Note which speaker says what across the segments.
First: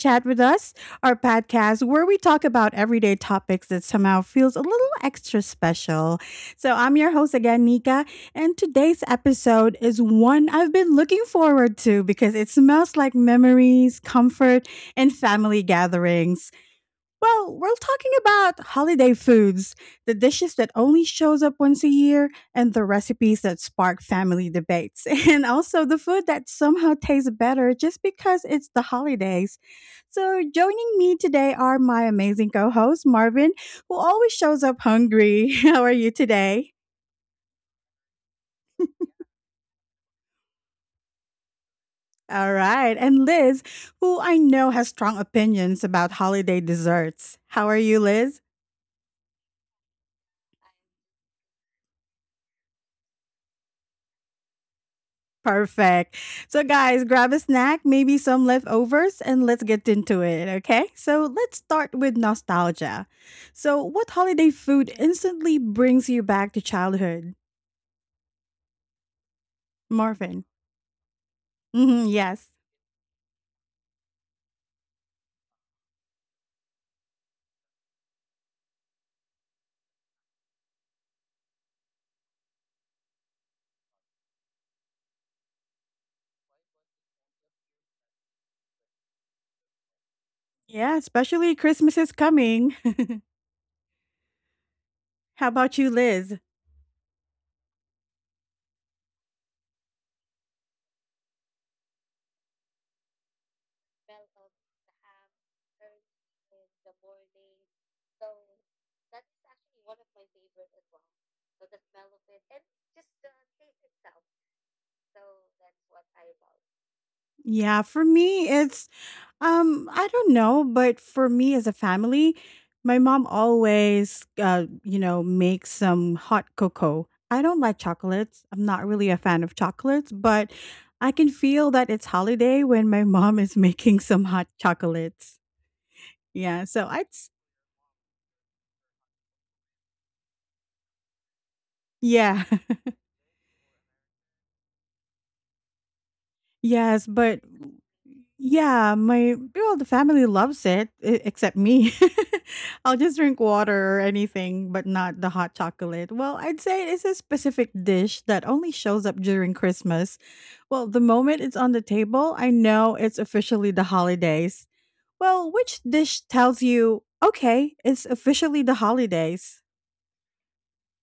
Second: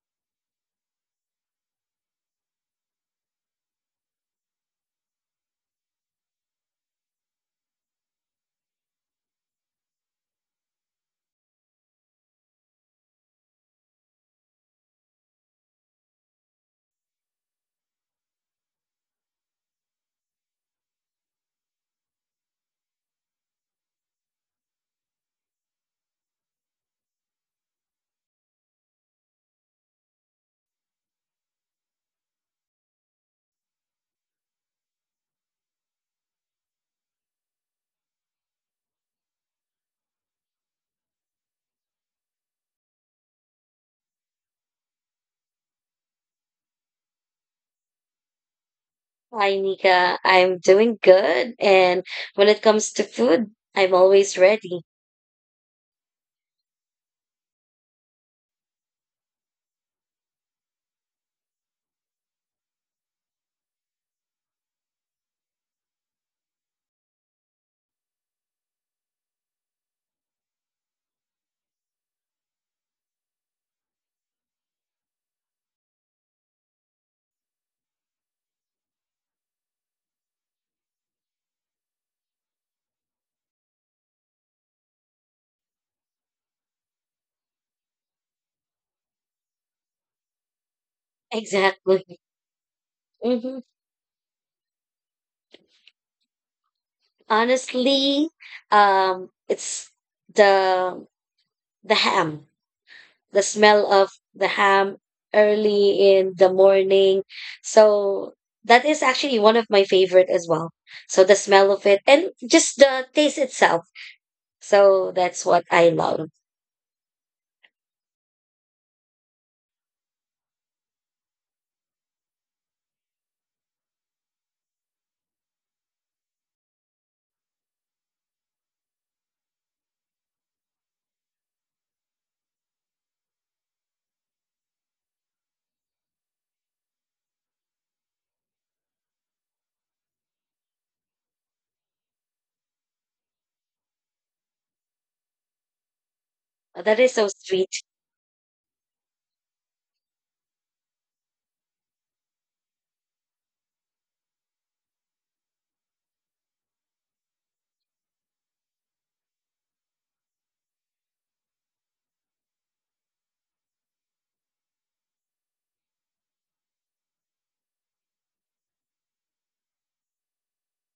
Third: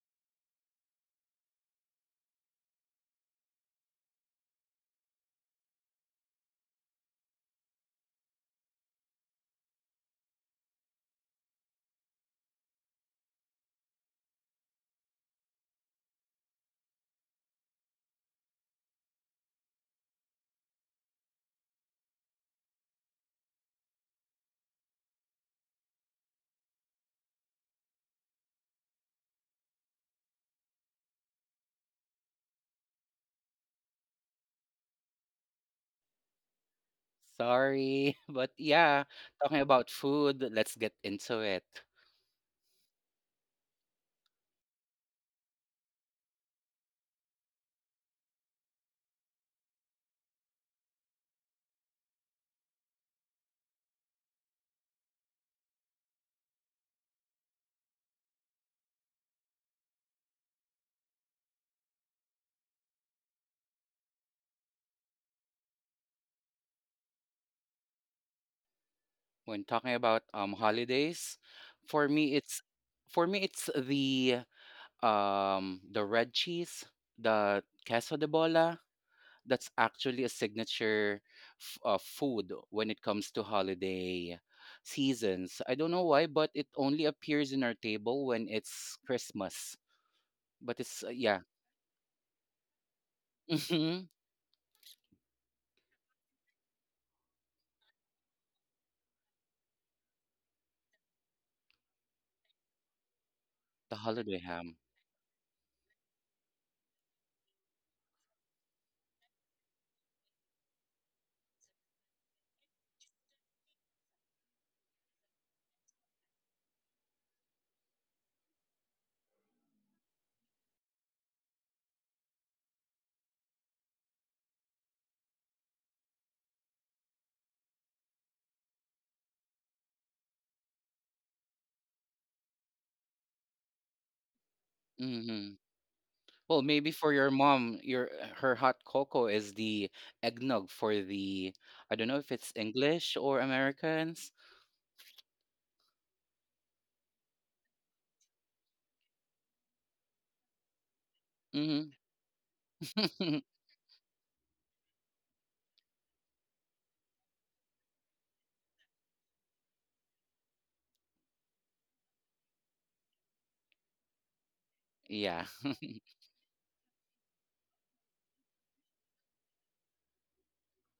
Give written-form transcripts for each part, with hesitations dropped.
Speaker 1: Chat with Us, our podcast where we talk about everyday topics that somehow feels a little extra special. So, I'm your host again, Nika, and today's episode is one I've been looking forward to because it smells like memories, comfort, and family gatherings. Well, we're talking about holiday foods, the dishes that only shows up once a year, and the recipes that spark family debates, and also the food that somehow tastes better just because it's the holidays. So, joining me today are my amazing co host, Marvin, who always shows up hungry. How are you today?
Speaker 2: Sorry, but yeah, talking about food, let's get into it.
Speaker 1: All right. And Liz, who I know has strong opinions about holiday desserts. How are you, Liz?
Speaker 3: Hi, Nika. I'm doing good. And when it comes to food, I'm always ready.
Speaker 1: Perfect. So, guys, grab a snack, maybe some leftovers, and let's get into it, okay? So, let's start with nostalgia. So, what holiday food instantly brings you back to childhood?
Speaker 2: When talking about
Speaker 1: Marvin.
Speaker 2: holidays,
Speaker 1: Hmm,
Speaker 2: for me
Speaker 1: yes.
Speaker 2: it's for me it's the red cheese, the queso de bola. That's actually a signature food when it comes to holiday seasons. I don't know why, but it only appears in our table when it's Christmas. But
Speaker 1: Yeah,
Speaker 2: it's yeah,
Speaker 1: especially Christmas
Speaker 3: Exactly.
Speaker 1: is coming.
Speaker 3: hmm
Speaker 2: hmm
Speaker 1: How about you, Liz?
Speaker 3: Honestly, it's the the ham, the smell
Speaker 2: the
Speaker 3: of
Speaker 2: holiday
Speaker 3: the
Speaker 2: ham.
Speaker 3: ham early in the morning. So that is actually one of my favorite as well. So the smell of it and just the taste itself. So that's what I love.
Speaker 1: Yeah, for me, it's. I don't know, but for me as a family, my mom always, makes some hot cocoa. I don't like chocolates. I'm not really a fan of chocolates, but I can feel that it's holiday when my mom is making some hot chocolates.
Speaker 2: Mm-hmm. Well,
Speaker 1: Yeah, so
Speaker 2: maybe for
Speaker 1: it's
Speaker 2: your mom, your her hot cocoa is the eggnog for the, I don't know if
Speaker 1: yeah.
Speaker 2: it's English or Americans.
Speaker 3: That
Speaker 1: Yes,
Speaker 3: is so
Speaker 1: but
Speaker 3: sweet.
Speaker 1: yeah, my well, the family loves it except me.
Speaker 2: Hmm.
Speaker 1: I'll just drink water or anything, but not the hot chocolate. Well, I'd say it's a specific dish that only shows up during Christmas. Well, the moment it's on the table, I know it's officially the holidays.
Speaker 2: Yeah.
Speaker 1: Well, which dish tells you, okay, it's officially the holidays?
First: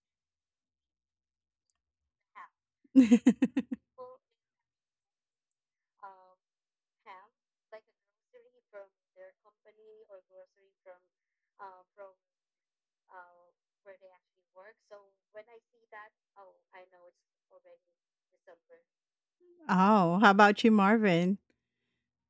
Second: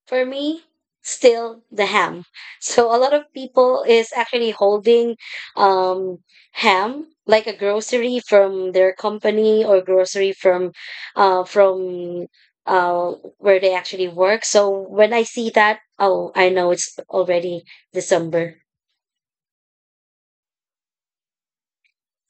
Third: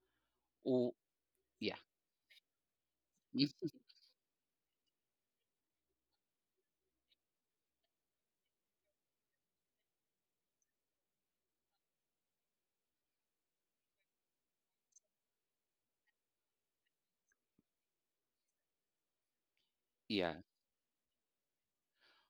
Speaker 3: For me,
Speaker 2: Oh,
Speaker 3: still
Speaker 2: yeah.
Speaker 3: the ham. So a lot of
Speaker 2: Mm,
Speaker 3: people is actually holding um ham like a grocery from their company or grocery from from uh where they actually work. So when I see that, oh, I know it's already December.
Speaker 1: Oh, how
Speaker 2: yeah.
Speaker 1: about you, Marvin?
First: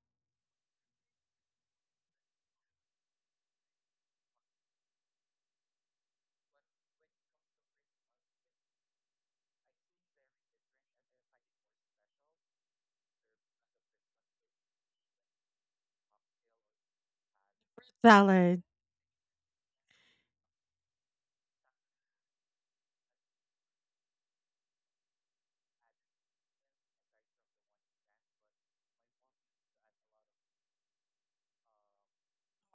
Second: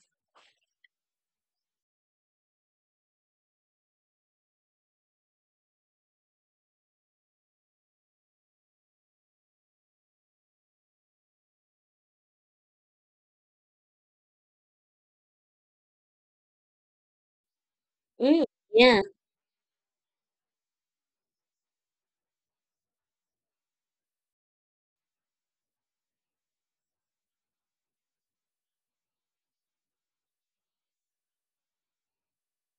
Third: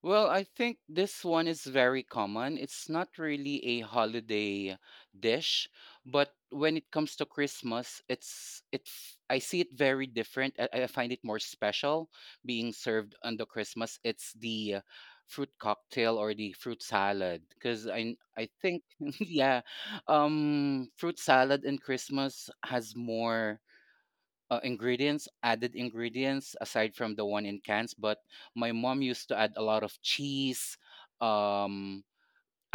Speaker 2: Well, I think this one is very common. It's not really a holiday dish, but when it comes to Christmas, it's I see it very different. I find it more special being served on the Christmas. It's the fruit cocktail or the fruit salad because I
Speaker 3: Mm,
Speaker 2: I
Speaker 1: Salad.
Speaker 2: think,
Speaker 3: yeah,
Speaker 2: yeah, fruit salad in Christmas has more ingredients, added ingredients aside from the one in cans. But my mom used to add a lot of cheese, um,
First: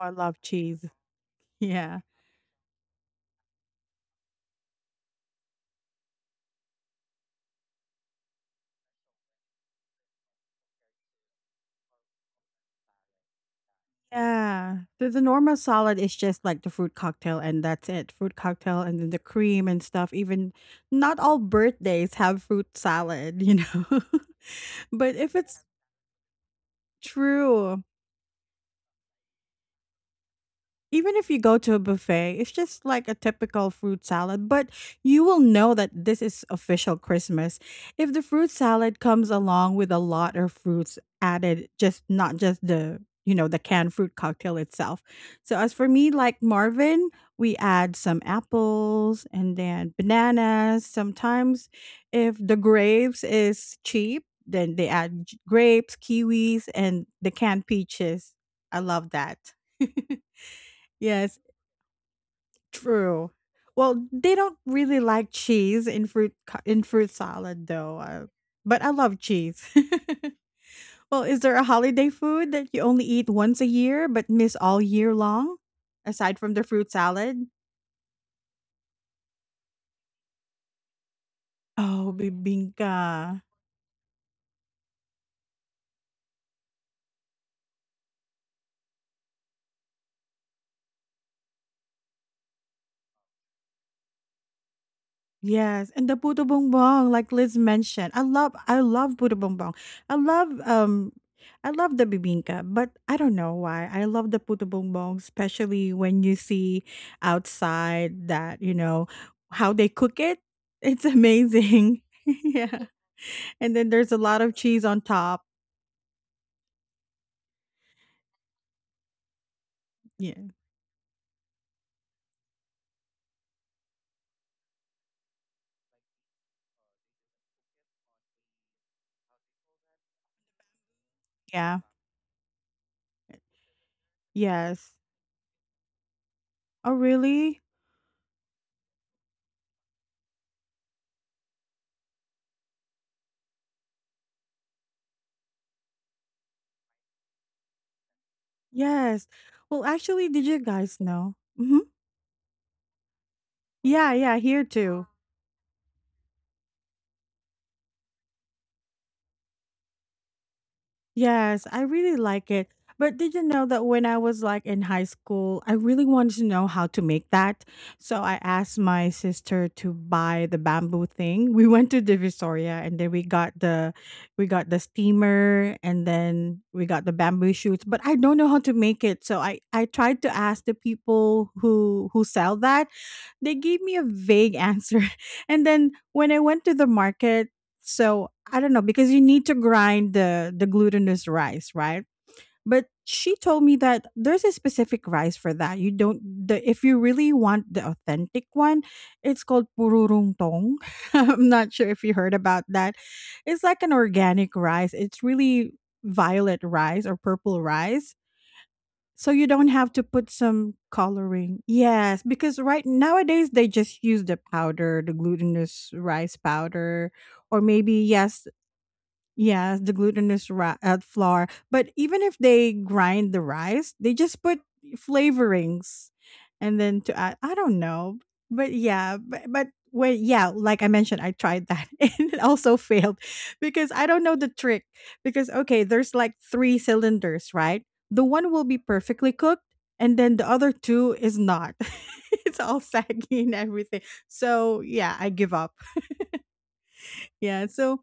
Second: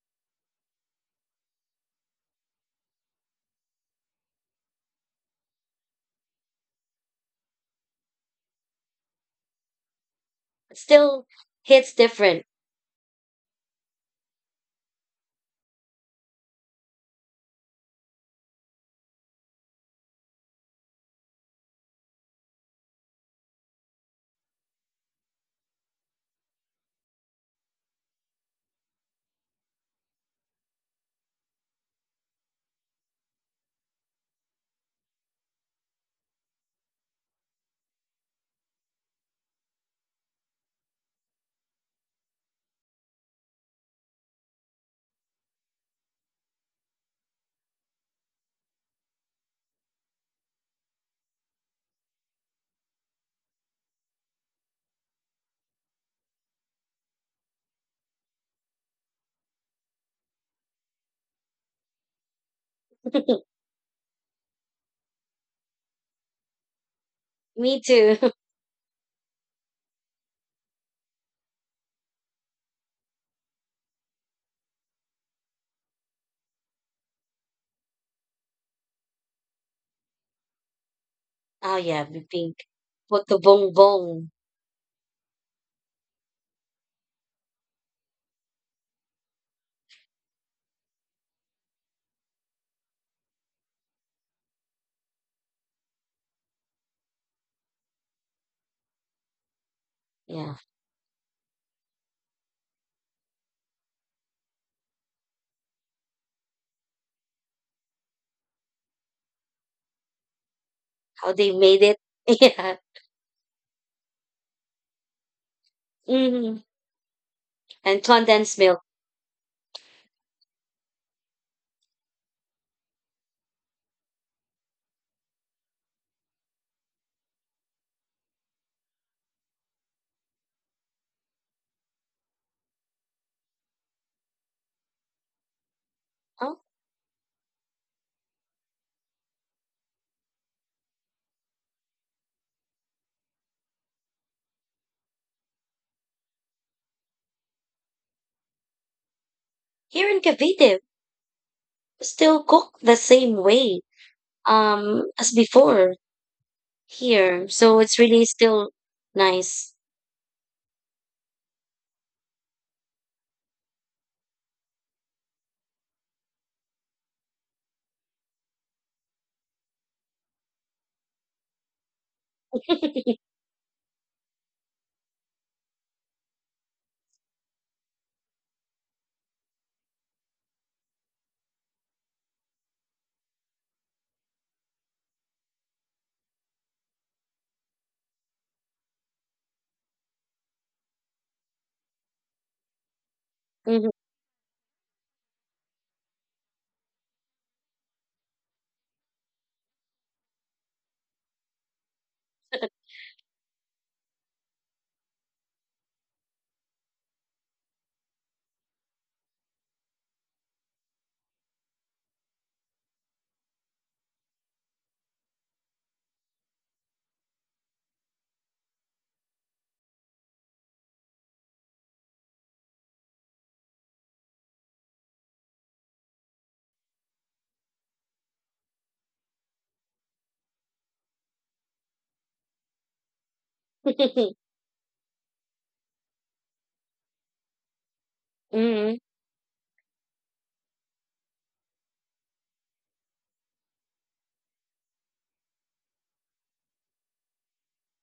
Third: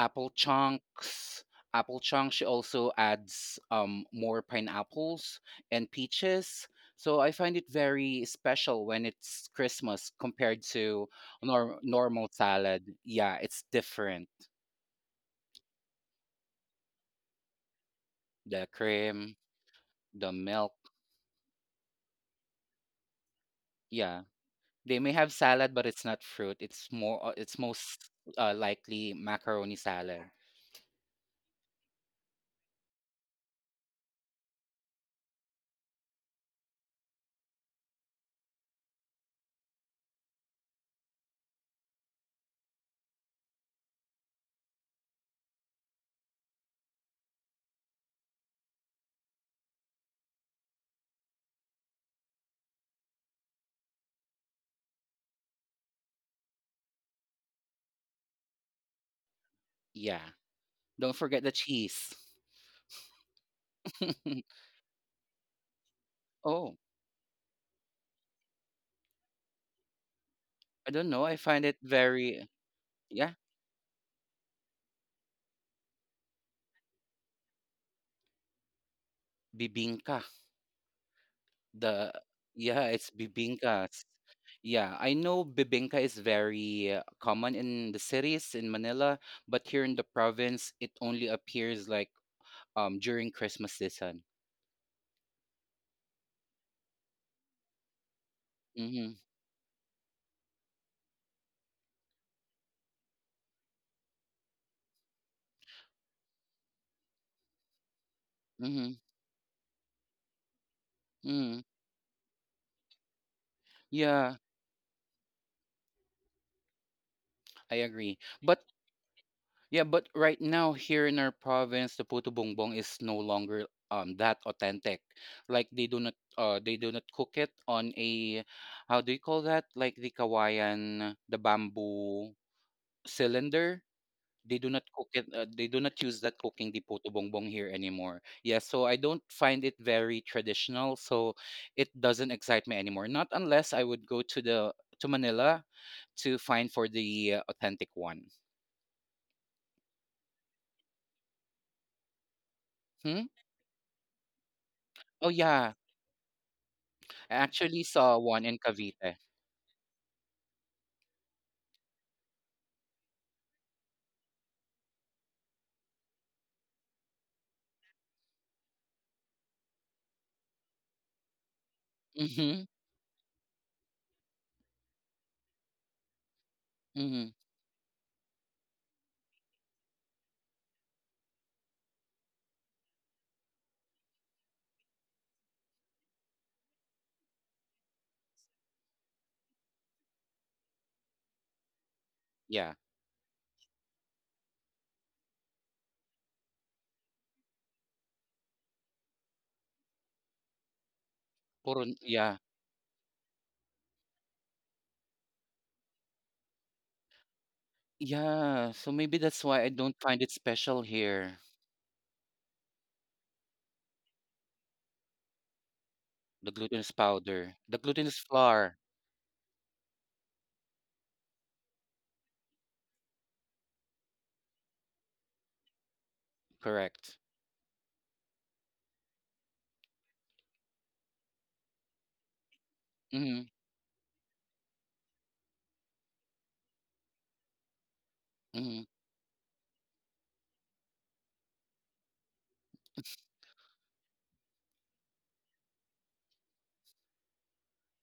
Speaker 1: I love cheese.
Speaker 2: chunks. Apple
Speaker 1: Yeah.
Speaker 2: chunks. She also adds more pineapples and peaches. So I find it very special when it's Christmas compared to
Speaker 3: still hits
Speaker 2: normal
Speaker 3: different.
Speaker 2: salad. Yeah, it's different.
Speaker 1: Yeah. So the normal salad is just like the fruit cocktail and that's it. Fruit
Speaker 2: The
Speaker 1: cocktail and then the
Speaker 2: cream,
Speaker 1: cream and stuff.
Speaker 2: the
Speaker 1: Even
Speaker 2: milk.
Speaker 1: not all birthdays have fruit salad.
Speaker 2: Yeah. They may
Speaker 1: But
Speaker 2: have
Speaker 1: if it's
Speaker 2: salad, but it's not fruit. It's more. It's
Speaker 1: true.
Speaker 2: most likely macaroni salad.
Speaker 1: Even if you go to a buffet, it's just like a typical fruit salad, but you will know that this is official Christmas. If the fruit salad comes along with a lot of fruits added, just not just the canned fruit cocktail itself. So as for me, like Marvin, we add some apples and then bananas. Sometimes if the grapes is cheap, then they add grapes, kiwis, and the canned peaches. I love that.
Speaker 2: Yeah. Don't
Speaker 1: Yes,
Speaker 2: forget the cheese.
Speaker 1: true. Well, they don't really like cheese in
Speaker 2: Oh,
Speaker 1: fruit salad
Speaker 3: Me
Speaker 1: though.
Speaker 3: too.
Speaker 1: Uh, but I love cheese.
Speaker 2: I don't
Speaker 1: Well,
Speaker 2: know. I
Speaker 1: is there a
Speaker 2: find it
Speaker 1: holiday
Speaker 2: very
Speaker 1: food that you only eat
Speaker 2: yeah
Speaker 1: once a year but miss all year long aside from the fruit salad?
Speaker 2: bibinka.
Speaker 3: Oh yeah,
Speaker 1: Oh,
Speaker 2: The
Speaker 3: the pink.
Speaker 2: yeah,
Speaker 1: bibingka.
Speaker 2: it's
Speaker 3: What, the bong
Speaker 2: bibinkas.
Speaker 3: bong?
Speaker 2: Yeah, I know bibinka is very common in the cities in Manila, but here in the province, it only appears like during Christmas season.
Speaker 1: Yes, and the puto bongbong, like Liz mentioned, I love
Speaker 2: Mm-hmm.
Speaker 1: puto bongbong. I love
Speaker 3: Yeah,
Speaker 1: um I love the bibingka, but I don't know why. I love the puto bongbong, especially when you see outside that you
Speaker 2: Mm-hmm.
Speaker 1: know how they cook it. It's
Speaker 3: how they
Speaker 2: Mm-hmm.
Speaker 3: made it.
Speaker 1: amazing.
Speaker 3: Yeah.
Speaker 1: Yeah, and then there's a
Speaker 2: Yeah,
Speaker 1: lot of cheese on top.
Speaker 3: Hmm.
Speaker 2: I
Speaker 3: And
Speaker 2: agree. But
Speaker 3: condensed milk.
Speaker 2: yeah, but
Speaker 1: Yeah,
Speaker 2: right now here in our province, the puto bongbong is no longer that authentic. Like they do not cook it on a, how do you call that? Like the Kawayan, the
Speaker 1: yeah,
Speaker 2: bamboo cylinder. They do not
Speaker 1: yes.
Speaker 2: cook it. They do not use that
Speaker 3: Huh?
Speaker 2: cooking the
Speaker 1: Oh,
Speaker 2: puto bongbong
Speaker 1: really?
Speaker 2: here anymore. Yeah, so I don't find it very traditional. So it doesn't excite me anymore. Not unless I would go to the to Manila to find for the authentic one.
Speaker 1: Yes. Well,
Speaker 3: Here in
Speaker 1: actually, did you
Speaker 3: Cavite,
Speaker 1: guys know? Hmm.
Speaker 3: still cook the
Speaker 2: Hmm?
Speaker 3: same way
Speaker 1: Yeah, yeah, here too.
Speaker 2: Oh
Speaker 3: as
Speaker 2: yeah.
Speaker 3: before
Speaker 2: I
Speaker 3: here. So
Speaker 2: actually
Speaker 3: it's
Speaker 2: saw
Speaker 3: really
Speaker 2: one in
Speaker 3: still
Speaker 2: Cavite.
Speaker 3: nice.
Speaker 1: Yes, I really like it. But did you know that when I was like in high school, I really wanted to know how to make that. So I asked my sister to buy the bamboo thing. We went to
Speaker 2: Mhm.
Speaker 1: Divisoria and then we got the steamer and then we got the
Speaker 2: Mhm.
Speaker 1: bamboo shoots, but I don't know how to make it. So I tried to ask the people who sell that. They gave me a vague answer. And then when I went to the market. So I don't know because you need to grind the glutinous rice, right?
Speaker 2: Yeah.
Speaker 1: But she told me
Speaker 3: Mhm.
Speaker 1: that there's a specific rice for that. You don't. The if you really want the authentic one, it's called pururung tong. I'm not
Speaker 2: Puro
Speaker 1: sure if you heard
Speaker 2: yeah.
Speaker 1: about that. It's like an organic rice. It's really violet rice or purple rice.
Speaker 2: Yeah, so maybe
Speaker 1: So
Speaker 2: that's
Speaker 1: you
Speaker 2: why
Speaker 1: don't
Speaker 2: I
Speaker 1: have
Speaker 2: don't
Speaker 1: to
Speaker 2: find
Speaker 1: put
Speaker 2: it
Speaker 1: some
Speaker 2: special here.
Speaker 1: coloring. Yes, because right nowadays they just use the powder, the glutinous rice
Speaker 2: The glutinous
Speaker 1: powder,
Speaker 2: powder,
Speaker 1: or
Speaker 2: the
Speaker 1: maybe
Speaker 2: glutinous
Speaker 1: yes.
Speaker 2: flour,
Speaker 1: Yes, the glutinous flour. But even if they grind the rice, they just put flavorings and then
Speaker 2: correct.
Speaker 1: to add, I don't know. But yeah, but well, yeah, like I mentioned, I tried that and it also failed
Speaker 2: Mhm.
Speaker 1: because I don't know the trick. Because, okay, there's like three cylinders, right? The one will be
Speaker 2: Mhm.
Speaker 3: Mhm.
Speaker 1: perfectly cooked and then the other two is not. It's all saggy and everything. So yeah, I give up. Yeah, so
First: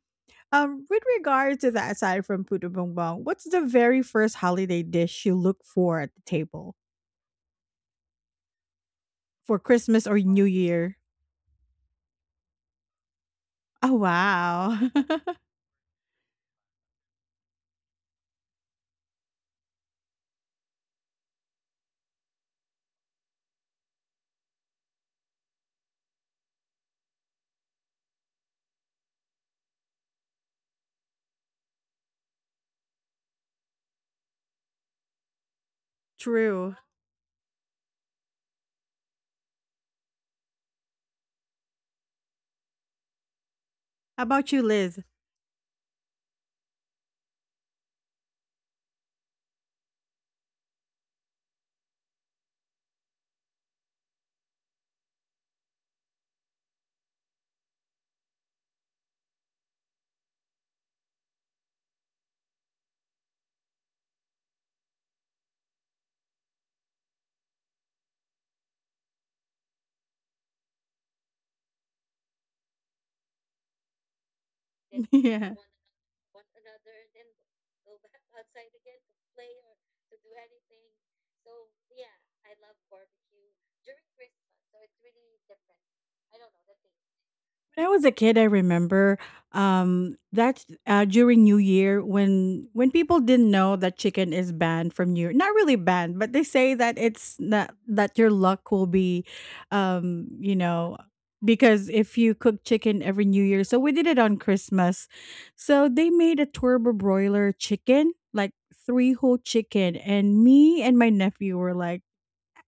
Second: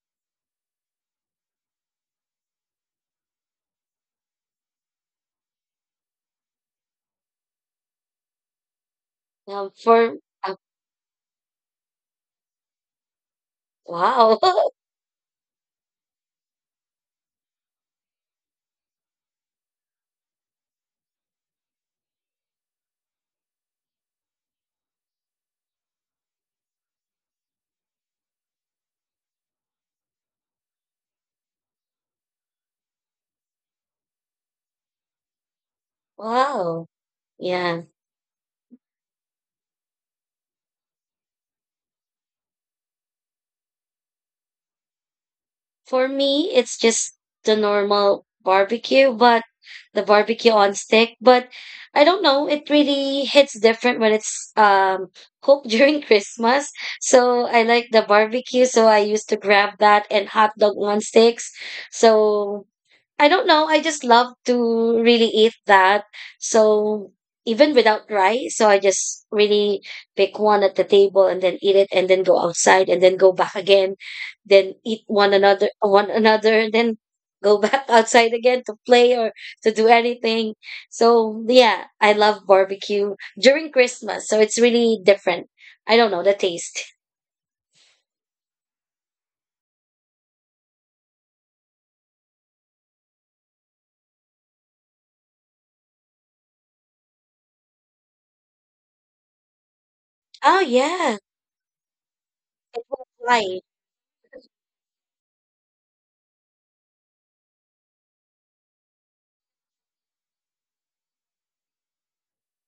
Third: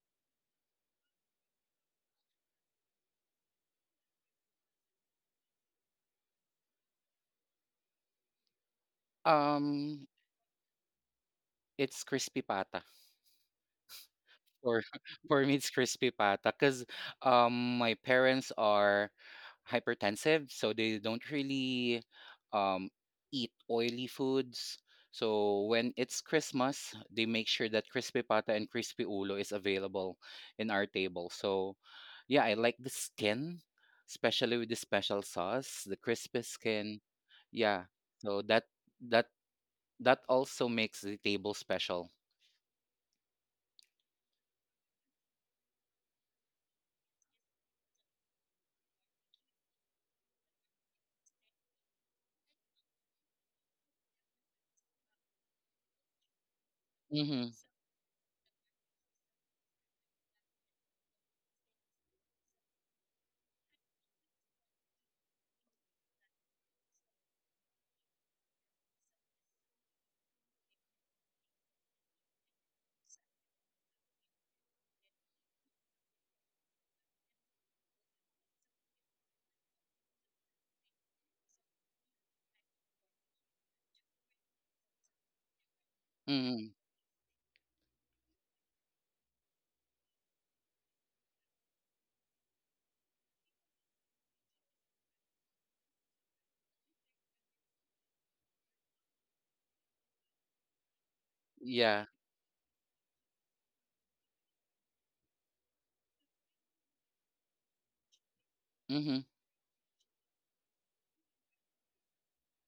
Speaker 1: with regards to that, aside from puto bongbong, what's the very first holiday dish you look for at the table for Christmas
Speaker 2: Um,
Speaker 3: For
Speaker 1: or New
Speaker 3: uh,
Speaker 1: Year?
Speaker 2: it's crispy pata.
Speaker 1: Oh
Speaker 3: wow,
Speaker 2: For
Speaker 1: wow,
Speaker 2: for me, it's crispy pata because my parents are hypertensive, so they don't really um, eat oily foods. So when it's Christmas, they make sure that crispy pata and crispy ulo is available in our table. So yeah, I like the skin, especially with the special sauce, the crispy
Speaker 1: true.
Speaker 3: wow,
Speaker 2: skin.
Speaker 3: yeah.
Speaker 2: Yeah, so that that also makes the table special.
Speaker 1: How about you, Liz?
Speaker 3: For me, it's just the normal barbecue, but the barbecue on stick. But I don't know, it really hits different when it's cooked during Christmas. So
Speaker 2: Mm-hmm.
Speaker 3: I like the barbecue, so I used to grab that and hot dog on sticks. So I don't know. I just love to really eat that. So even without rice, so I just really pick one at the table and then eat it and then go outside and then go back again, then eat one
Speaker 1: Yeah.
Speaker 3: another one another and then go back outside again to play or to do anything. So yeah, I love barbecue during Christmas. So it's really different. I don't know the
Speaker 2: Mm-hmm.
Speaker 3: taste.
Speaker 1: When I was a kid, I remember that's during New Year when people didn't know that chicken is banned from New Year. Not really banned, but they say that it's not that your luck will be, um, you
Speaker 3: Oh
Speaker 1: know,
Speaker 3: yeah.
Speaker 1: because
Speaker 2: Yeah.
Speaker 1: if you cook chicken every New
Speaker 3: Why?
Speaker 1: Year. So we did it on Christmas. So they made a turbo broiler chicken, like three
Speaker 2: Mm-hmm.
Speaker 1: whole chicken, and me and my nephew were like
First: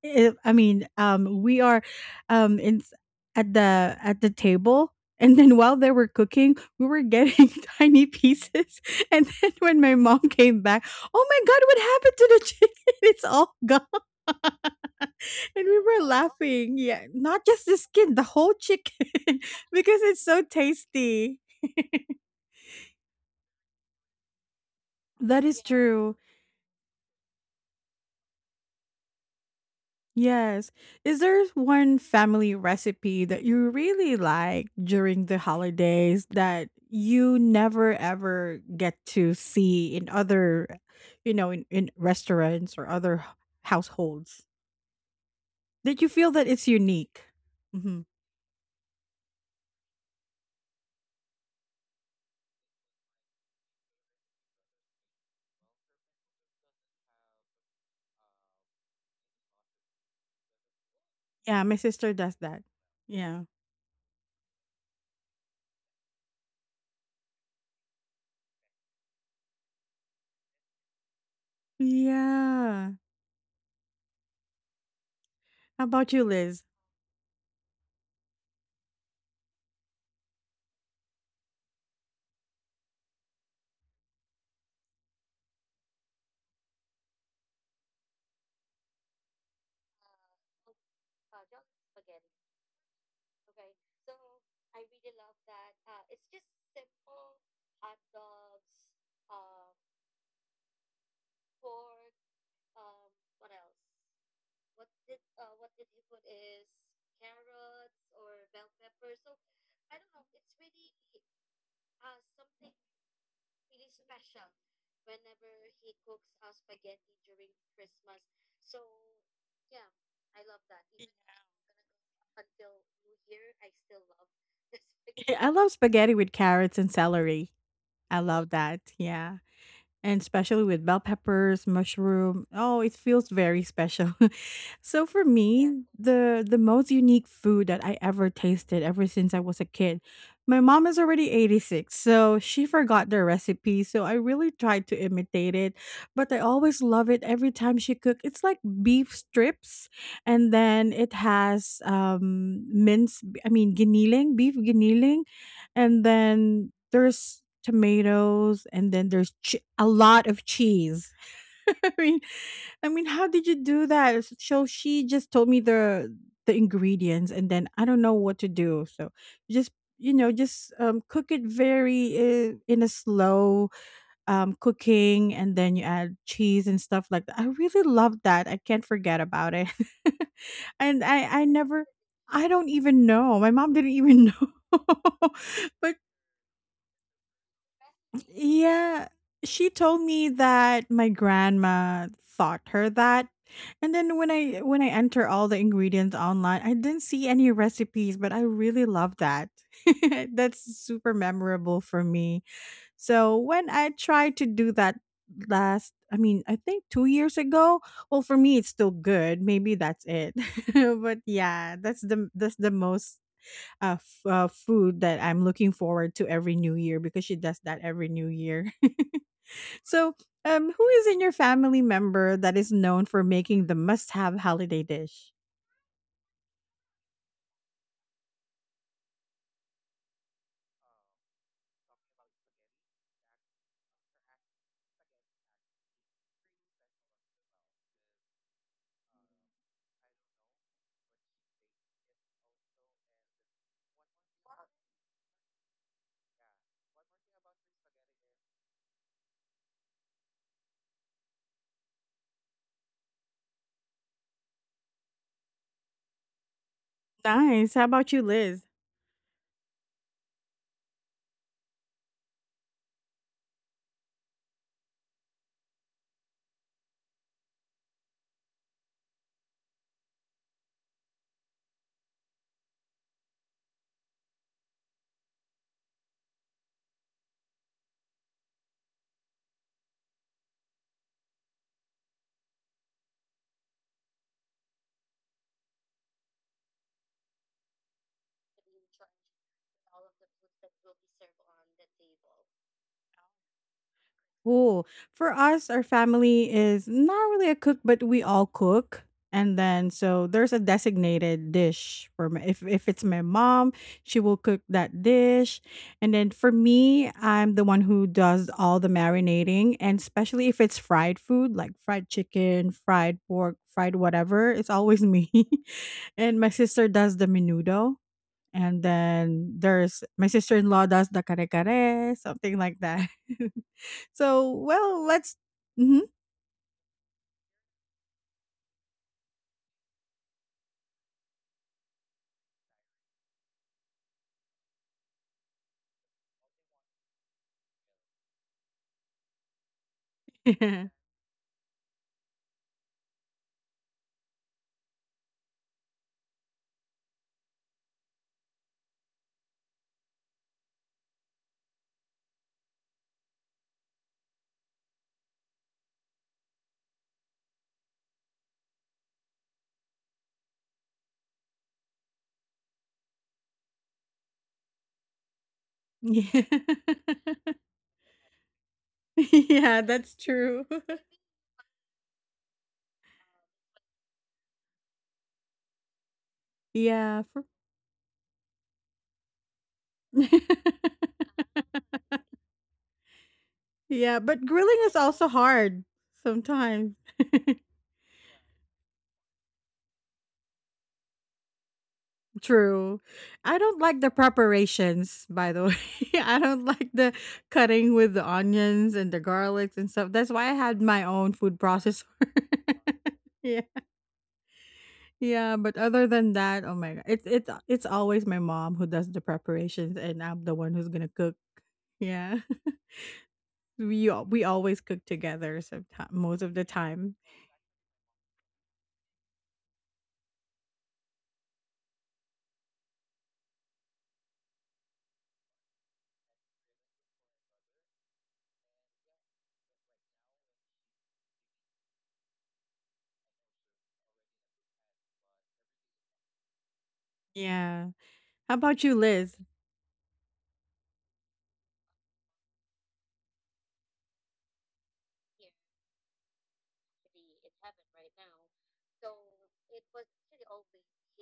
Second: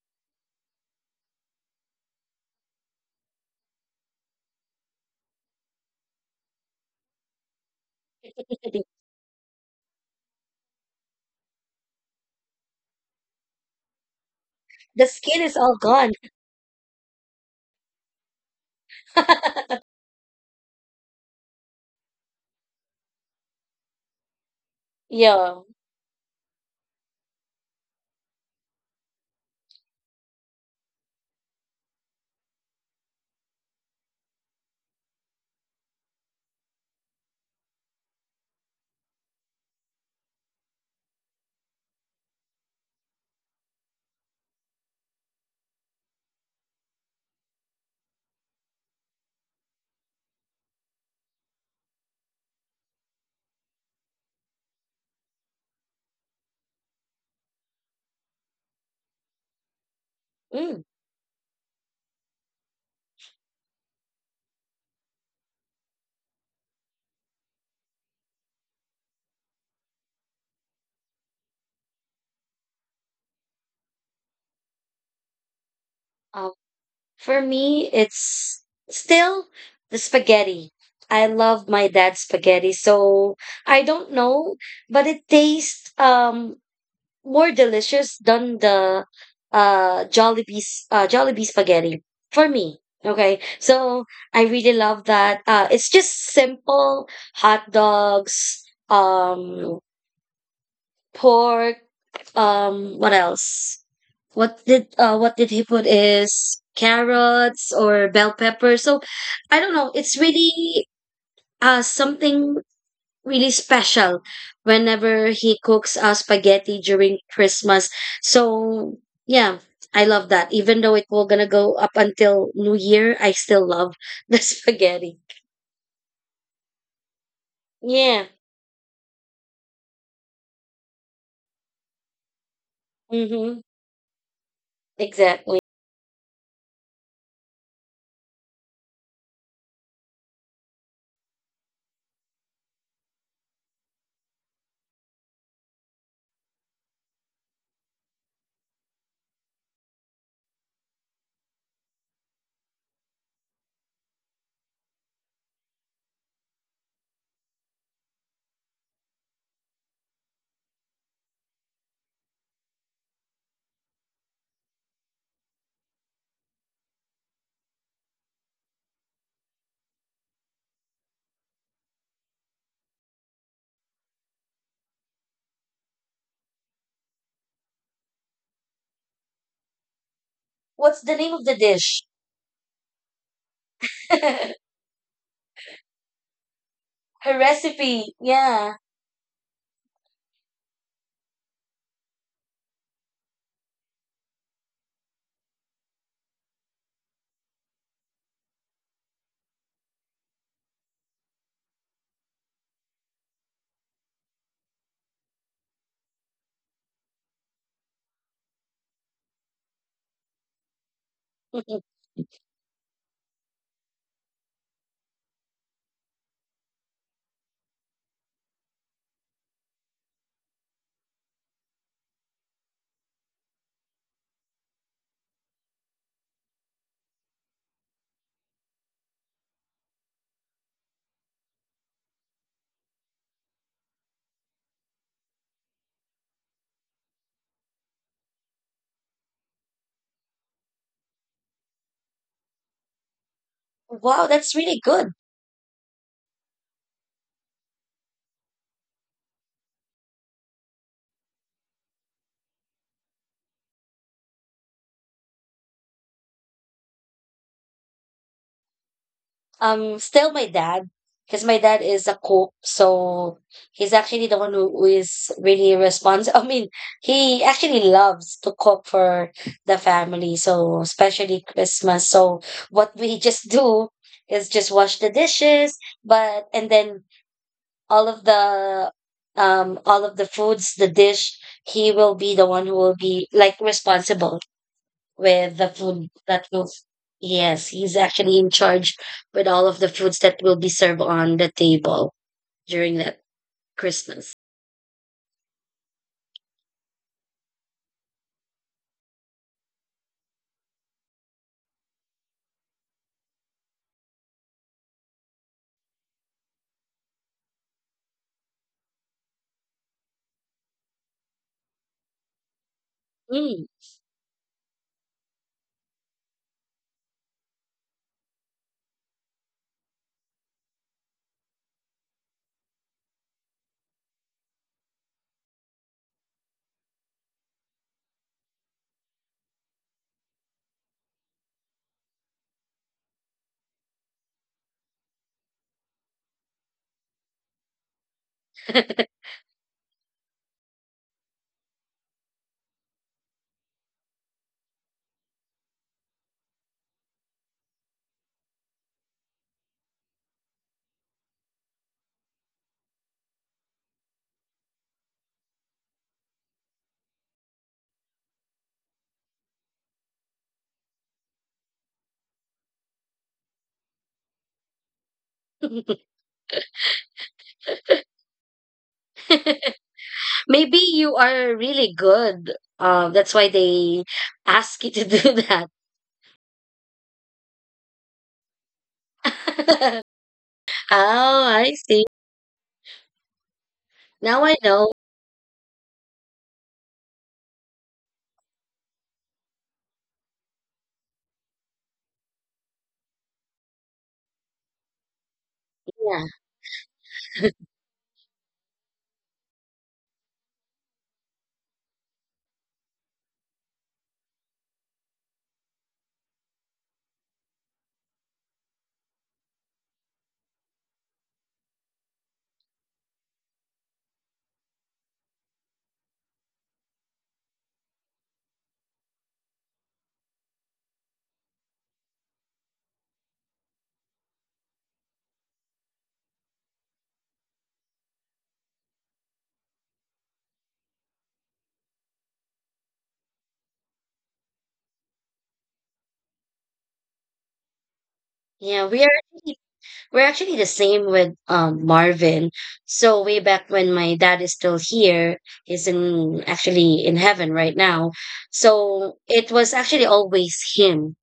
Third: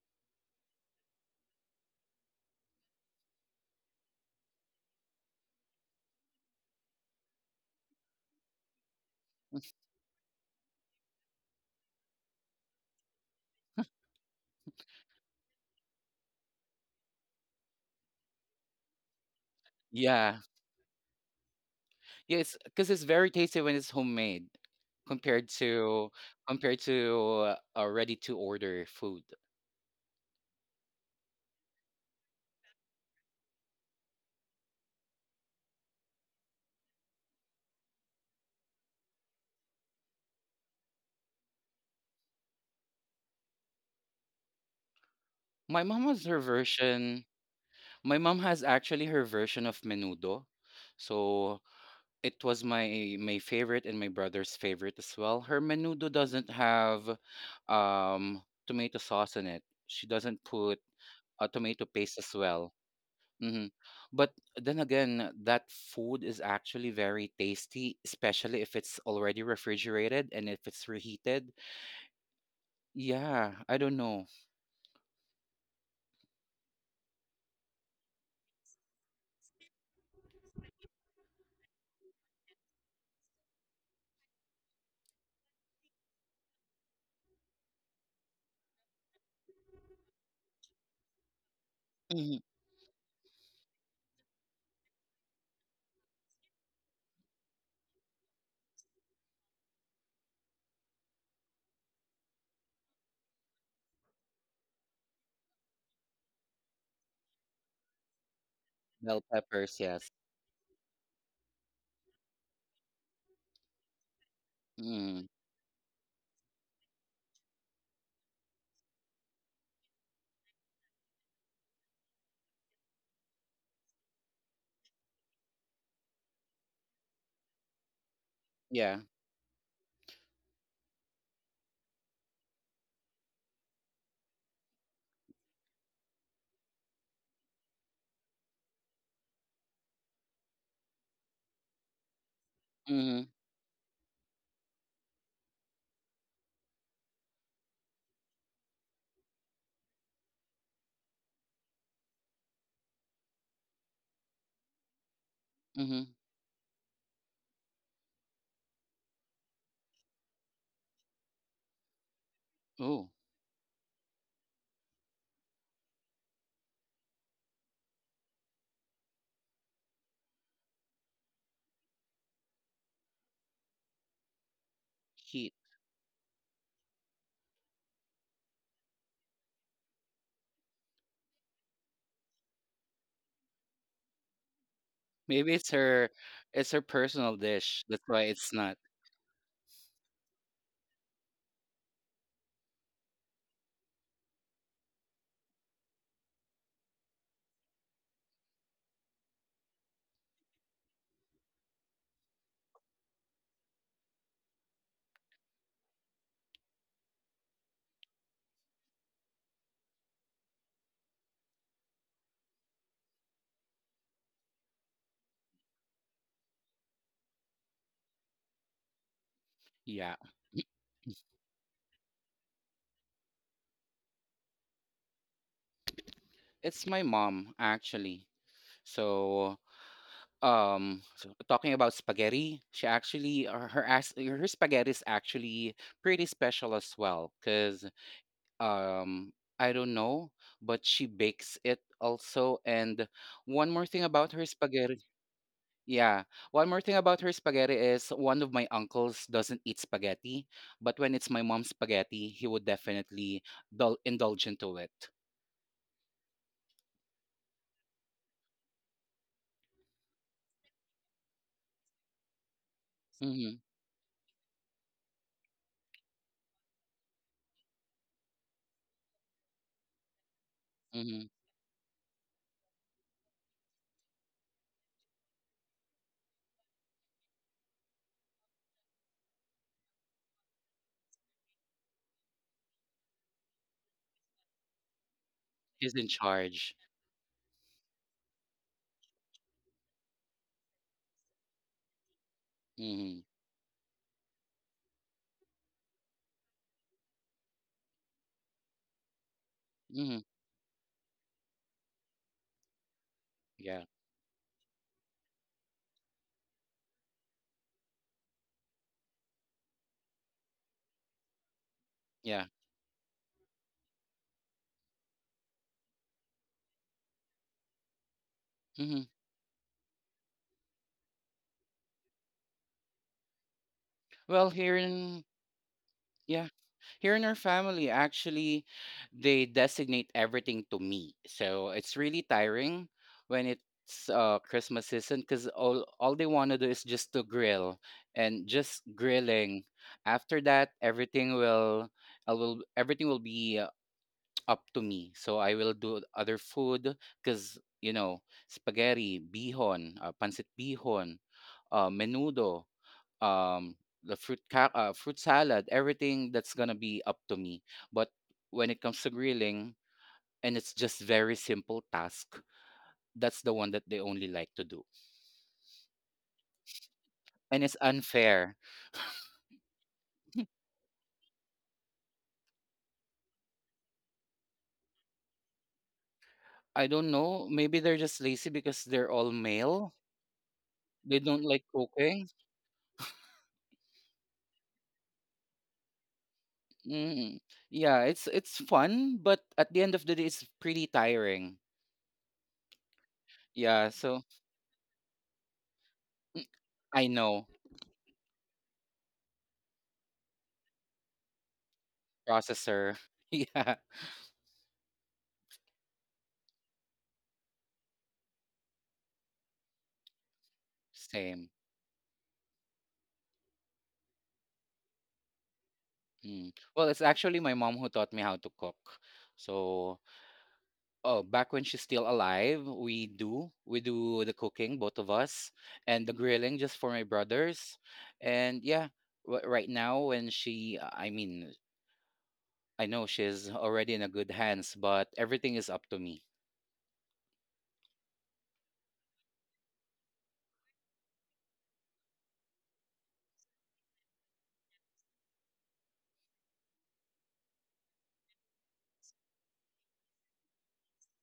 Speaker 1: it I mean, we are, in s at the table, and then while they were cooking, we were getting tiny pieces, and then when my mom came back, "Oh my god, what happened to the chicken? It's all gone."
Speaker 3: The skin is
Speaker 1: And
Speaker 3: all
Speaker 1: we were
Speaker 3: gone.
Speaker 1: laughing. Yeah, not just the skin, the whole chicken, because it's
Speaker 2: Yeah.
Speaker 1: so tasty.
Speaker 2: Yes, 'cause it's very tasty when it's homemade
Speaker 1: That
Speaker 2: compared
Speaker 3: Yeah.
Speaker 1: is
Speaker 2: to,
Speaker 1: true.
Speaker 2: compared to a ready to order food.
Speaker 1: Yes. Is there one family recipe that you really like during the holidays that you never ever get to see in other in restaurants or other households?
Speaker 2: My
Speaker 1: Did
Speaker 2: mom
Speaker 1: you
Speaker 2: has
Speaker 1: feel
Speaker 2: her
Speaker 1: that it's
Speaker 2: version.
Speaker 1: unique? Hmm.
Speaker 2: My mom has actually her version of menudo. So it was my favorite and my brother's favorite as well. Her menudo doesn't have tomato sauce in it. She doesn't put
Speaker 3: Mm.
Speaker 2: a
Speaker 1: Yeah, my
Speaker 2: tomato
Speaker 1: sister
Speaker 2: paste as
Speaker 1: does that.
Speaker 2: well.
Speaker 1: Yeah.
Speaker 2: Mhm. But then again, that food is actually very tasty, especially if it's already refrigerated and if it's reheated.
Speaker 1: Yeah.
Speaker 2: Yeah, I don't know.
Speaker 1: How about you, Liz?
Speaker 3: For me, it's still the spaghetti. I love my dad's spaghetti, so I don't know, but it tastes more delicious than the Jollibee's Jollibee spaghetti
Speaker 2: Mhm.
Speaker 3: for me. Okay, so I really love that. It's just simple hot dogs, um, pork, what else? What did he put, is carrots or bell pepper? So
Speaker 2: Bell
Speaker 3: I don't
Speaker 2: peppers,
Speaker 3: know,
Speaker 2: yes.
Speaker 3: it's really something really special
Speaker 2: Mm.
Speaker 3: whenever he cooks spaghetti during Christmas. So yeah, I love that even though it will gonna go up until New Year, I still love the spaghetti.
Speaker 1: Yeah, I love spaghetti with carrots and celery. I
Speaker 3: Yeah.
Speaker 1: love that.
Speaker 2: Yeah.
Speaker 1: Yeah. And especially with bell peppers, mushroom. Oh, it feels
Speaker 3: Mm-hmm,
Speaker 1: very special. So for, yeah, me,
Speaker 3: exactly.
Speaker 1: the most unique food that I ever tasted ever since I was a kid. My mom is already 86, so she forgot the
Speaker 2: Mhm.
Speaker 1: recipe, so I really tried to imitate it, but I always love it every time she cooked. It's like beef strips and then it has minced I mean giniling, beef giniling and
Speaker 2: Mhm.
Speaker 1: then there's tomatoes and then there's che a lot of cheese. I mean I mean,
Speaker 2: Oh,
Speaker 1: how did you do that? S so she just told me the ingredients, and then I don't know what to do. So just, just, cook it very, in a slow, cooking,
Speaker 2: heat.
Speaker 1: and then you add cheese and stuff like that. I really love that. I can't forget about it.
Speaker 3: What's
Speaker 1: And
Speaker 3: the name
Speaker 1: I
Speaker 3: of
Speaker 1: I
Speaker 3: the
Speaker 1: never
Speaker 3: dish?
Speaker 1: I don't even know. My mom didn't even know.
Speaker 2: Maybe it's
Speaker 1: But,
Speaker 2: her, it's her personal
Speaker 3: Her
Speaker 2: dish. That's
Speaker 3: recipe,
Speaker 2: why it's
Speaker 3: yeah.
Speaker 2: not.
Speaker 1: yeah, she told me that my grandma taught her that. And then when I enter all the ingredients online, I didn't see any recipes, but I really love that. That's super memorable for me. So when I tried to do that last, I mean, I think 2 years ago, well for me it's still good. Maybe that's it. But yeah, that's the most food that I'm looking forward to every new year because she does that every new year. So,
Speaker 2: Yeah.
Speaker 1: who is in your family member that is known for making the must-have holiday dish?
Speaker 2: It's my mom actually. So um, so talking about spaghetti, she actually her spaghetti is actually pretty special as well because um, I don't know, but she bakes it also. And one more thing
Speaker 3: Wow,
Speaker 2: about her
Speaker 3: that's really
Speaker 2: spaghetti,
Speaker 3: good.
Speaker 2: yeah, one more thing about her spaghetti is one of my uncles doesn't eat spaghetti, but when it's my mom's spaghetti, he would definitely indulge into it.
Speaker 1: Nice. How about you, Liz?
Speaker 3: Still my dad, because my dad is a cook, so
Speaker 2: Mm-hmm,
Speaker 3: he's actually the one who is really responsible. I mean, he actually loves to cook for the family, so
Speaker 2: mm-hmm.
Speaker 3: especially Christmas. So what we just do is just wash the dishes, but and then all of the all of the foods, the dish, he will be the one who will be like responsible with the
Speaker 2: He's in
Speaker 3: food that will —
Speaker 2: charge.
Speaker 3: yes, he's actually in charge with all of the foods that will be served on the table during that
Speaker 2: Mm-hmm,
Speaker 3: Christmas.
Speaker 1: Oh, for us, our family is not really a cook, but we all cook. And then
Speaker 2: mm-hmm.
Speaker 1: so there's a designated dish for if it's my mom,
Speaker 2: Yeah,
Speaker 1: she will cook that dish. And then for me, I'm the one who does all the marinating, and especially if it's fried food like fried
Speaker 2: yeah.
Speaker 1: chicken, fried pork,
Speaker 3: Mm.
Speaker 1: fried whatever, it's always me. And my sister does the menudo and
Speaker 2: Mm-hmm.
Speaker 1: then there's my sister-in-law does the kare-kare, something like that.
Speaker 2: Well,
Speaker 1: So,
Speaker 2: here
Speaker 1: well,
Speaker 2: in
Speaker 1: let's. Mhm.
Speaker 2: yeah, here in our family, actually, they designate everything to me. So it's really tiring when it's Christmas season because all they want to do is just to grill and just grilling. After that,
Speaker 1: Yeah.
Speaker 2: everything will I will everything will be up to me. So I will do other food because you know spaghetti, bihon, pancit bihon, menudo, um the fruit salad, everything that's gonna be up to me. But when it comes to grilling, and it's just very simple task, that's the one that they only like to do,
Speaker 1: Yeah.
Speaker 2: and it's unfair.
Speaker 1: Yeah, that's true.
Speaker 3: Maybe you are really good, that's why they ask you to do that.
Speaker 2: I don't
Speaker 1: Yeah.
Speaker 2: know, maybe they're just lazy because they're all male. They don't
Speaker 3: Oh,
Speaker 2: like
Speaker 3: I see.
Speaker 2: cooking.
Speaker 1: Yeah,
Speaker 3: Now
Speaker 1: but
Speaker 3: I
Speaker 1: grilling
Speaker 3: know.
Speaker 1: is also hard sometimes.
Speaker 2: Mm. Yeah, it's fun but at the end of the day it's pretty tiring.
Speaker 1: True. I don't
Speaker 2: Yeah
Speaker 1: like the
Speaker 2: so
Speaker 1: preparations, by the way.
Speaker 3: Yeah,
Speaker 1: I don't like
Speaker 2: I
Speaker 1: the
Speaker 2: know
Speaker 1: cutting with the onions and the garlics and stuff. That's why I had my own food processor.
Speaker 2: processor.
Speaker 1: Yeah.
Speaker 2: Yeah
Speaker 1: Yeah, but other than that, oh my god, it's always my mom who does the preparations, and I'm the one who's gonna cook.
Speaker 2: same.
Speaker 1: Yeah, we always cook together, sometime, most of
Speaker 2: Mm.
Speaker 1: the
Speaker 2: Well, it's
Speaker 1: time.
Speaker 2: actually my mom who taught me how to cook. So, oh, back when she's still alive, we do the cooking, both of us, and the grilling just for my brothers. And yeah, w- right now when she, I mean, I know she's already in a good hands, but everything is up to me.
Speaker 1: Yeah. How about
Speaker 3: yeah,
Speaker 1: you,
Speaker 3: we are
Speaker 1: Liz?
Speaker 3: really — we're actually the same with Marvin. So way back when my dad is still here, he's in actually in heaven right now. So it was actually always him.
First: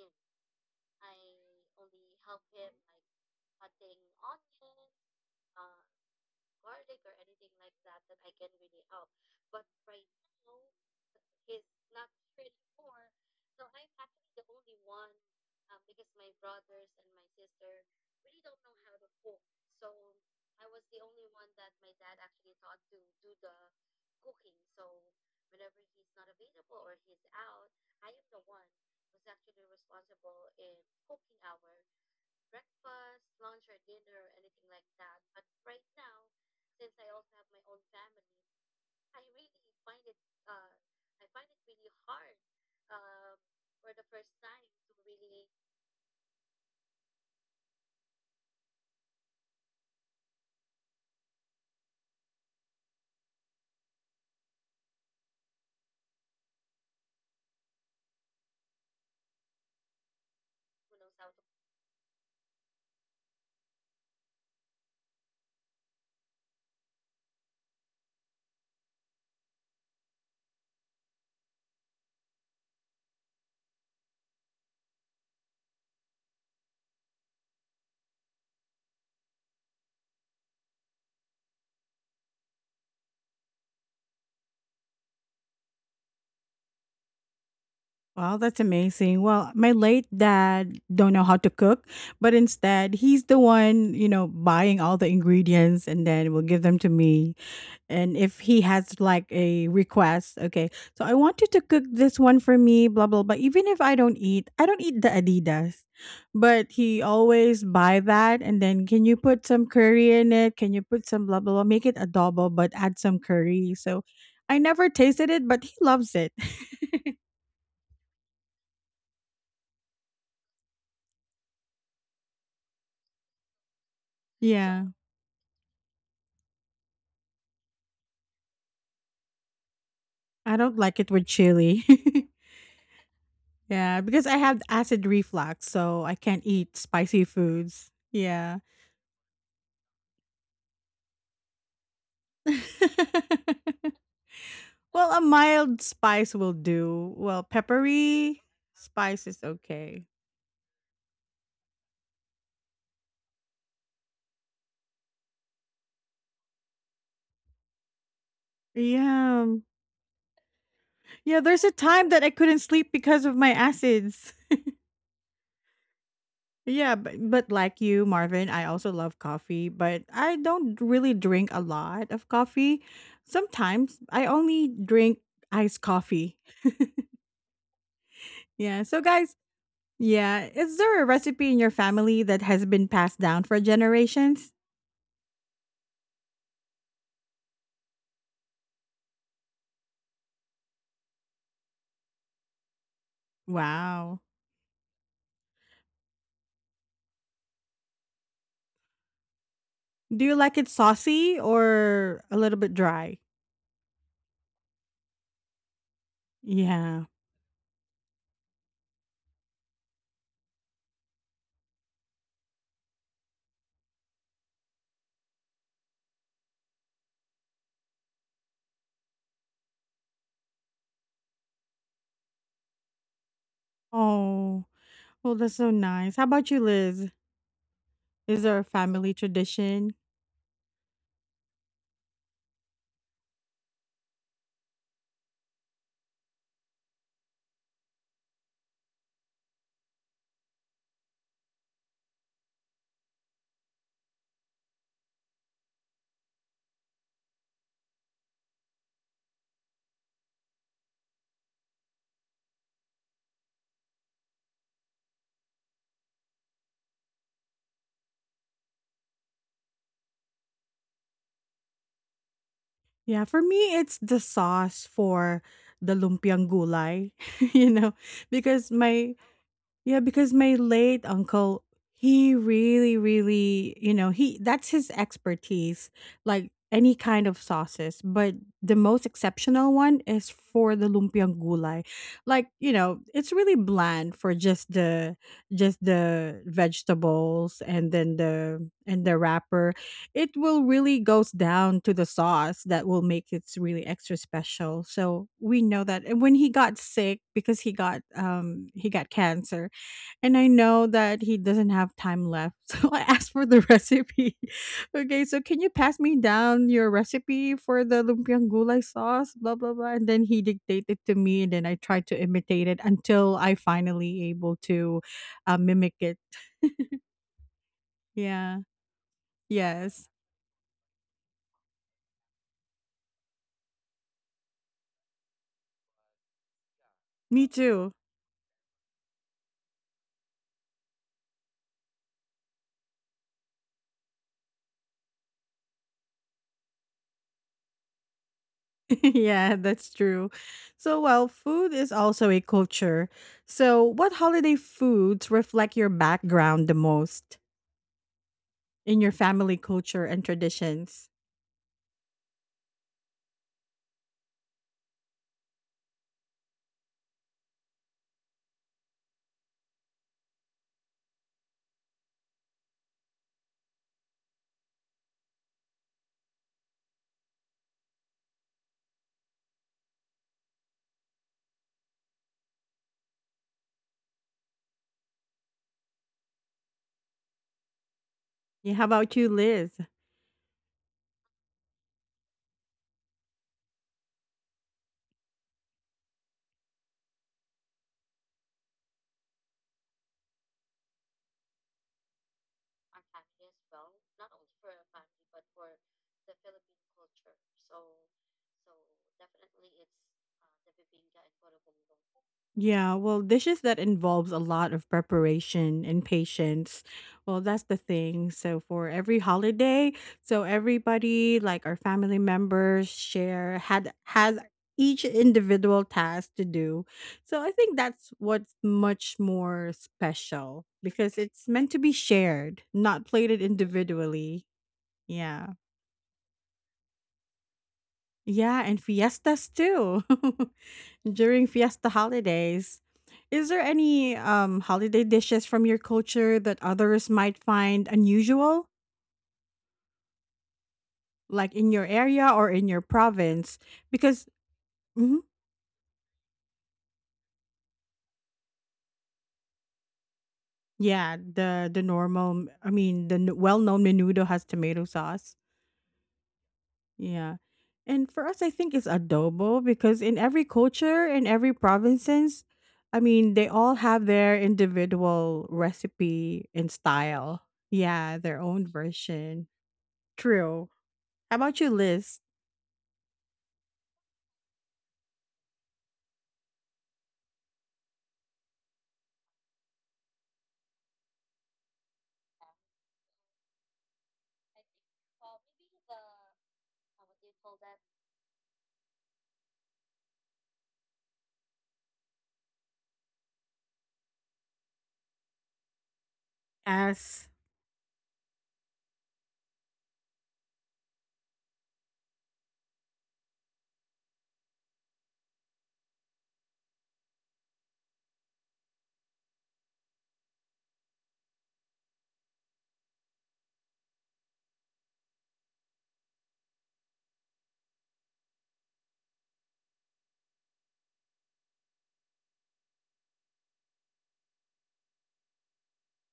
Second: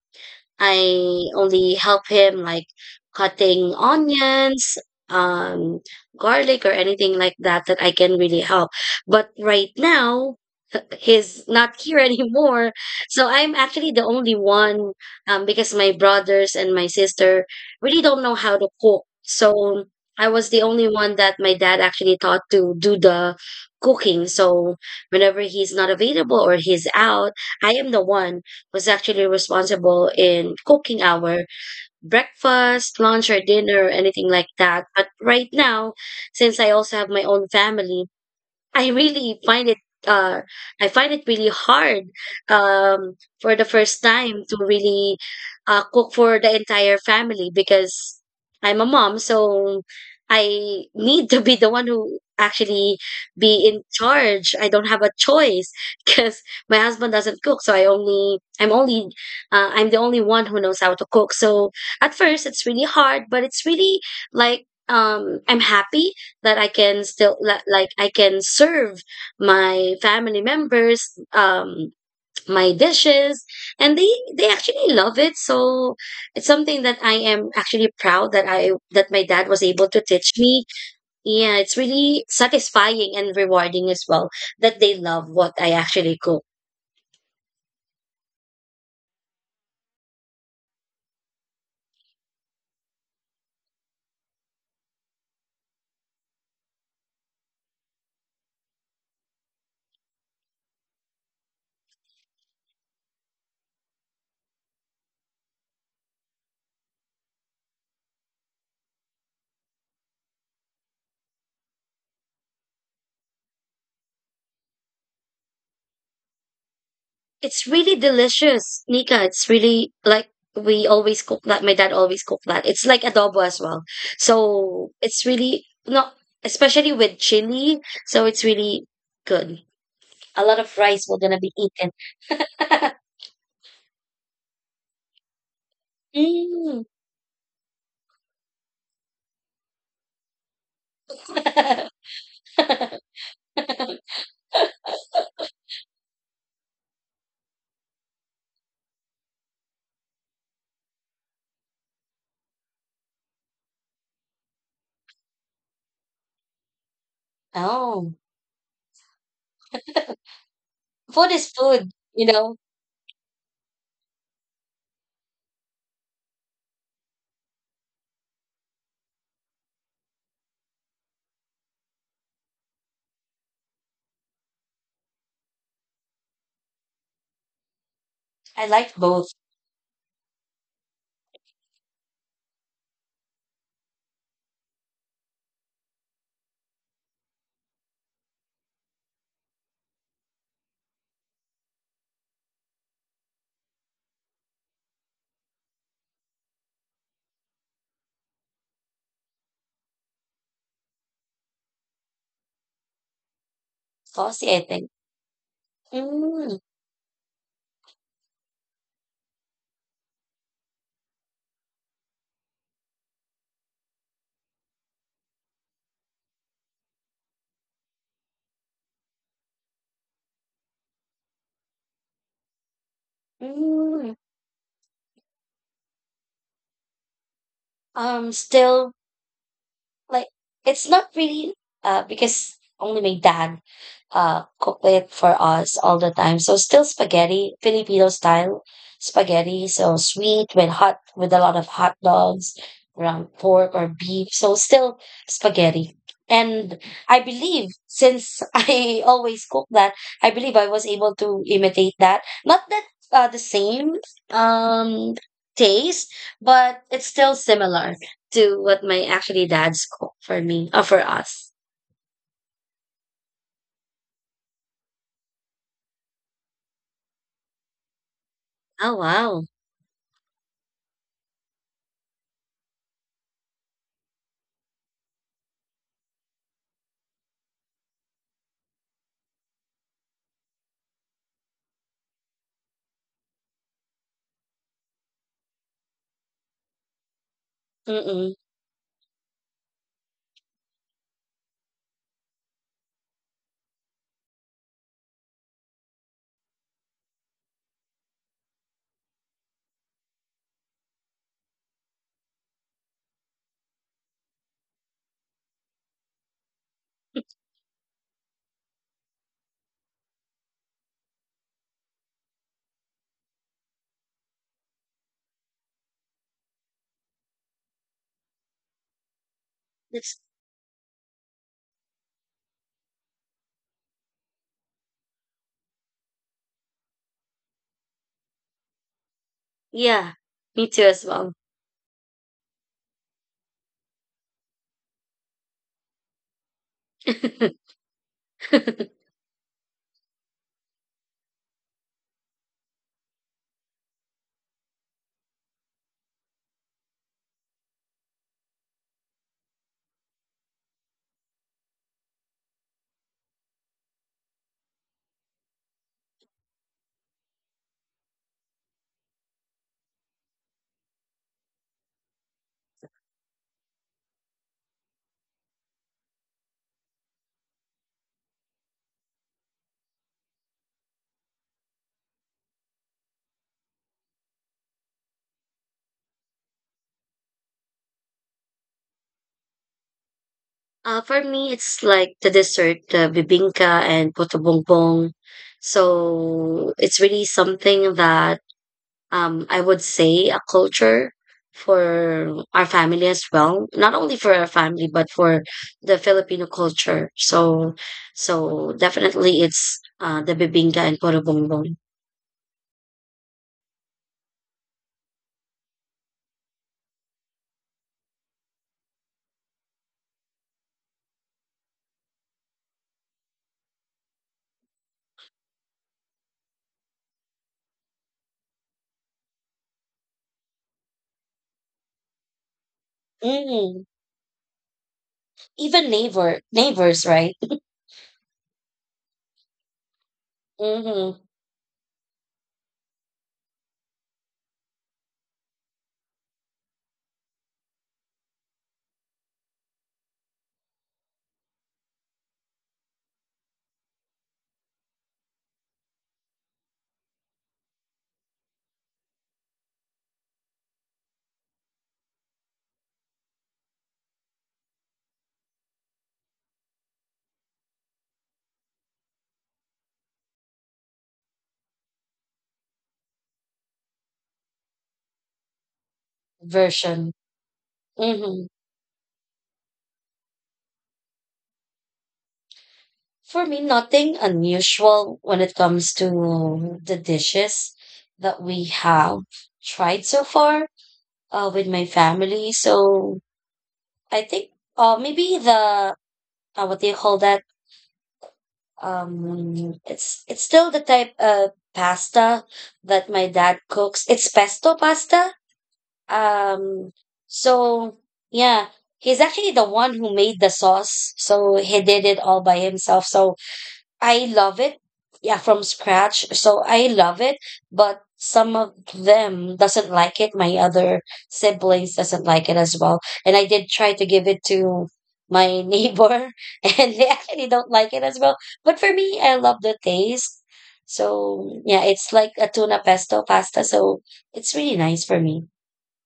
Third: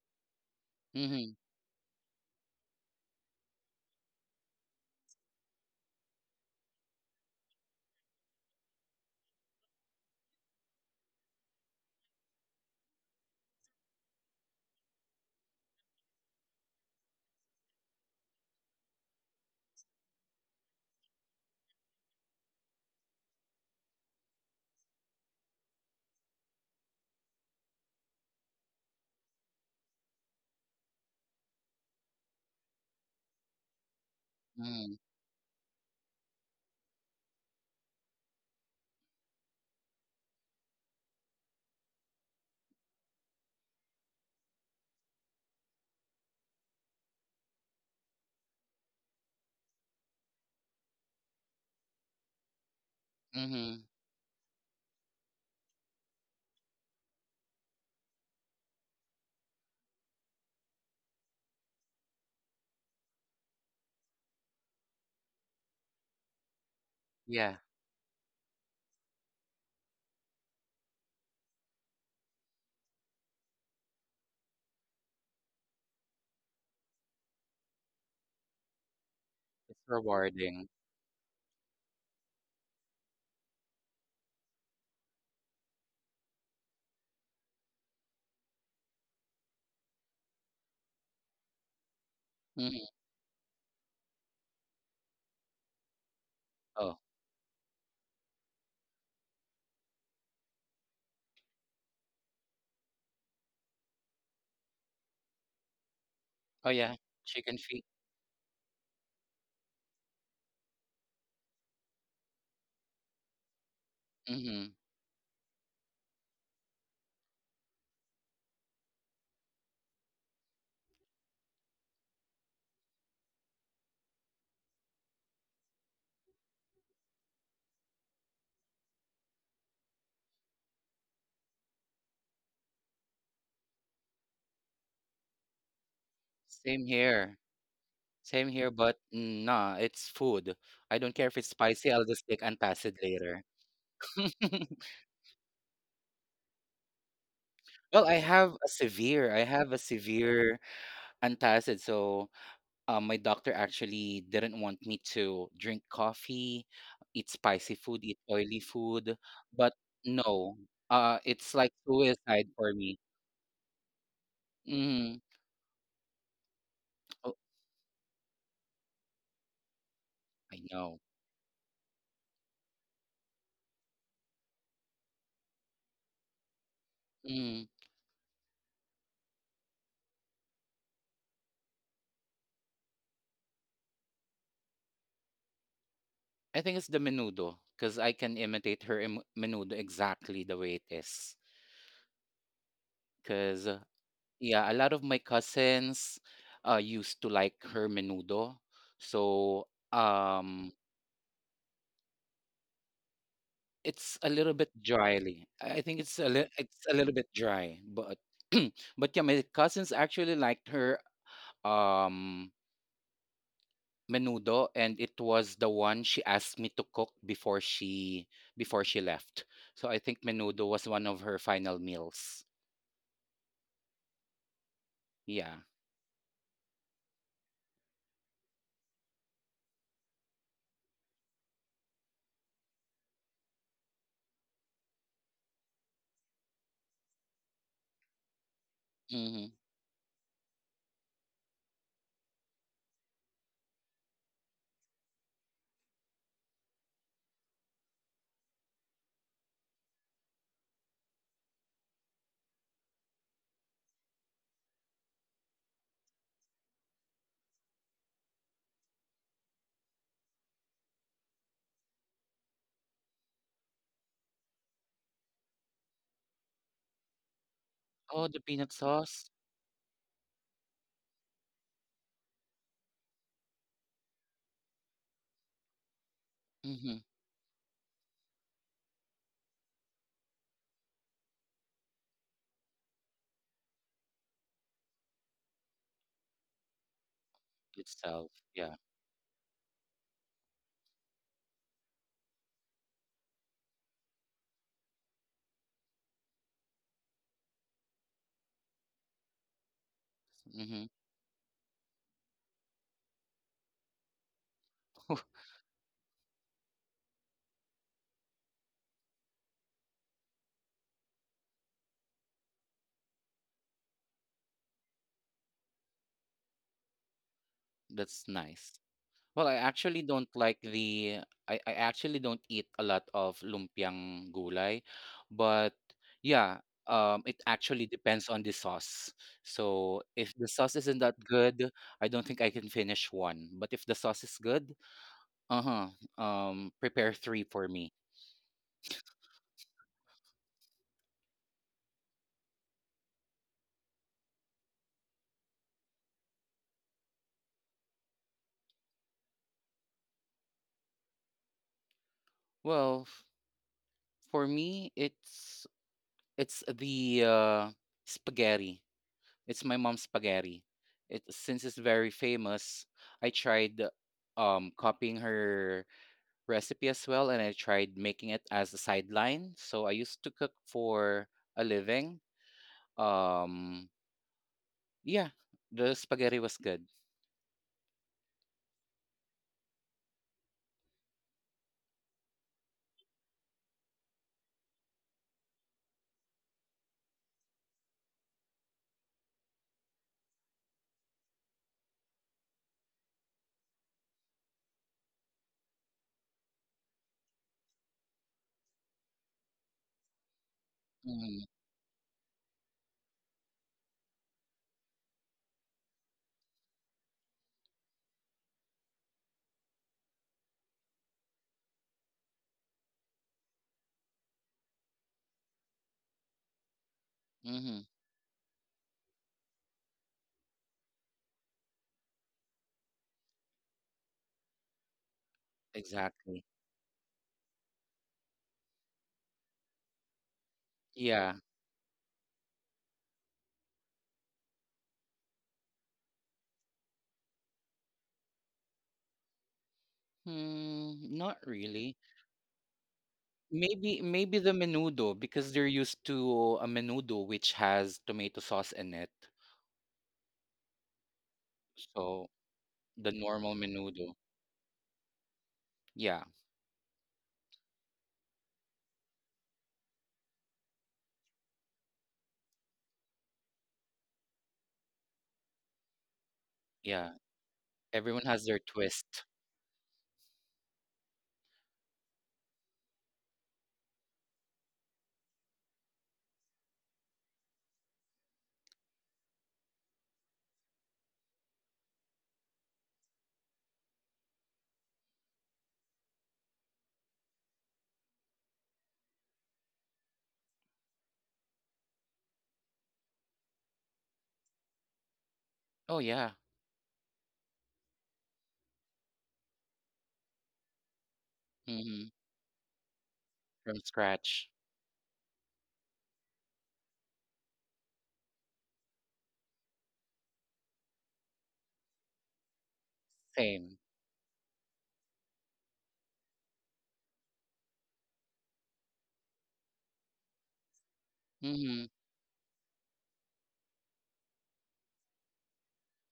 Speaker 3: I
Speaker 2: Mm-hmm.
Speaker 3: only help him like cutting onions, um, garlic, or anything like that that I can really help. But right now, he's not here anymore. So I'm actually the only one, because my brothers and my sister really don't know how to cook. So I was the only one that my dad actually taught to do the cooking. So whenever he's not available or he's out, I am the one was actually responsible in cooking our breakfast, lunch, or dinner, or anything like that.
Speaker 2: Mm-hmm.
Speaker 3: But right now, since I also have my own family, I really find it uh I find it really hard for the first time to really cook for the entire family because I'm a mom, so I need to be the one who actually be
Speaker 2: Mm-hmm.
Speaker 3: in charge. I don't have a choice because my husband doesn't cook, so I'm the only one who knows how to cook. So at first it's really hard, but it's really like, um, I'm happy that I can still
Speaker 2: Yeah,
Speaker 3: li- like I can serve my family members um my dishes, and they actually love it, so it's something that I am actually proud that I that my dad was
Speaker 2: it's
Speaker 3: able to teach me.
Speaker 2: rewarding.
Speaker 3: Yeah, it's really satisfying and rewarding as well that they love what I actually cook.
Speaker 1: Well, that's amazing. Well, my late dad don't know how to cook, but
Speaker 2: Mm-hmm.
Speaker 1: instead he's the one buying all the ingredients and then will give them to
Speaker 2: Oh,
Speaker 1: me. And if he has like a request, okay, so I want you to cook this one for me, blah blah blah. Even if I don't eat the Adidas, but
Speaker 2: oh yeah,
Speaker 1: he
Speaker 2: chicken
Speaker 1: always
Speaker 2: feet.
Speaker 1: buy that, and then can you put some curry in it? Can you put some blah blah blah? Make it adobo, but add some curry. So I
Speaker 2: Mm-hmm.
Speaker 1: never tasted it, but he loves it.
Speaker 3: It's really delicious, Nika. It's really like we always cook that. My dad always cook that. It's like adobo as well.
Speaker 1: Yeah,
Speaker 3: So it's really not, especially with chili. So it's really good. A
Speaker 1: I
Speaker 3: lot of
Speaker 1: don't like
Speaker 3: rice
Speaker 1: it
Speaker 3: we're
Speaker 1: with
Speaker 3: gonna be
Speaker 1: chili.
Speaker 3: eating.
Speaker 1: Yeah, because I have acid reflux, so I can't eat
Speaker 3: Mm.
Speaker 2: Same
Speaker 1: spicy
Speaker 2: here.
Speaker 1: foods.
Speaker 2: Same
Speaker 1: Yeah.
Speaker 2: here, but mm, nah, it's food. I don't care if it's spicy, I'll just take antacid later.
Speaker 1: Well, a mild spice will do. Well,
Speaker 2: Well,
Speaker 1: peppery spice
Speaker 2: I
Speaker 1: is
Speaker 2: have a
Speaker 1: okay.
Speaker 2: severe antacid. So, my doctor actually didn't want me to drink coffee, eat spicy food,
Speaker 3: Oh,
Speaker 2: eat oily food.
Speaker 1: Yeah.
Speaker 2: But no,
Speaker 3: food
Speaker 1: Yeah,
Speaker 3: is
Speaker 2: it's
Speaker 1: there's a
Speaker 2: like
Speaker 3: food.
Speaker 1: time that I
Speaker 3: You
Speaker 2: suicide
Speaker 3: know,
Speaker 1: couldn't
Speaker 2: for
Speaker 1: sleep
Speaker 2: me.
Speaker 1: because of my acids.
Speaker 2: Mm,
Speaker 1: Yeah, but,
Speaker 2: oh,
Speaker 1: but like you, Marvin, I also love coffee, but I
Speaker 2: I
Speaker 1: don't
Speaker 2: know.
Speaker 1: really drink a lot of coffee. Sometimes I only drink iced coffee.
Speaker 2: Mm,
Speaker 3: I
Speaker 1: Yeah.
Speaker 3: like
Speaker 1: So,
Speaker 3: both.
Speaker 1: guys, yeah, is there a recipe in your family that has been passed down for generations?
Speaker 2: I think it's the menudo because I can imitate her menudo exactly the way it is. Because
Speaker 1: Wow.
Speaker 2: yeah, a lot of my cousins used to like her menudo. So
Speaker 1: Do you like it
Speaker 2: um,
Speaker 1: saucy or a little bit dry?
Speaker 2: it's a little
Speaker 3: Saucy, I
Speaker 2: bit
Speaker 3: think.
Speaker 2: dryly. I think it's a
Speaker 3: Mm.
Speaker 2: it's a
Speaker 1: Yeah.
Speaker 2: little bit dry, but but yeah, my cousins actually liked her um, menudo, and it was the one she asked me to cook before she, before she left. So I think menudo was one of her final meals.
Speaker 3: Mm.
Speaker 1: Oh, well,
Speaker 2: Yeah.
Speaker 1: that's so nice. How about you, Liz? Is there a
Speaker 3: Still,
Speaker 1: family tradition?
Speaker 3: like, it's not really because only my dad cooked it for us all the time. So still spaghetti, Filipino style
Speaker 2: Hmm.
Speaker 3: spaghetti, so sweet with hot with a lot of hot dogs, ground pork or beef. So still spaghetti. And I believe since I always cook that, I believe I was able to imitate that. Not that the same um taste, but it's still similar to what my actually dad's cook for me, for us.
Speaker 1: Yeah, for me, it's the sauce for the lumpiang gulay, you know,
Speaker 2: Oh, the
Speaker 1: because
Speaker 2: peanut
Speaker 3: Oh,
Speaker 1: my
Speaker 2: sauce.
Speaker 3: wow.
Speaker 1: Yeah, because my late uncle, he really, really, you know, he that's his expertise, like any
Speaker 2: Mm-hmm.
Speaker 1: kind of sauces. But the most exceptional one is for the lumpiang gulay. Like, it's really bland for just the vegetables and then
Speaker 2: Itself.
Speaker 3: Mm-mm.
Speaker 1: the
Speaker 2: Yeah.
Speaker 1: and the wrapper. It will really goes down to the sauce that will make it really extra special. So we know that. And when he got sick because he got cancer, and I
Speaker 2: Mm-hmm.
Speaker 1: know that he doesn't have time left, so I asked for the recipe. Okay, so can you pass me down your recipe for the lumpiang gulay sauce? Blah blah blah. And then he dictated to me, and then I tried to imitate it until I finally able to mimic it.
Speaker 2: That's
Speaker 1: Yeah.
Speaker 2: nice. Well, I actually
Speaker 1: Yes.
Speaker 3: It's,
Speaker 2: don't like the, I actually don't eat a lot of lumpiang gulay, but yeah, it
Speaker 1: Me too.
Speaker 2: actually depends on the sauce. So
Speaker 3: yeah,
Speaker 2: if the
Speaker 3: me
Speaker 2: sauce
Speaker 3: too
Speaker 2: isn't
Speaker 3: as
Speaker 2: that
Speaker 3: well.
Speaker 2: good, I don't think I can finish one. But if the sauce is good, uh-huh, prepare three for me.
Speaker 1: Yeah, that's true. So well, food is also a culture. So what holiday foods reflect your background the most in your family culture and traditions?
Speaker 2: Well, for me, it's the spaghetti. It's my mom's spaghetti. It since it's very famous, I tried copying her recipe as well and I tried making it as a sideline. So I used to cook for a living. Um yeah, the spaghetti was good.
Speaker 1: Yeah, how about you, Liz?
Speaker 3: Uh, for me, it's like the dessert, the bibingka and puto bongbong. So it's really something that, I would say a culture for our family as well. Not only for our family, but for the Filipino culture. So, so definitely it's the bibingka and puto
Speaker 2: Hmm.
Speaker 3: bongbong.
Speaker 1: Yeah, well, dishes that involves a lot of preparation and patience. Well, that's the thing. So for every holiday, so everybody, like our family members, share had has each individual task to do. So I think
Speaker 2: Hmm.
Speaker 1: that's what's much more special because it's meant to be shared, not plated
Speaker 3: Mm.
Speaker 1: individually. Yeah.
Speaker 3: Even neighbor
Speaker 2: Exactly.
Speaker 3: neighbors, right?
Speaker 1: Yeah, and fiestas too.
Speaker 3: Mm-hmm.
Speaker 2: Yeah.
Speaker 1: During fiesta holidays. Is there any holiday dishes from your culture that others might find unusual,
Speaker 2: Hmm, not
Speaker 1: like in your
Speaker 2: really.
Speaker 1: area or in your province?
Speaker 2: Maybe
Speaker 1: Because
Speaker 2: maybe the
Speaker 1: mhm,
Speaker 2: menudo because they're used to a menudo which has tomato sauce in it.
Speaker 1: yeah, the
Speaker 2: So
Speaker 1: normal, I mean,
Speaker 2: the normal
Speaker 1: well-known
Speaker 2: menudo.
Speaker 1: menudo has tomato sauce.
Speaker 2: Yeah.
Speaker 1: Yeah. And for us, I think it's adobo because in every culture, in every provinces, I mean, they all have their individual recipe and
Speaker 3: Version.
Speaker 2: Yeah,
Speaker 1: style. Yeah,
Speaker 2: everyone
Speaker 1: their
Speaker 3: Mm-hmm.
Speaker 2: has their
Speaker 1: own
Speaker 2: twist.
Speaker 1: version. True. How about you, Liz?
Speaker 3: For me, nothing unusual when it comes to the dishes that we have tried so far with my family. So I think maybe the what do you call that? It's still the type of pasta that my dad cooks. It's pesto pasta.
Speaker 2: Oh yeah.
Speaker 3: Um,
Speaker 1: As
Speaker 3: so yeah, he's actually the one who made the sauce. So he did
Speaker 2: Mhm.
Speaker 3: it all by himself. So
Speaker 2: From
Speaker 3: I
Speaker 2: scratch.
Speaker 3: love it. Yeah, from scratch. So I love it, but some of them doesn't like it. My other siblings doesn't like it as well. And I did
Speaker 2: Same.
Speaker 3: try to give it to my neighbor and they actually don't like it as well. But for me, I love the taste. So
Speaker 2: Mhm.
Speaker 3: yeah, it's like a tuna pesto pasta. So it's really nice for me.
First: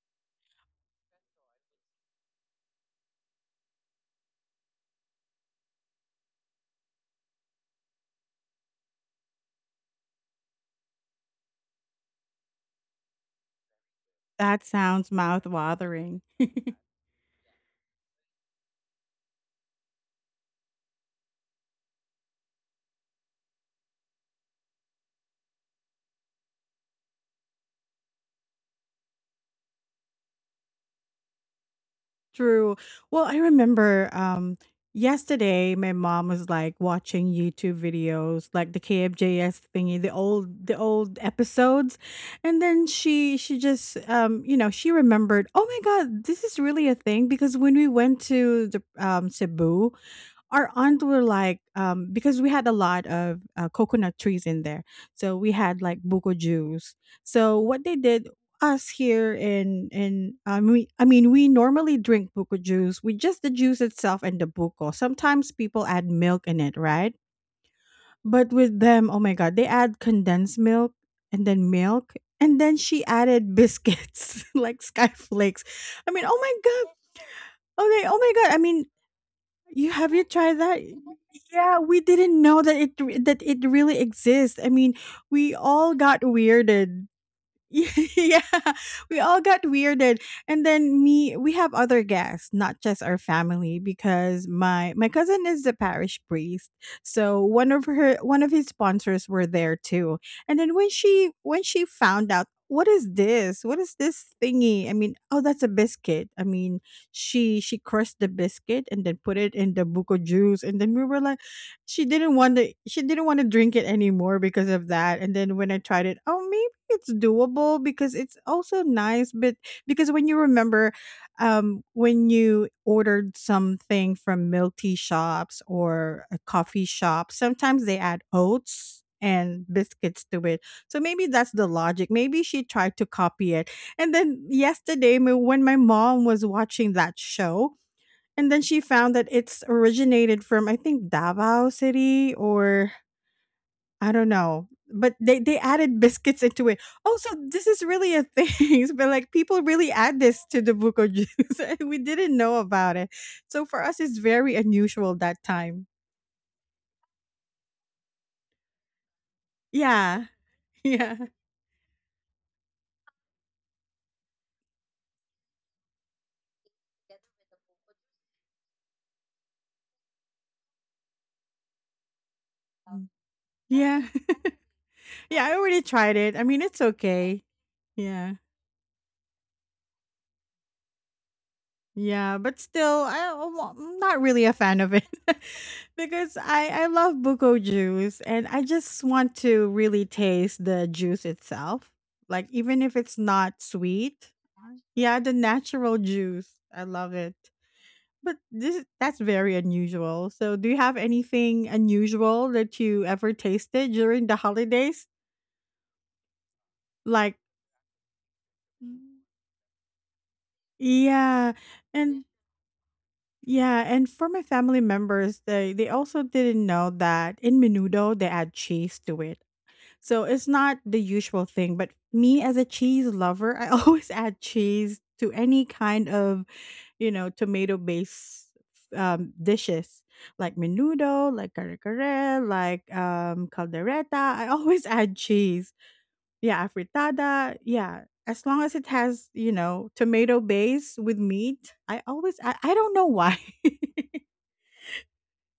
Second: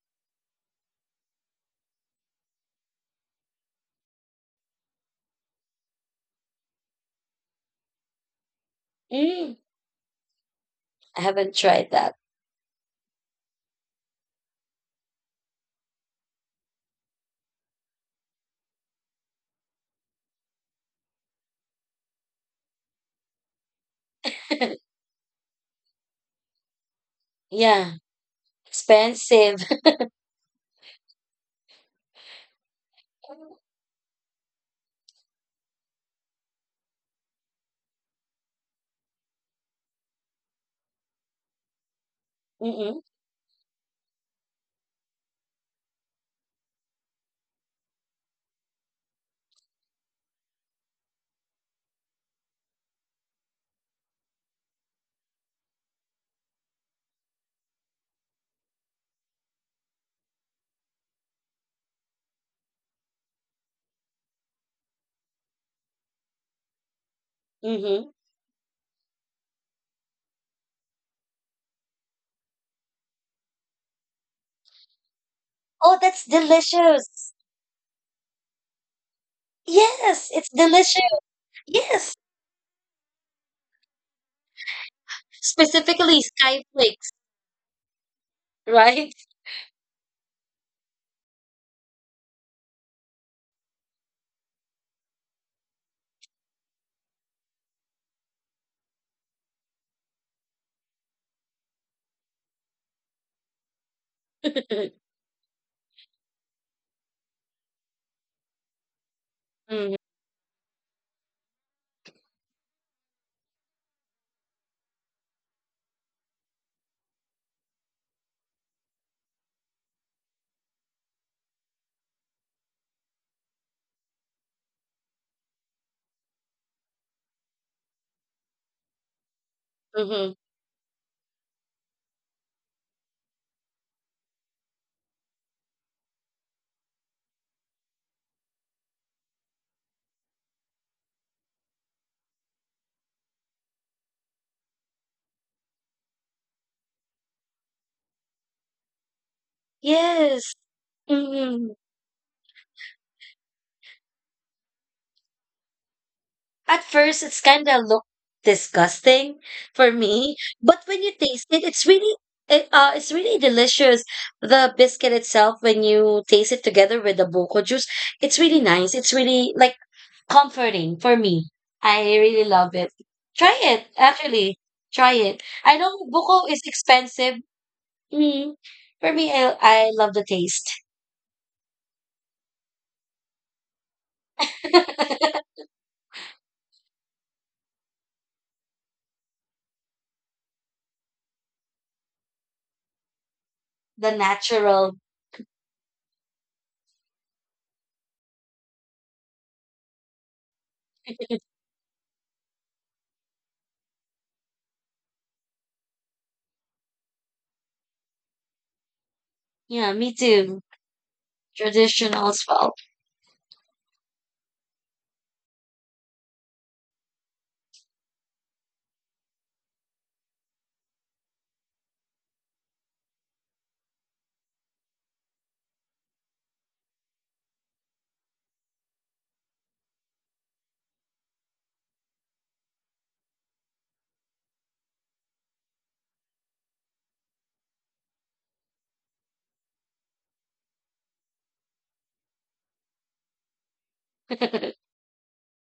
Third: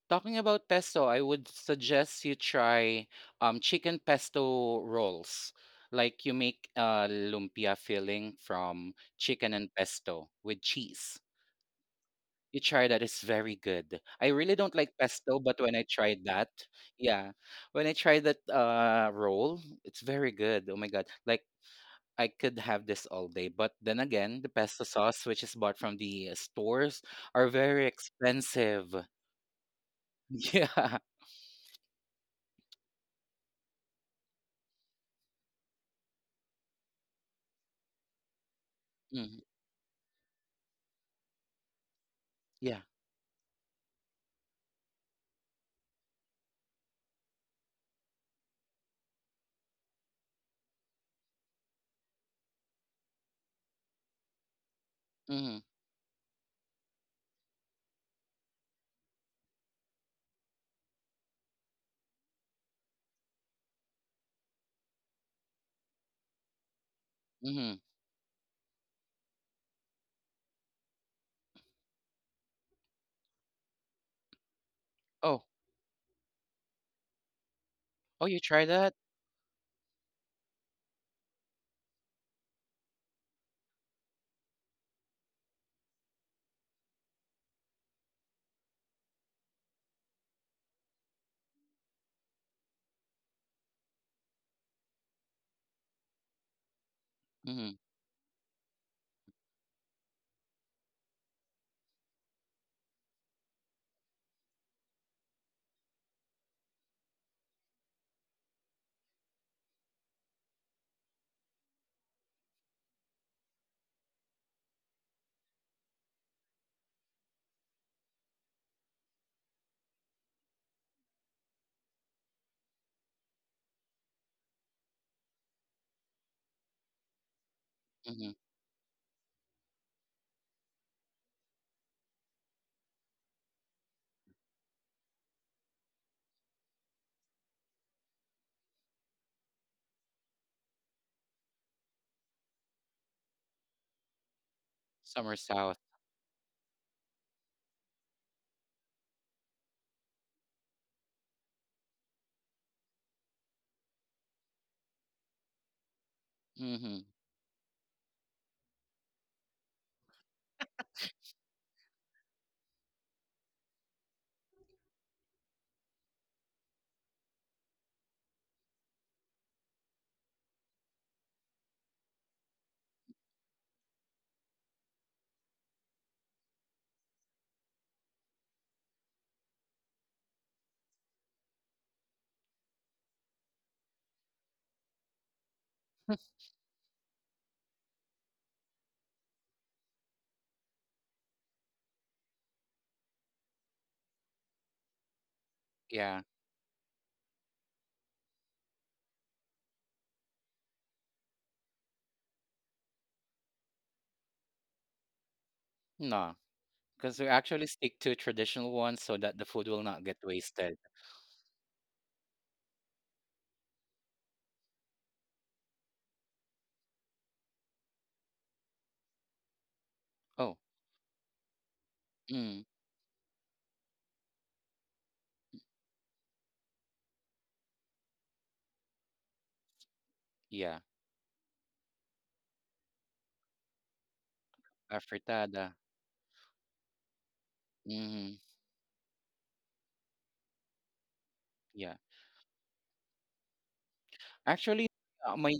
Speaker 2: Talking about pesto, I would suggest you try chicken pesto rolls. Like you make a lumpia filling from
Speaker 3: Mm.
Speaker 2: chicken and pesto with
Speaker 3: I
Speaker 2: cheese.
Speaker 3: haven't tried that.
Speaker 2: You try that, it's very good. I really
Speaker 1: that
Speaker 2: don't like
Speaker 1: sounds
Speaker 2: pesto,
Speaker 1: mouth
Speaker 2: but when I
Speaker 1: watering.
Speaker 2: tried that, yeah, when I tried that roll, it's very good. Oh my God. Like I could have this all day. But then again, the pesto sauce, which is bought from the stores, are very
Speaker 3: Yeah,
Speaker 2: expensive.
Speaker 3: expensive.
Speaker 2: Yeah.
Speaker 1: True. Well, I remember yesterday my mom was like watching YouTube videos like the
Speaker 2: Hmm.
Speaker 1: KFJS thingy, the old episodes. And
Speaker 2: Yeah.
Speaker 1: then
Speaker 3: Mm-mm,
Speaker 1: she just she remembered, "Oh my god, this is really a thing because when we went to the Cebu, our aunt were like because we had a lot of coconut trees in there, so we
Speaker 2: Hmm.
Speaker 1: had like buko juice. So what they did, us here in we, I mean we normally drink buko juice with just the juice itself and the buko. Sometimes people add milk in it, right?
Speaker 2: Hmm.
Speaker 3: mm-hmm.
Speaker 1: But with them, oh my god, they add condensed milk and then milk, and then she added biscuits like sky
Speaker 2: Oh,
Speaker 1: flakes.
Speaker 3: Oh,
Speaker 1: I
Speaker 3: that's
Speaker 1: mean, oh my god.
Speaker 3: delicious.
Speaker 1: Okay, oh
Speaker 2: oh, you
Speaker 1: my god. I
Speaker 2: try
Speaker 1: mean,
Speaker 2: that?
Speaker 3: Yes,
Speaker 1: you
Speaker 3: it's
Speaker 1: tried that?
Speaker 3: delicious.
Speaker 1: Yeah, we
Speaker 3: Yes,
Speaker 1: didn't know that that it really exists. I mean, we all
Speaker 3: specifically
Speaker 1: got
Speaker 3: sky
Speaker 1: weirded.
Speaker 3: flakes,
Speaker 1: Yeah,
Speaker 3: right?
Speaker 1: we all got weirded. And then me, we have other guests, not just our family, because my cousin is the parish priest. So
Speaker 2: Hmm.
Speaker 1: one of his sponsors were there too. And then when she found out, what is this? What is this thingy? I mean, oh, that's a biscuit. I mean, she crushed the biscuit and then put it in the
Speaker 3: Mm-hmm,
Speaker 1: buko juice, and then we were like, she didn't want to drink it anymore because of that. And then when I tried it, oh, it's doable because it's also nice. But because when you remember, when you ordered something from milk tea shops or a coffee shop, sometimes they add
Speaker 2: Hmm.
Speaker 1: oats and biscuits
Speaker 3: mm-hmm.
Speaker 1: to it. So maybe that's the logic, maybe she tried to copy it. And then yesterday, when my mom was watching that show, and then she found that it's originated from I think Davao City or I don't know, but
Speaker 2: Summer
Speaker 1: they
Speaker 2: South.
Speaker 1: added biscuits into it. Oh, so this is really a thing. But like, people really add this
Speaker 3: Yes.
Speaker 1: to the buko juice.
Speaker 3: Mm-hmm.
Speaker 1: And we didn't know about it. So for us, it's very unusual that time.
Speaker 3: At
Speaker 2: Hmm.
Speaker 3: first, it's kind of look disgusting for
Speaker 1: Yeah.
Speaker 3: me, but when you
Speaker 1: Yeah.
Speaker 3: taste it, it's really — it, it's really delicious. The biscuit itself, when you taste it together with the boko juice, it's really nice. It's really like comforting for me. I really love it.
Speaker 1: Mm.
Speaker 3: Try it,
Speaker 1: Yeah.
Speaker 3: actually. Try it.
Speaker 1: Yeah, I
Speaker 3: I
Speaker 1: already
Speaker 3: know
Speaker 1: tried it.
Speaker 3: buko
Speaker 1: I
Speaker 3: is
Speaker 1: mean, it's
Speaker 3: expensive.
Speaker 1: okay. Yeah.
Speaker 3: Mm. For me, I love the taste.
Speaker 1: Yeah, but still, am not really a fan of it. Because I love buko juice and I just want to really taste the juice itself. Like, even if it's not
Speaker 3: The
Speaker 1: sweet,
Speaker 3: natural.
Speaker 1: yeah, the natural
Speaker 2: Yeah.
Speaker 1: juice. I love it. But this that's very unusual. So, do you have anything unusual that you ever tasted during the holidays?
Speaker 2: No, because we
Speaker 1: Like,
Speaker 2: actually stick to traditional ones so that the food will
Speaker 3: Yeah,
Speaker 2: not
Speaker 3: me
Speaker 2: get
Speaker 3: too.
Speaker 2: wasted.
Speaker 1: yeah.
Speaker 3: Traditional
Speaker 1: And
Speaker 3: as well.
Speaker 1: Yeah, and for my family members, they also didn't know that in menudo they add cheese to it. So it's
Speaker 2: Oh,
Speaker 1: not the usual thing, but me as a
Speaker 2: mm,
Speaker 1: cheese lover, I always add cheese to any kind of, tomato-based dishes like
Speaker 2: yeah.
Speaker 1: menudo, like kare kare, like caldereta. I always add cheese.
Speaker 2: Afritada.
Speaker 1: Yeah, afritada. Yeah,
Speaker 2: Hmm.
Speaker 1: as long as it has, tomato base with meat,
Speaker 2: Yeah.
Speaker 1: I don't know why.
Speaker 2: Actually, my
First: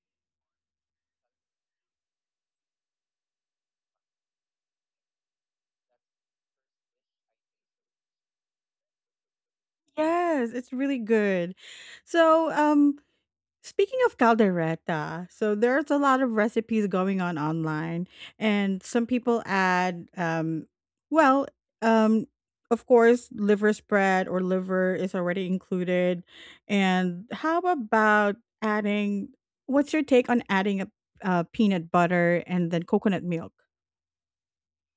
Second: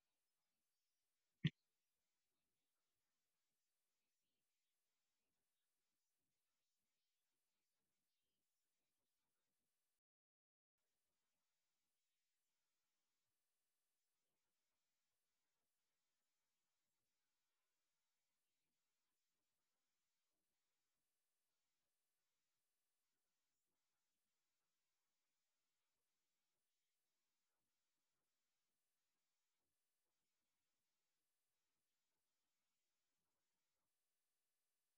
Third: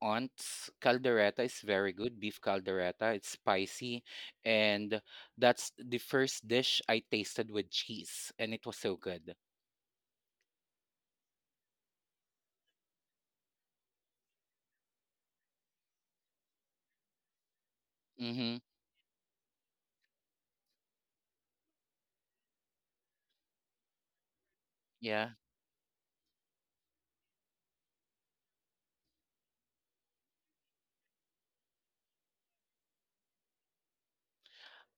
Speaker 2: aunt's caldereta is very good, beef caldereta. It's spicy, and that's the first dish I tasted with cheese, and it was so good.
Speaker 1: Yes, it's really good. So, speaking of caldereta, so there's a lot of recipes going on online,
Speaker 2: Mm-hmm.
Speaker 1: and some people add, well, um, of course, liver spread or liver is
Speaker 2: Yeah.
Speaker 1: already included. And how about adding? What's your take on adding a peanut butter and then coconut milk?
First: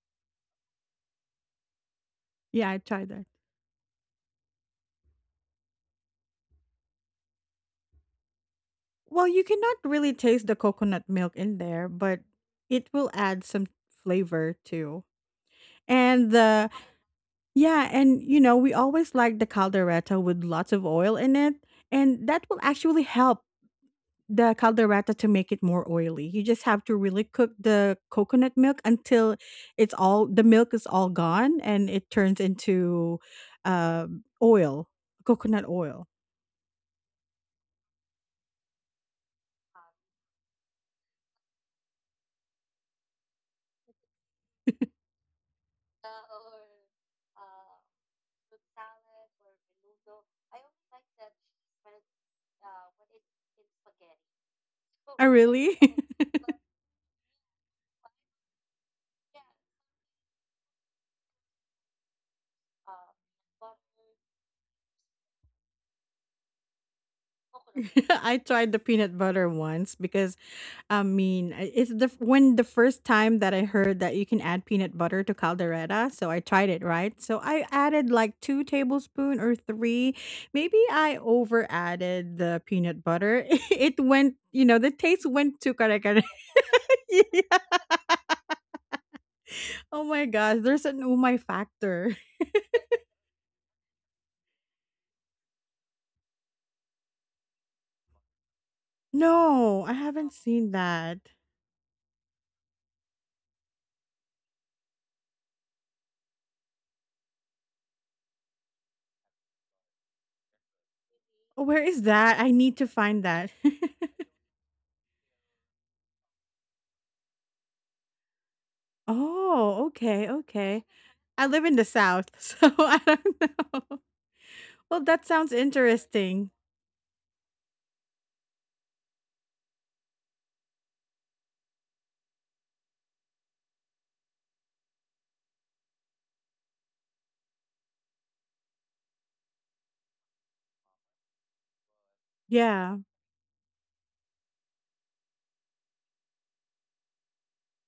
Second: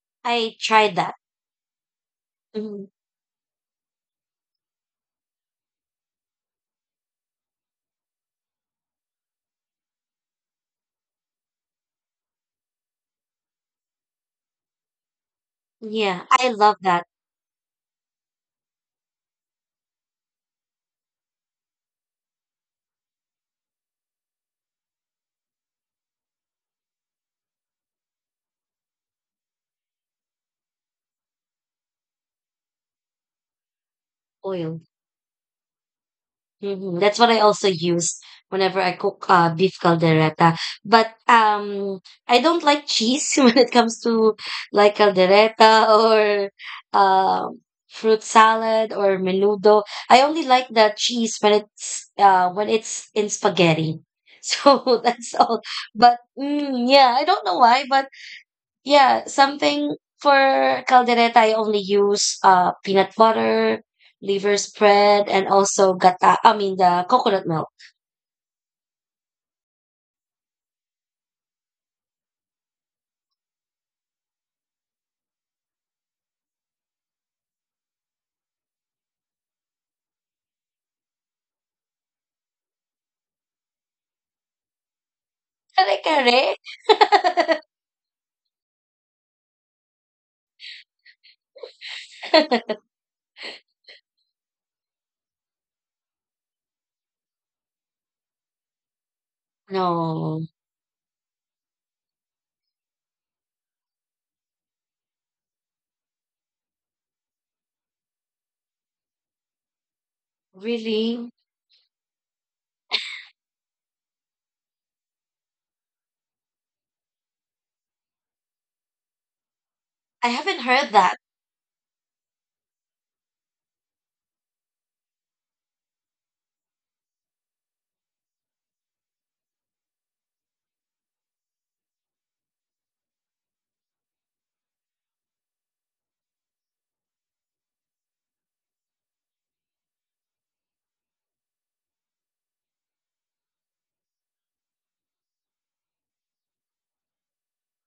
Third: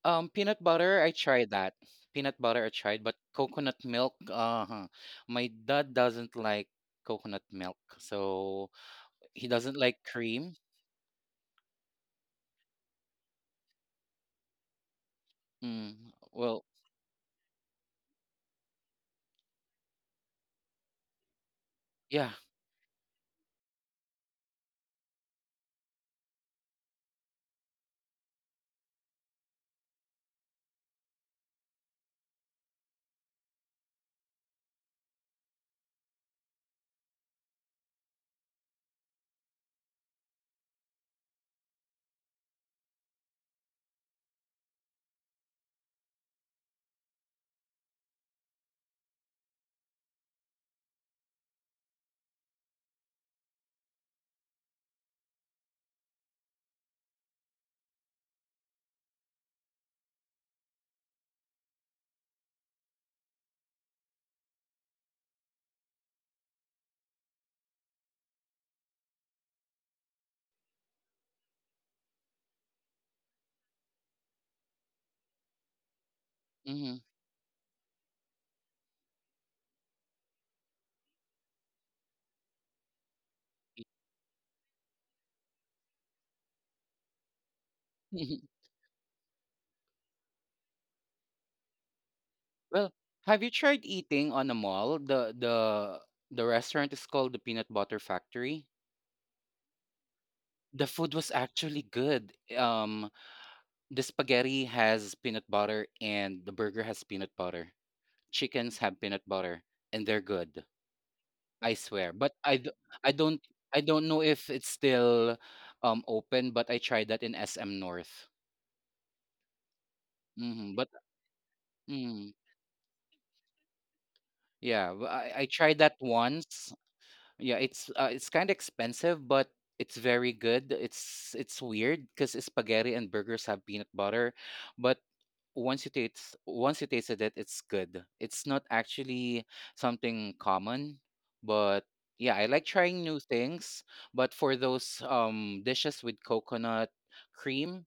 Speaker 3: I
Speaker 2: Peanut
Speaker 3: tried
Speaker 2: butter, I
Speaker 3: that.
Speaker 2: tried that. Peanut butter,
Speaker 1: Yeah,
Speaker 2: I
Speaker 1: I
Speaker 3: Mhm.
Speaker 2: tried,
Speaker 1: tried
Speaker 2: but
Speaker 1: that.
Speaker 2: coconut milk, uh-huh. My dad doesn't like coconut milk, so
Speaker 1: Well, you
Speaker 2: he
Speaker 1: cannot
Speaker 2: doesn't like
Speaker 1: really taste
Speaker 2: cream.
Speaker 1: the coconut milk in there, but it will add some flavor too.
Speaker 2: Mm,
Speaker 3: Yeah,
Speaker 1: And
Speaker 3: I
Speaker 2: well,
Speaker 1: the
Speaker 3: love that
Speaker 1: Yeah, and we always like the caldereta with lots of oil in it, and
Speaker 2: yeah.
Speaker 1: that will actually help the caldereta to make it more oily. You just have to really cook the coconut milk until it's all the milk is all gone and it turns into
Speaker 3: oil.
Speaker 1: oil, coconut oil.
Speaker 3: Mhm. That's what I also use whenever I cook beef caldereta. But I don't like cheese when it comes to like caldereta or um fruit salad or menudo. I only like the cheese when it's in spaghetti. So
Speaker 1: Oh,
Speaker 3: that's all.
Speaker 1: really?
Speaker 3: But mm, yeah, I don't know why, but yeah, something — for caldereta, I only use peanut butter, liver spread, and also gata. I mean the coconut milk.
Speaker 1: I tried the peanut butter once because I mean, it's the when the first time that I heard that you can add peanut butter to caldereta, so I tried it,
Speaker 2: Mm-hmm.
Speaker 1: right? So I added like two tablespoon or three. Maybe I over added the peanut butter. It went, the taste went to
Speaker 3: Kare
Speaker 1: kare kare.
Speaker 3: kare.
Speaker 1: Yeah. Oh my gosh, there's an umay factor.
Speaker 2: Well, have you tried eating on a mall? The the restaurant is called the Peanut Butter Factory.
Speaker 1: No, I haven't
Speaker 3: No,
Speaker 1: seen
Speaker 2: The food
Speaker 1: that.
Speaker 2: was actually good. The spaghetti has peanut butter and the burger has peanut butter. Chickens have peanut butter and they're good.
Speaker 3: really,
Speaker 1: Oh,
Speaker 2: I
Speaker 1: where is
Speaker 2: swear. But
Speaker 1: that? I
Speaker 2: I d-
Speaker 1: need to
Speaker 2: I
Speaker 1: find
Speaker 2: don't
Speaker 1: that.
Speaker 2: I don't know if it's still open, but I tried that in SM North.
Speaker 1: Oh, okay,
Speaker 3: I haven't
Speaker 2: Hmm.
Speaker 1: okay.
Speaker 2: But
Speaker 3: heard that.
Speaker 1: I live in the South,
Speaker 2: mm,
Speaker 1: so I don't know.
Speaker 2: yeah,
Speaker 1: Well,
Speaker 2: w-
Speaker 1: that
Speaker 2: I
Speaker 1: sounds
Speaker 2: tried that
Speaker 1: interesting.
Speaker 2: once. Yeah, it's kind of expensive, but it's very good. It's weird because spaghetti and burgers have peanut butter, but once you tasted it, it's good. It's not actually something common, but yeah, I like
Speaker 1: Yeah.
Speaker 2: trying new things. But for those dishes with coconut cream,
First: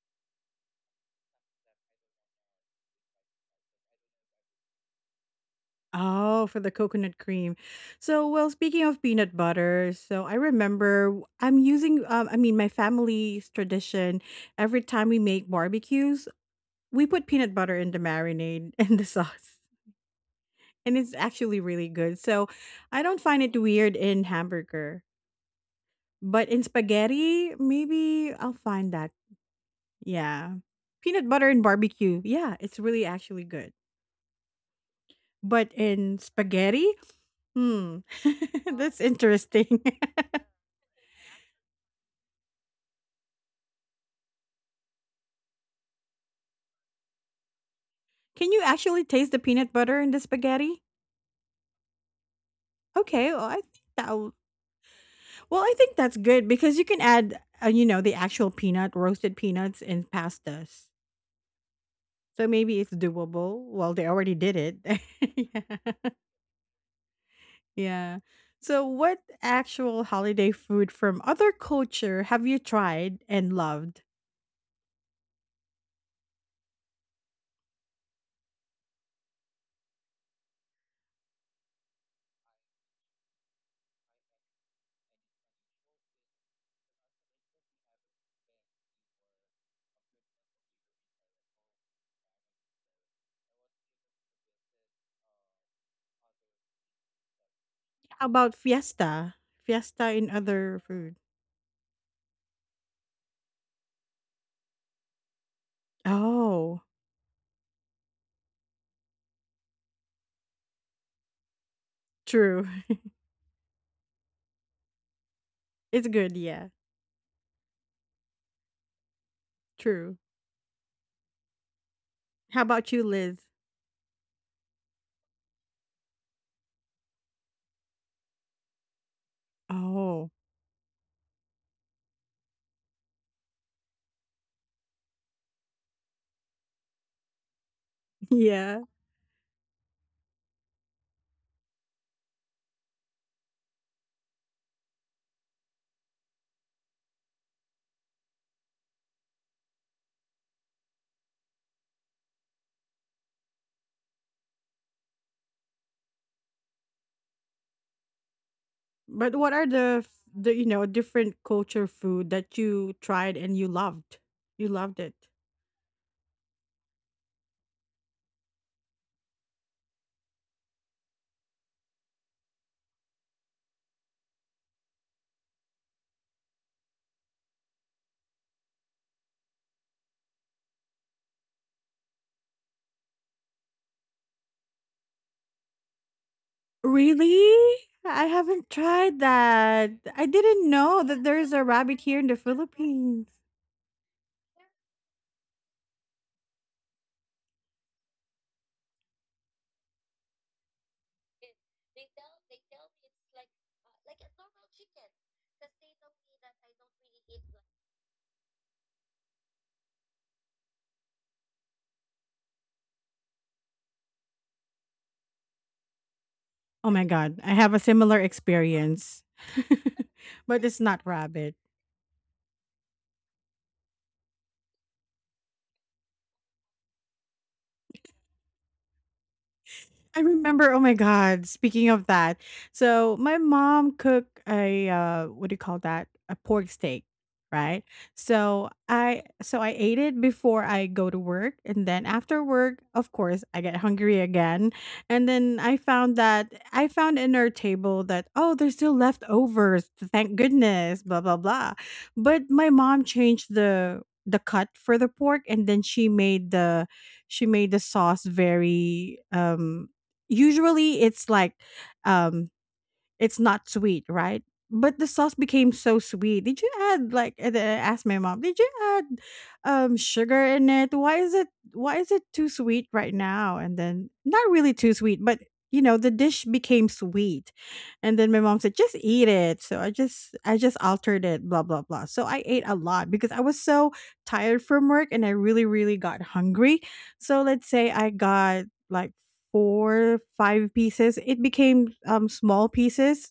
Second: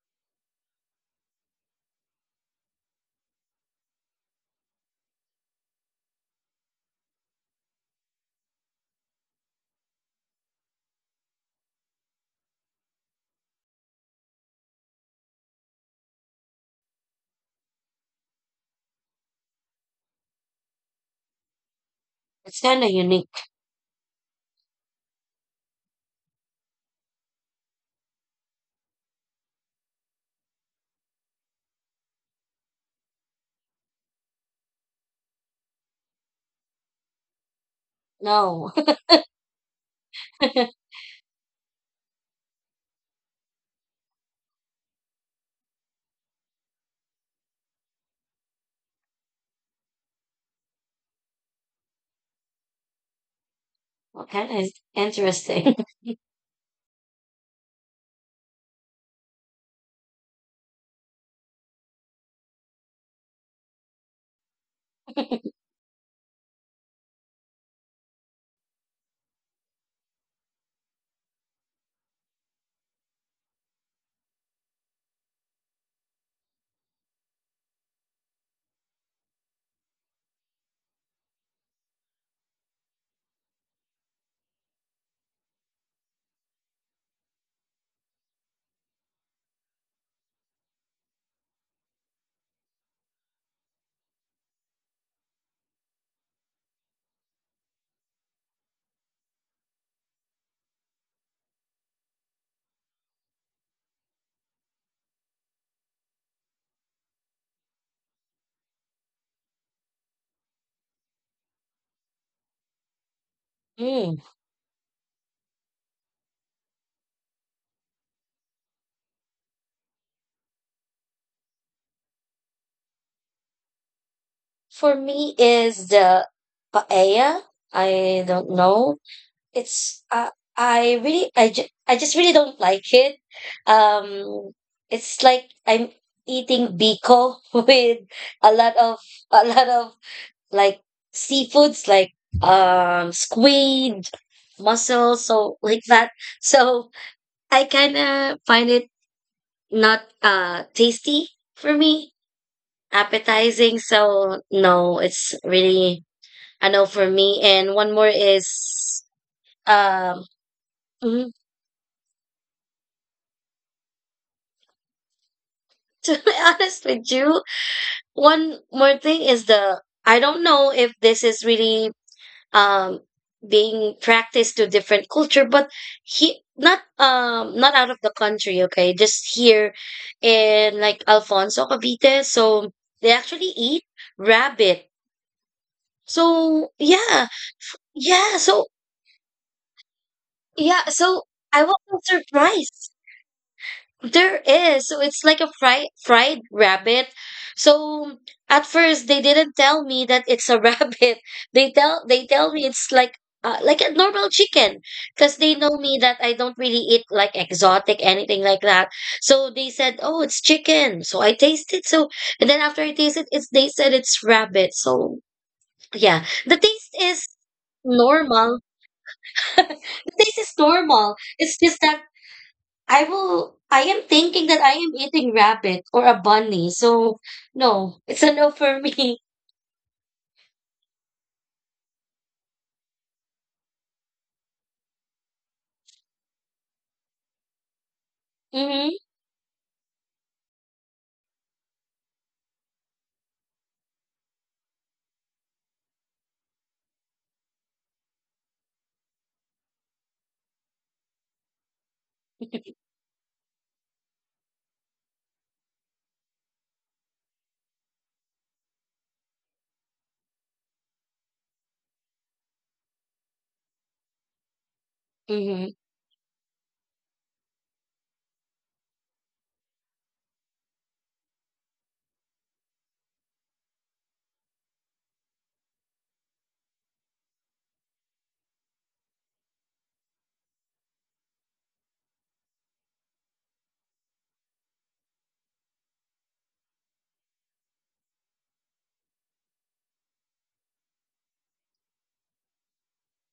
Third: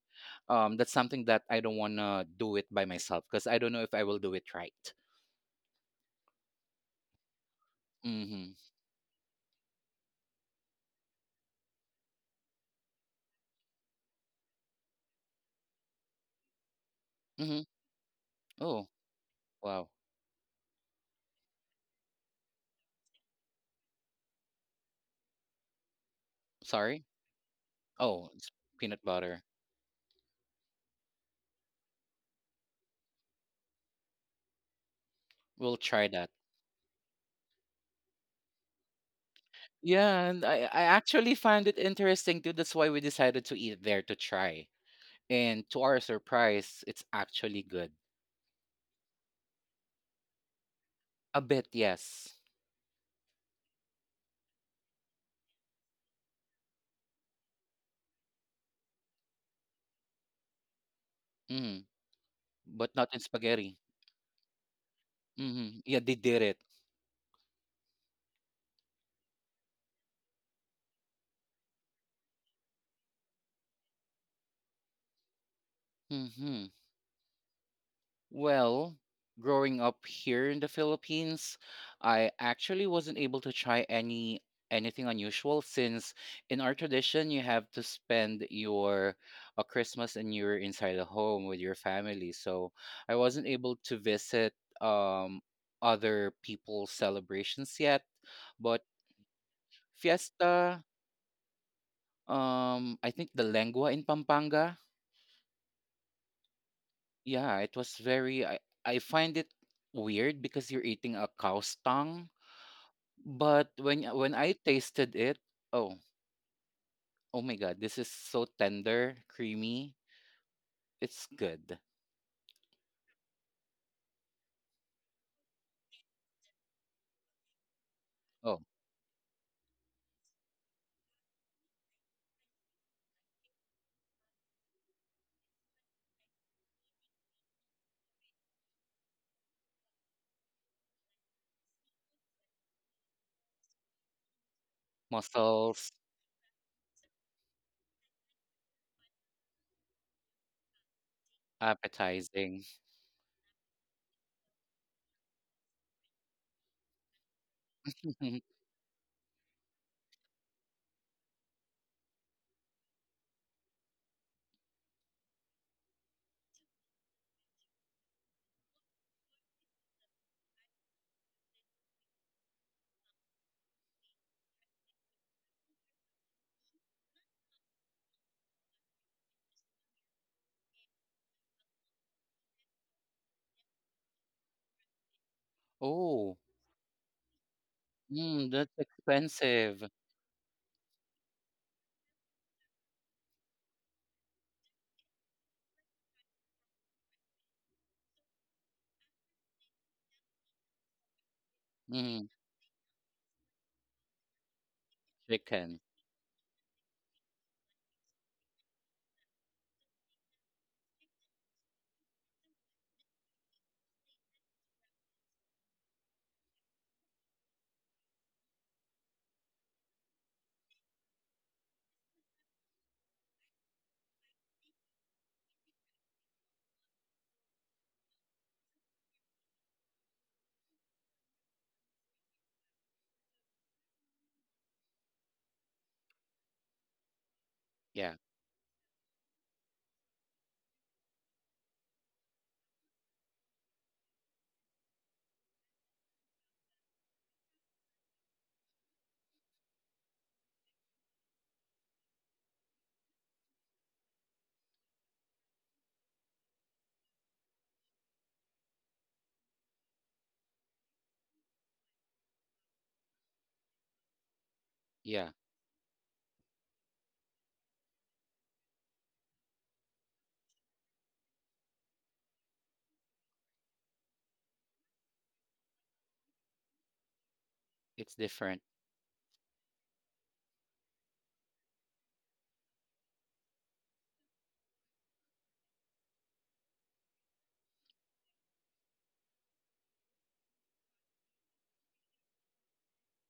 Speaker 2: that's something that I don't wanna do it by myself because I don't know if I will do it right.
Speaker 1: Oh, for the coconut cream. So, well,
Speaker 2: Mm-hmm.
Speaker 1: speaking of peanut butter, so I remember I'm using, I mean, my family's tradition every time we make barbecues, we put peanut
Speaker 2: Mm-hmm.
Speaker 1: butter in the marinade
Speaker 2: Oh
Speaker 1: and the sauce.
Speaker 2: wow.
Speaker 1: And it's actually really good. So,
Speaker 3: It's kind of
Speaker 1: I don't
Speaker 3: unique.
Speaker 1: find it weird in hamburger, but in
Speaker 2: Sorry.
Speaker 1: spaghetti, maybe
Speaker 2: Oh, it's
Speaker 1: I'll find
Speaker 2: peanut
Speaker 1: that.
Speaker 2: butter.
Speaker 1: Yeah. Peanut butter and barbecue. Yeah, it's really actually good. But
Speaker 2: We'll try
Speaker 1: in
Speaker 2: that.
Speaker 1: spaghetti? Hmm.
Speaker 3: No,
Speaker 1: That's interesting.
Speaker 2: Yeah, and I actually find it interesting too. That's why we decided to eat there to try. And to our surprise, it's actually good.
Speaker 1: Can you actually taste the peanut butter in the spaghetti?
Speaker 2: A bit, yes.
Speaker 1: Okay, well, I think that
Speaker 3: well,
Speaker 1: w-
Speaker 3: kind of
Speaker 1: well, I
Speaker 3: interesting.
Speaker 1: think that's good because you can add, the actual peanut, roasted peanuts in pastas.
Speaker 2: Mm,
Speaker 1: So maybe it's
Speaker 2: but not in
Speaker 1: doable.
Speaker 2: spaghetti.
Speaker 1: Well, they already did it.
Speaker 2: Yeah,
Speaker 1: Yeah.
Speaker 2: they did it.
Speaker 1: Yeah. So, what actual holiday food from other culture have you tried and loved?
Speaker 2: hmm Well, growing up here in the Philippines, I actually wasn't able to try anything unusual since in our tradition you have to spend your Christmas and New Year inside the home with your family. So I wasn't able to visit um other people's celebrations yet,
Speaker 1: How about
Speaker 2: but
Speaker 1: fiesta? Fiesta in
Speaker 2: fiesta,
Speaker 1: other food.
Speaker 2: I think the lengua in Pampanga,
Speaker 1: Oh,
Speaker 2: yeah, it was very I find it weird because you're eating a cow's tongue.
Speaker 1: true.
Speaker 2: But when
Speaker 3: Mm.
Speaker 2: when I tasted it, oh,
Speaker 1: It's good, yeah.
Speaker 2: oh my god, this is so tender, creamy.
Speaker 1: True.
Speaker 2: It's good.
Speaker 1: How about you, Liz?
Speaker 3: For me, is the paella. I don't
Speaker 2: Oh,
Speaker 3: know. It's
Speaker 1: Oh,
Speaker 3: I really I, ju- I just really don't like it. Um, it's like I'm eating biko with a lot
Speaker 1: yeah.
Speaker 3: of a lot of like seafoods like squid, mussels, so like
Speaker 2: mussels,
Speaker 3: that. So I kind of find it not tasty for me,
Speaker 2: appetizing.
Speaker 3: appetizing. So no, it's really a no for me. And one more is
Speaker 1: But what are the f-
Speaker 3: um.
Speaker 1: the you know
Speaker 3: Mm-hmm.
Speaker 1: different culture food that you tried and you loved? You loved it.
Speaker 3: To be honest with you, one more thing is the — I don't know if this is really um being practiced to different culture, but he — not not out of the country, okay, just here in like Alfonso Cavite. So they actually eat rabbit.
Speaker 2: Oh,
Speaker 3: So yeah,
Speaker 1: Really? I
Speaker 3: yeah,
Speaker 2: mm,
Speaker 3: so
Speaker 1: haven't
Speaker 2: that's
Speaker 1: tried
Speaker 2: expensive.
Speaker 1: that. I didn't
Speaker 3: yeah,
Speaker 1: know
Speaker 3: so
Speaker 1: that there is
Speaker 3: I
Speaker 1: a
Speaker 3: was so
Speaker 1: rabbit here in the
Speaker 3: surprised.
Speaker 1: Philippines.
Speaker 3: There is. So it's like a fried rabbit. So at first they didn't tell me that it's a rabbit. They tell they
Speaker 2: Mm,
Speaker 3: tell me it's like a normal chicken because they know
Speaker 2: chicken.
Speaker 3: me that I don't really eat like exotic anything like that. So they said, "Oh, it's chicken." So I tasted so and then after I tasted it's they said it's rabbit. So yeah, the
Speaker 1: Oh
Speaker 3: taste
Speaker 1: my
Speaker 3: is
Speaker 1: god, I have a similar
Speaker 3: normal.
Speaker 1: experience.
Speaker 3: The taste is
Speaker 1: But it's not
Speaker 3: normal.
Speaker 1: rabbit.
Speaker 3: It's just that I will. I am thinking that I am eating rabbit or a bunny. So no, it's a no for me.
Speaker 1: I remember, oh my god, speaking of that. So my mom cooked a what do you call that? A pork steak, right?
Speaker 2: Yeah,
Speaker 1: So
Speaker 3: Mm-hmm.
Speaker 1: I so I ate it before I go to work, and then after work, of course, I get hungry again. And then I found in our table that, oh, there's still leftovers. Thank goodness, blah blah blah. But my mom changed the cut for the pork, and then she made the sauce very usually it's like um it's not sweet, right, but the
Speaker 2: yeah,
Speaker 1: sauce
Speaker 3: Mm-hmm.
Speaker 1: became so sweet. Did you add like and I asked my mom, did you add sugar in it? Why is it too sweet right now? And then not really too sweet, but the dish became sweet.
Speaker 2: it's
Speaker 1: And then my mom
Speaker 2: different.
Speaker 1: said, just eat it. So I just altered it, blah blah blah. So I ate a lot because I was so tired from work, and I really got hungry. So let's say I got like four, five pieces. It became small pieces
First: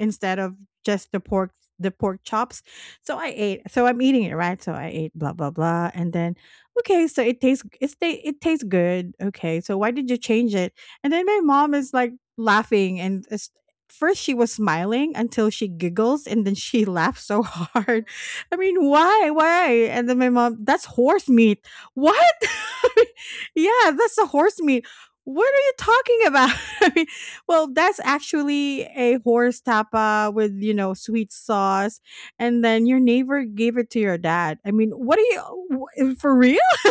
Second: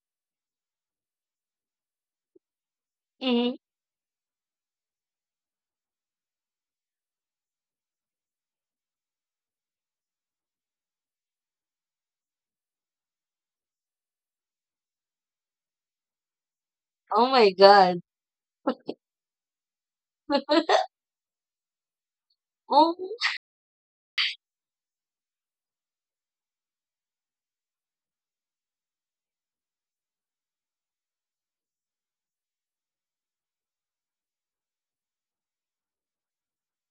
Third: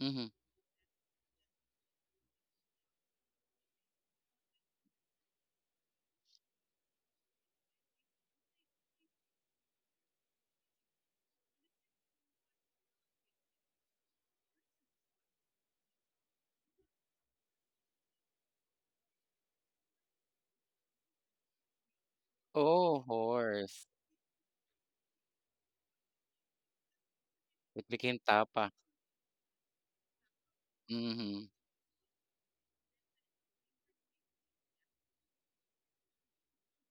Speaker 2: Mm-hmm.
Speaker 1: of just the pork chops. So I
Speaker 3: Mm-hmm.
Speaker 1: ate. So I'm eating it, right? So I ate blah blah blah, and then okay, so it tastes good. Okay. So why did you change it? And then my mom is like laughing and first she was smiling until she giggles, and then she laughs
Speaker 3: Oh
Speaker 1: so
Speaker 3: my god.
Speaker 1: hard. I mean, why? Why? And then my mom, that's horse meat. What?
Speaker 3: Oh.
Speaker 2: Oh, horse.
Speaker 1: Yeah, that's the horse meat. What are you talking about? I well,
Speaker 2: It
Speaker 1: that's
Speaker 2: became tapa.
Speaker 1: actually a horse tapa with, you know, sweet
Speaker 2: Mm-hmm.
Speaker 1: sauce. And then your neighbor gave it to your dad. I mean, what are you, for real?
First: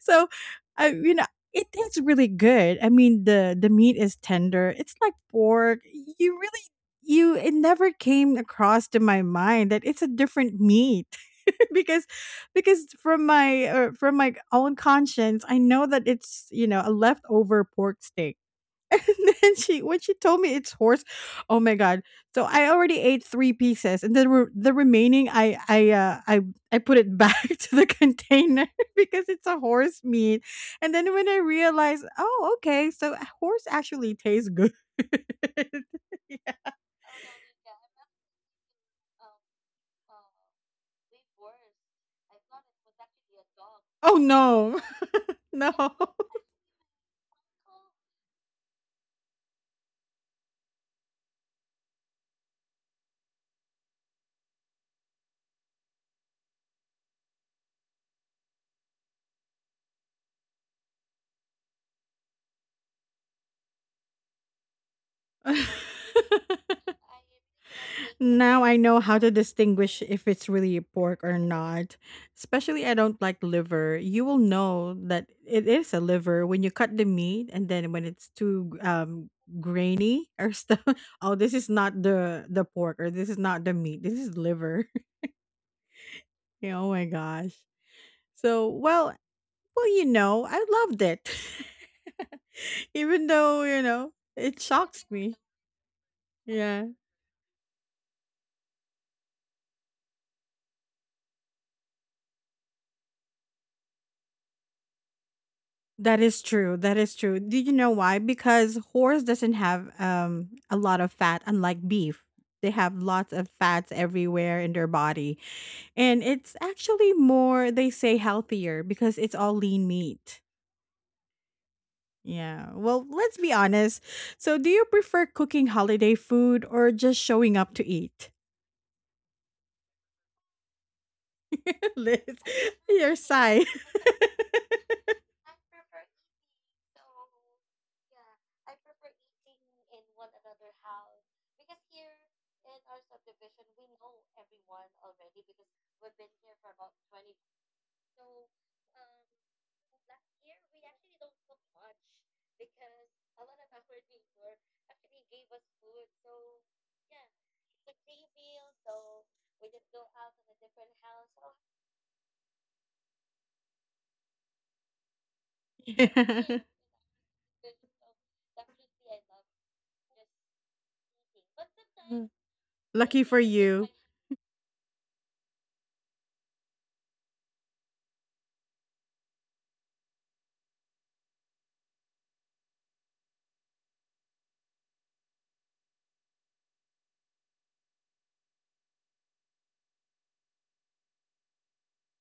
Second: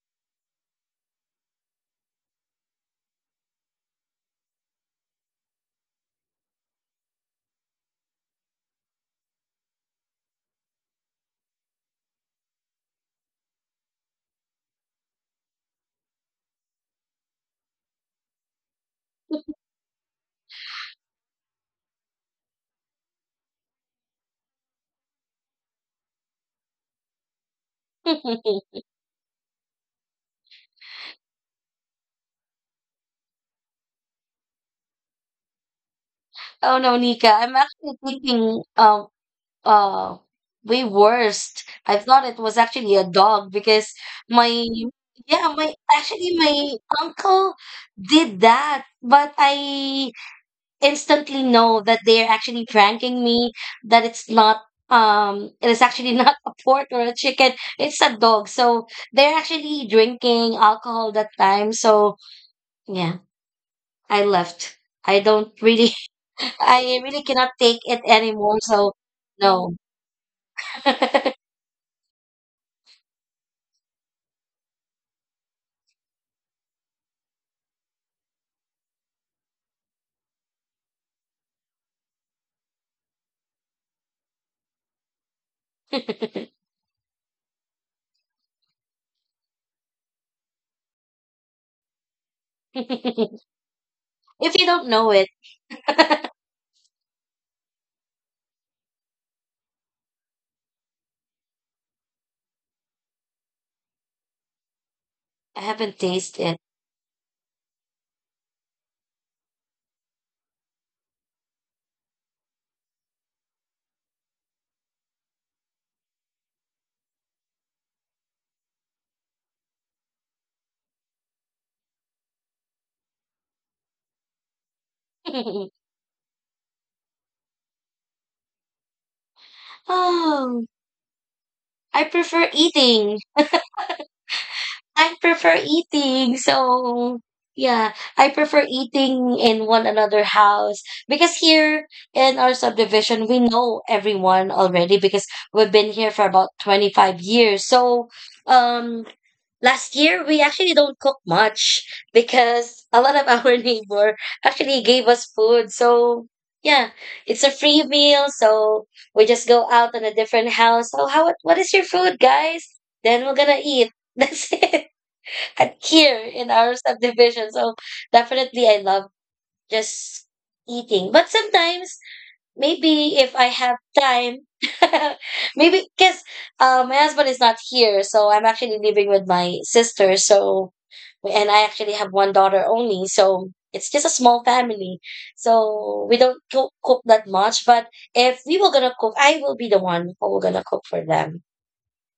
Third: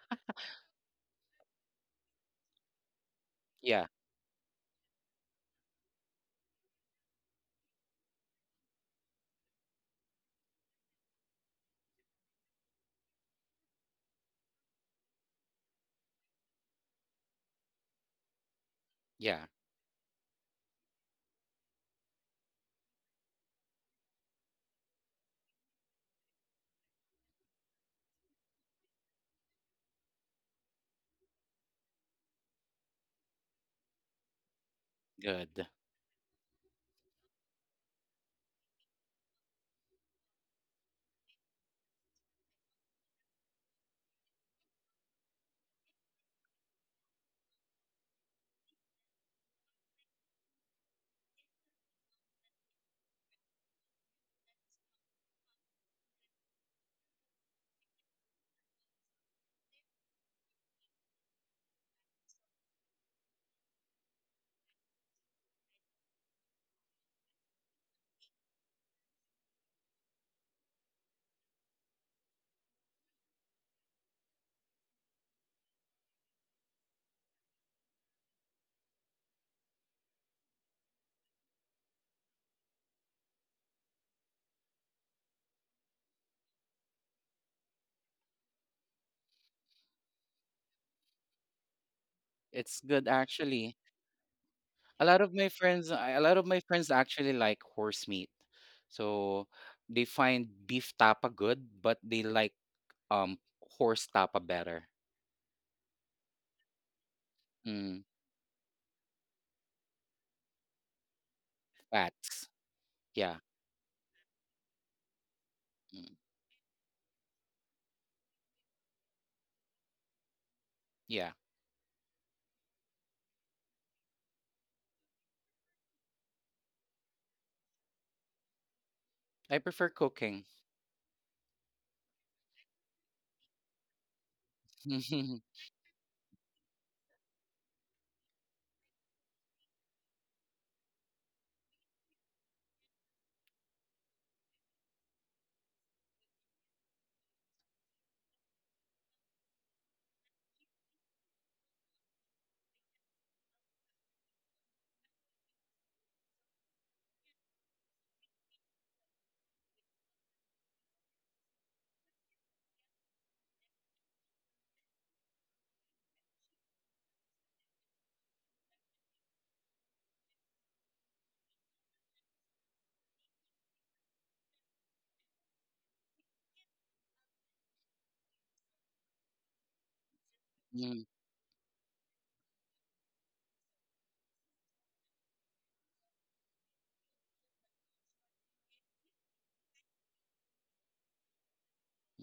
Speaker 1: So, I you know, it tastes really good. I mean, the
Speaker 2: Yeah,
Speaker 1: meat is tender. It's like pork. You really, it never came across to my mind that it's a different meat because, because from my own conscience, I know that it's, you know, a leftover pork steak. And
Speaker 2: yeah,
Speaker 1: then she, when she told me it's horse, oh my god! So I already ate three pieces, and then the remaining, I put it back to the container because it's a horse meat. And then when I realized, oh, okay, so horse actually tastes good.
Speaker 2: good.
Speaker 1: Yeah.
Speaker 3: Oh no, Nika. I'm actually thinking uh way worst. I thought it was actually a dog because
Speaker 1: Oh
Speaker 3: my
Speaker 1: no,
Speaker 3: yeah,
Speaker 1: no.
Speaker 3: my uncle did that, but I instantly know that they're actually pranking me, that it's not it is actually not a pork or a chicken. It's a dog, so they're actually drinking alcohol that time, so yeah, I left. I don't really I really cannot take it anymore,
Speaker 1: Now I
Speaker 3: so
Speaker 1: know how to
Speaker 3: no.
Speaker 1: distinguish if it's really pork or not. Especially I don't like liver. You will know that it is a liver when you cut the meat, and then when it's too grainy or stuff. Oh, this is not the pork, or this is not the meat. This is liver. Yeah, oh my gosh. So, well, you know, I loved it.
Speaker 2: It's good
Speaker 1: Even though,
Speaker 2: actually.
Speaker 1: you know,
Speaker 3: If
Speaker 1: it
Speaker 3: you don't
Speaker 2: A
Speaker 1: shocks
Speaker 3: know
Speaker 2: lot
Speaker 3: it,
Speaker 2: of
Speaker 1: me.
Speaker 2: my a lot of my
Speaker 1: Yeah.
Speaker 2: friends actually like horse meat, so they find beef tapa good, but they like um horse tapa better.
Speaker 3: I haven't
Speaker 1: That is
Speaker 3: tasted
Speaker 1: true. That is true. Do you know
Speaker 2: Mm,
Speaker 1: why? Because horse doesn't have a lot of fat, unlike beef.
Speaker 2: fats,
Speaker 1: They have lots
Speaker 2: yeah.
Speaker 1: of fats everywhere in their body,
Speaker 2: Mm,
Speaker 1: and it's actually more, they say, healthier because it's all lean meat.
Speaker 2: yeah,
Speaker 1: Yeah. Well, let's be honest. So, do you prefer cooking
Speaker 3: it.
Speaker 1: holiday food or just showing up to eat?
Speaker 2: I prefer cooking.
Speaker 3: Oh, I
Speaker 1: Liz,
Speaker 3: prefer
Speaker 1: your
Speaker 3: eating.
Speaker 1: side.
Speaker 3: I prefer eating. So yeah, I prefer eating in one another house because here in our subdivision, we know everyone already because we've been here for about 25 years. So um last year we actually don't cook much because a lot of our neighbor actually gave us food. So yeah, it's a free meal, so we just go out in a different house. So how, what is your food, guys? Then we're gonna eat. That's it, and here in
Speaker 1: Yeah.
Speaker 3: our subdivision. So definitely I love just eating. But sometimes maybe
Speaker 1: Lucky for
Speaker 3: if I have
Speaker 1: you.
Speaker 3: time maybe because my husband is not here, so I'm actually living with my sister, so and I actually have one daughter only, so it's just a small family. So we don't cook that much, but if we were gonna cook, I will be the one who will gonna cook for them.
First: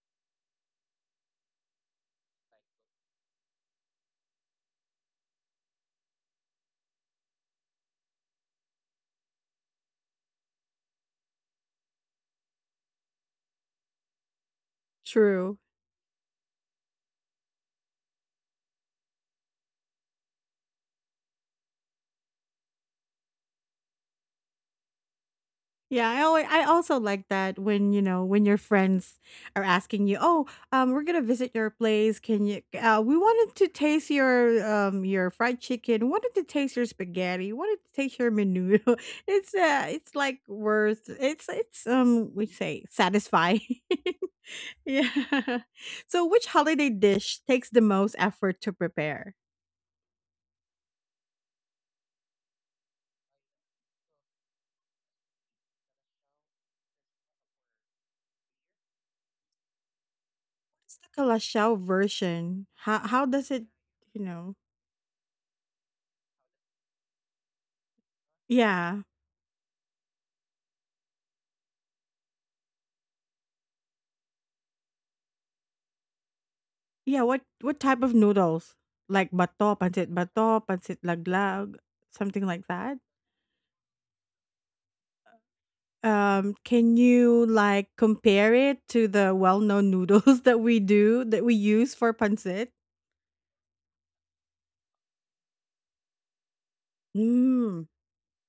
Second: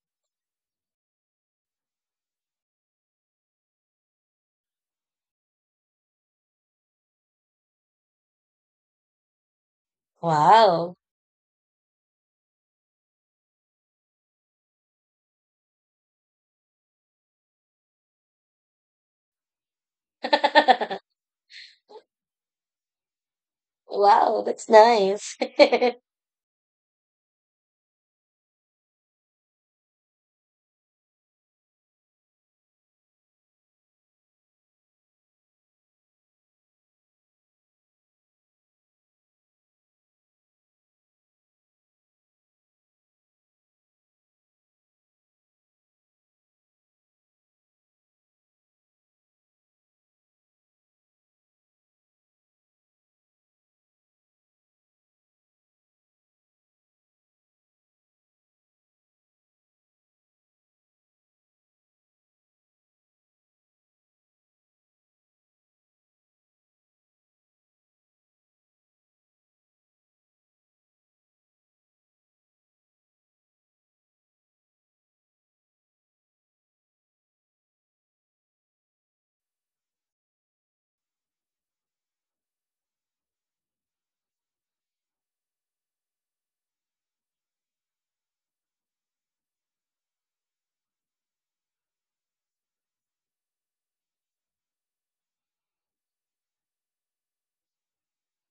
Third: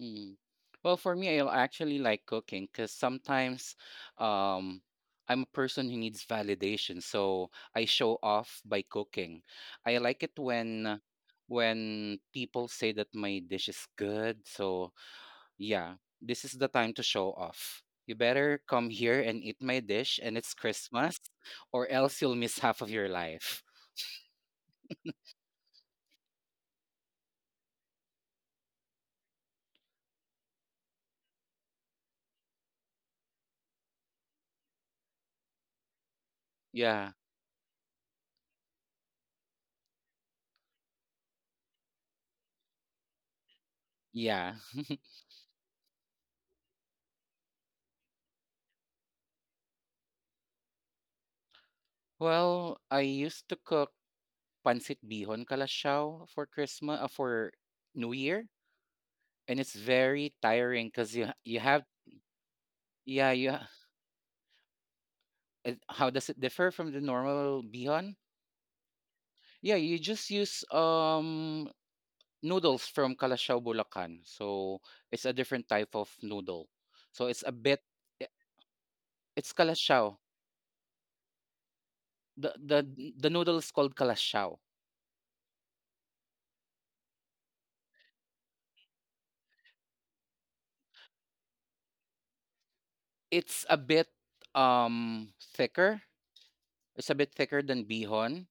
Speaker 2: Mm. Well, for me, I actually like cooking because sometimes um, I'm a person who needs validation, so I show off by cooking. I like it
Speaker 3: Wow.
Speaker 2: when people say that my dish is good. So
Speaker 1: True.
Speaker 2: yeah, this is the time to show off. You better come here and eat my dish, and it's Christmas, or else you'll miss half of your life.
Speaker 3: Wow, that's nice.
Speaker 1: Yeah, I also like that when, you know, when your friends are asking you, "Oh, we're gonna visit your place. Can you we wanted to taste your fried chicken, wanted to taste your
Speaker 2: Yeah,
Speaker 1: spaghetti, wanted to taste your menudo." It's like worth it's we say satisfying.
Speaker 2: yeah.
Speaker 1: Yeah. So which holiday dish takes the most effort to prepare?
Speaker 2: Well, I used to cook pancit bihon kalasyao for Christmas, for New Year, and it's very tiring
Speaker 1: It's the
Speaker 2: because you
Speaker 1: Kalashao
Speaker 2: have
Speaker 1: version. How
Speaker 2: yeah you
Speaker 1: does it,
Speaker 2: ha-
Speaker 1: you know?
Speaker 2: how does it differ from the normal bihon?
Speaker 1: Yeah.
Speaker 2: Yeah, you just use noodles from Kalasyao Bulacan, so it's a different type of noodle.
Speaker 1: Yeah,
Speaker 2: So it's a
Speaker 1: what
Speaker 2: bit
Speaker 1: type of
Speaker 2: I-
Speaker 1: noodles? Like
Speaker 2: it's kalasyao.
Speaker 1: bato, pancit laglag, something
Speaker 2: The
Speaker 1: like that?
Speaker 2: the the noodle is called kalasyao.
Speaker 1: Can you like compare it to the well-known noodles that we use for pancit?
Speaker 2: It's a bit um thicker It's a bit thicker than
Speaker 1: Mm.
Speaker 2: bihon,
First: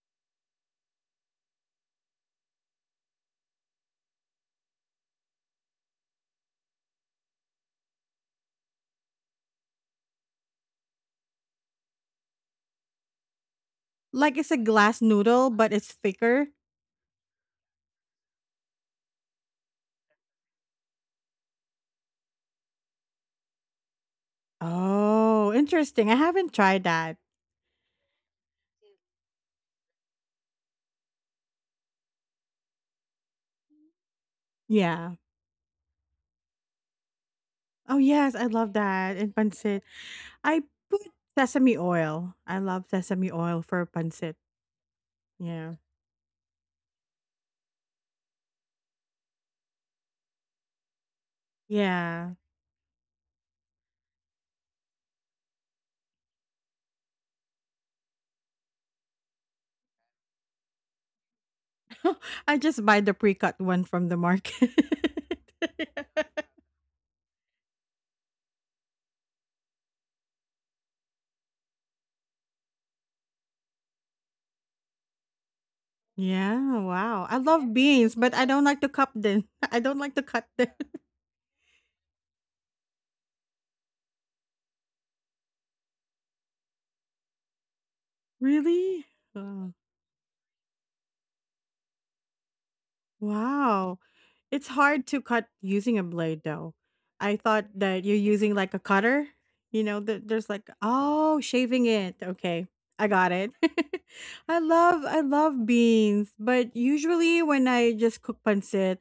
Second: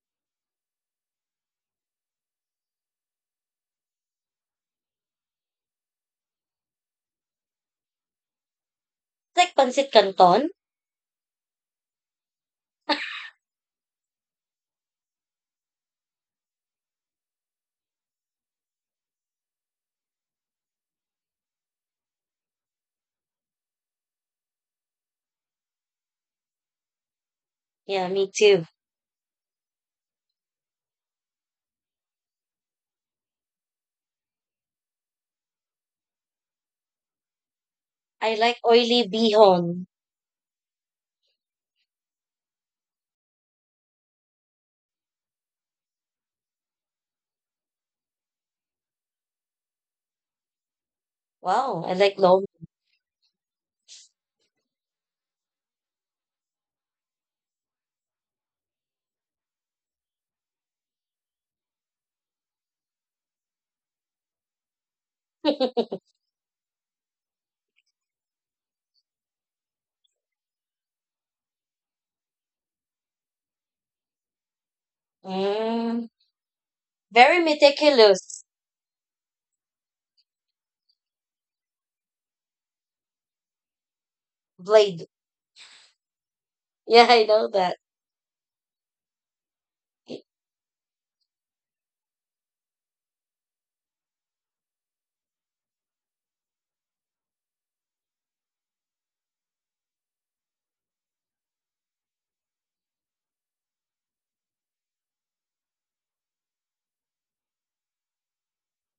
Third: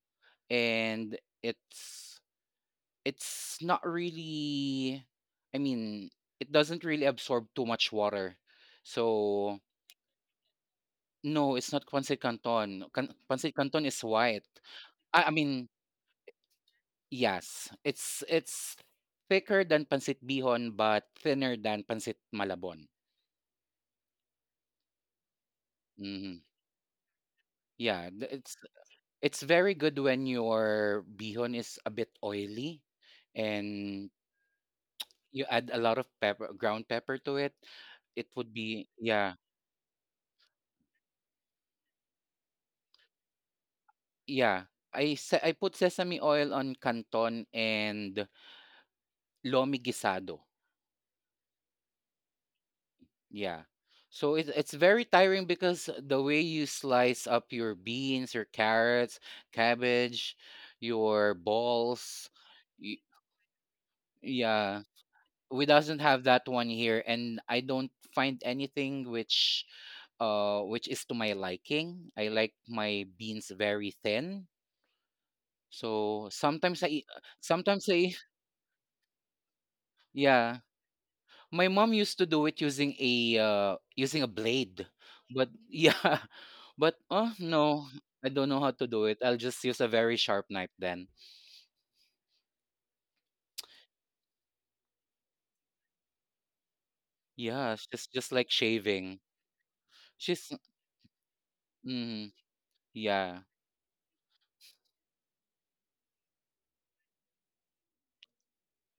Speaker 2: and it's not really. I mean, it doesn't really absorb too much water.
Speaker 3: Like
Speaker 2: So
Speaker 3: pancit canton.
Speaker 2: no, it's not pancit canton. Pancit canton is
Speaker 1: Like
Speaker 2: white.
Speaker 1: it's a glass
Speaker 2: I, I
Speaker 1: noodle,
Speaker 2: mean,
Speaker 1: but it's thicker.
Speaker 2: yes, it's thicker than pancit bihon, but thinner than pancit malabon.
Speaker 1: Oh, interesting. I
Speaker 2: hmm
Speaker 1: haven't tried that.
Speaker 3: Yeah,
Speaker 2: Yeah,
Speaker 3: me too.
Speaker 2: it's very good when your bihon is a bit oily, and
Speaker 1: Yeah.
Speaker 2: you add a lot of pepper, ground pepper to it.
Speaker 1: Oh
Speaker 2: It
Speaker 1: yes,
Speaker 3: I
Speaker 1: I
Speaker 2: would
Speaker 3: like
Speaker 1: love
Speaker 2: be,
Speaker 3: oily
Speaker 1: that in
Speaker 2: yeah,
Speaker 1: pancit.
Speaker 3: bihon.
Speaker 1: I put sesame oil. I love sesame oil for pancit.
Speaker 2: yeah. I
Speaker 1: Yeah.
Speaker 2: put sesame oil on canton and lomi guisado.
Speaker 3: Wow, I like
Speaker 1: Yeah.
Speaker 3: long.
Speaker 2: Yeah. So it's very tiring because the way you slice up your beans, your carrots, cabbage, your balls,
Speaker 1: I just buy
Speaker 2: y-
Speaker 1: the pre-cut one from the market.
Speaker 2: yeah, we doesn't have that one here, and I don't find anything which is to my liking. I like my beans very thin.
Speaker 3: Mm,
Speaker 2: So,
Speaker 1: Yeah,
Speaker 2: sometimes I
Speaker 1: wow. I
Speaker 3: very
Speaker 1: love
Speaker 2: sometimes
Speaker 1: beans,
Speaker 2: I
Speaker 1: but I
Speaker 3: meticulous
Speaker 1: don't like to cup them. I don't like to cut
Speaker 2: yeah,
Speaker 1: them.
Speaker 2: my mom used to do it using a using a blade.
Speaker 3: blade.
Speaker 2: But yeah, but
Speaker 3: Yeah, I
Speaker 2: oh
Speaker 3: know that.
Speaker 2: no, I don't know how to
Speaker 1: Really?
Speaker 2: do it. I'll just
Speaker 1: Oh,
Speaker 2: use a very sharp knife then.
Speaker 1: wow. It's hard to cut using a blade, though. I thought
Speaker 2: Yeah, it's
Speaker 1: that you're
Speaker 2: just like
Speaker 1: using like a
Speaker 2: shaving.
Speaker 1: cutter. You know, there's
Speaker 2: She's,
Speaker 1: like, oh, shaving it.
Speaker 2: mm,
Speaker 1: Okay, I got
Speaker 2: yeah.
Speaker 1: it. I love beans, but usually when I just cook pancit,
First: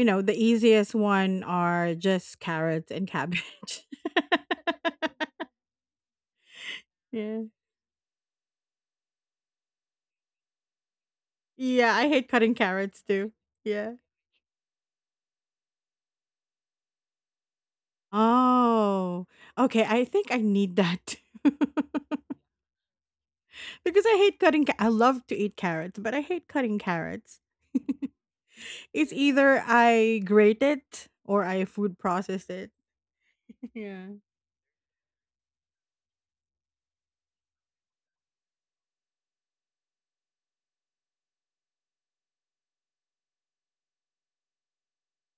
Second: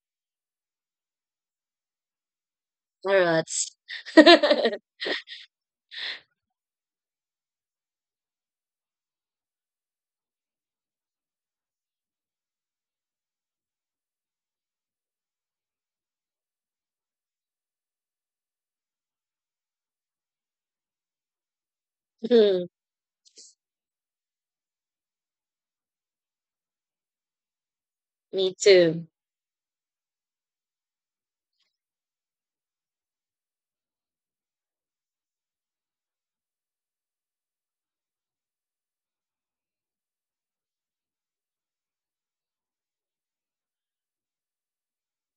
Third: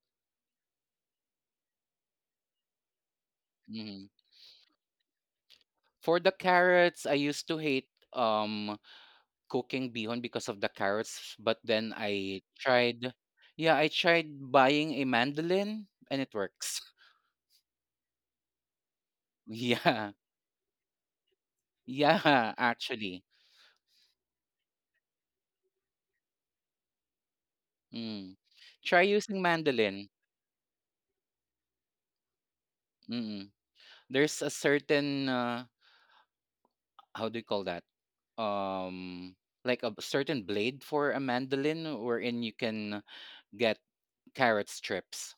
Speaker 1: you know, the easiest one are just carrots and
Speaker 3: Carrots.
Speaker 1: cabbage.
Speaker 2: Mm. For the carrots, I
Speaker 1: Yeah.
Speaker 2: used to hate um cooking bihon because of the carrots, but
Speaker 1: Yeah,
Speaker 2: then
Speaker 1: I hate
Speaker 2: I
Speaker 1: cutting carrots
Speaker 2: tried
Speaker 1: too.
Speaker 2: yeah, I
Speaker 1: Yeah.
Speaker 2: tried buying a mandolin and it works.
Speaker 1: Oh, okay. I
Speaker 2: Yeah.
Speaker 1: think I need that too.
Speaker 2: Yeah,
Speaker 3: Mm,
Speaker 2: actually.
Speaker 1: Because I hate I love to eat carrots, but I hate cutting carrots.
Speaker 2: Mm.
Speaker 3: me
Speaker 2: Try
Speaker 3: too.
Speaker 1: It's
Speaker 2: using
Speaker 1: either
Speaker 2: mandolin.
Speaker 1: I grate it or I food process it.
Speaker 2: Mm.
Speaker 1: Yeah.
Speaker 2: There's a certain how do you call that? Um, like a certain blade for a mandolin, wherein you can get carrot strips,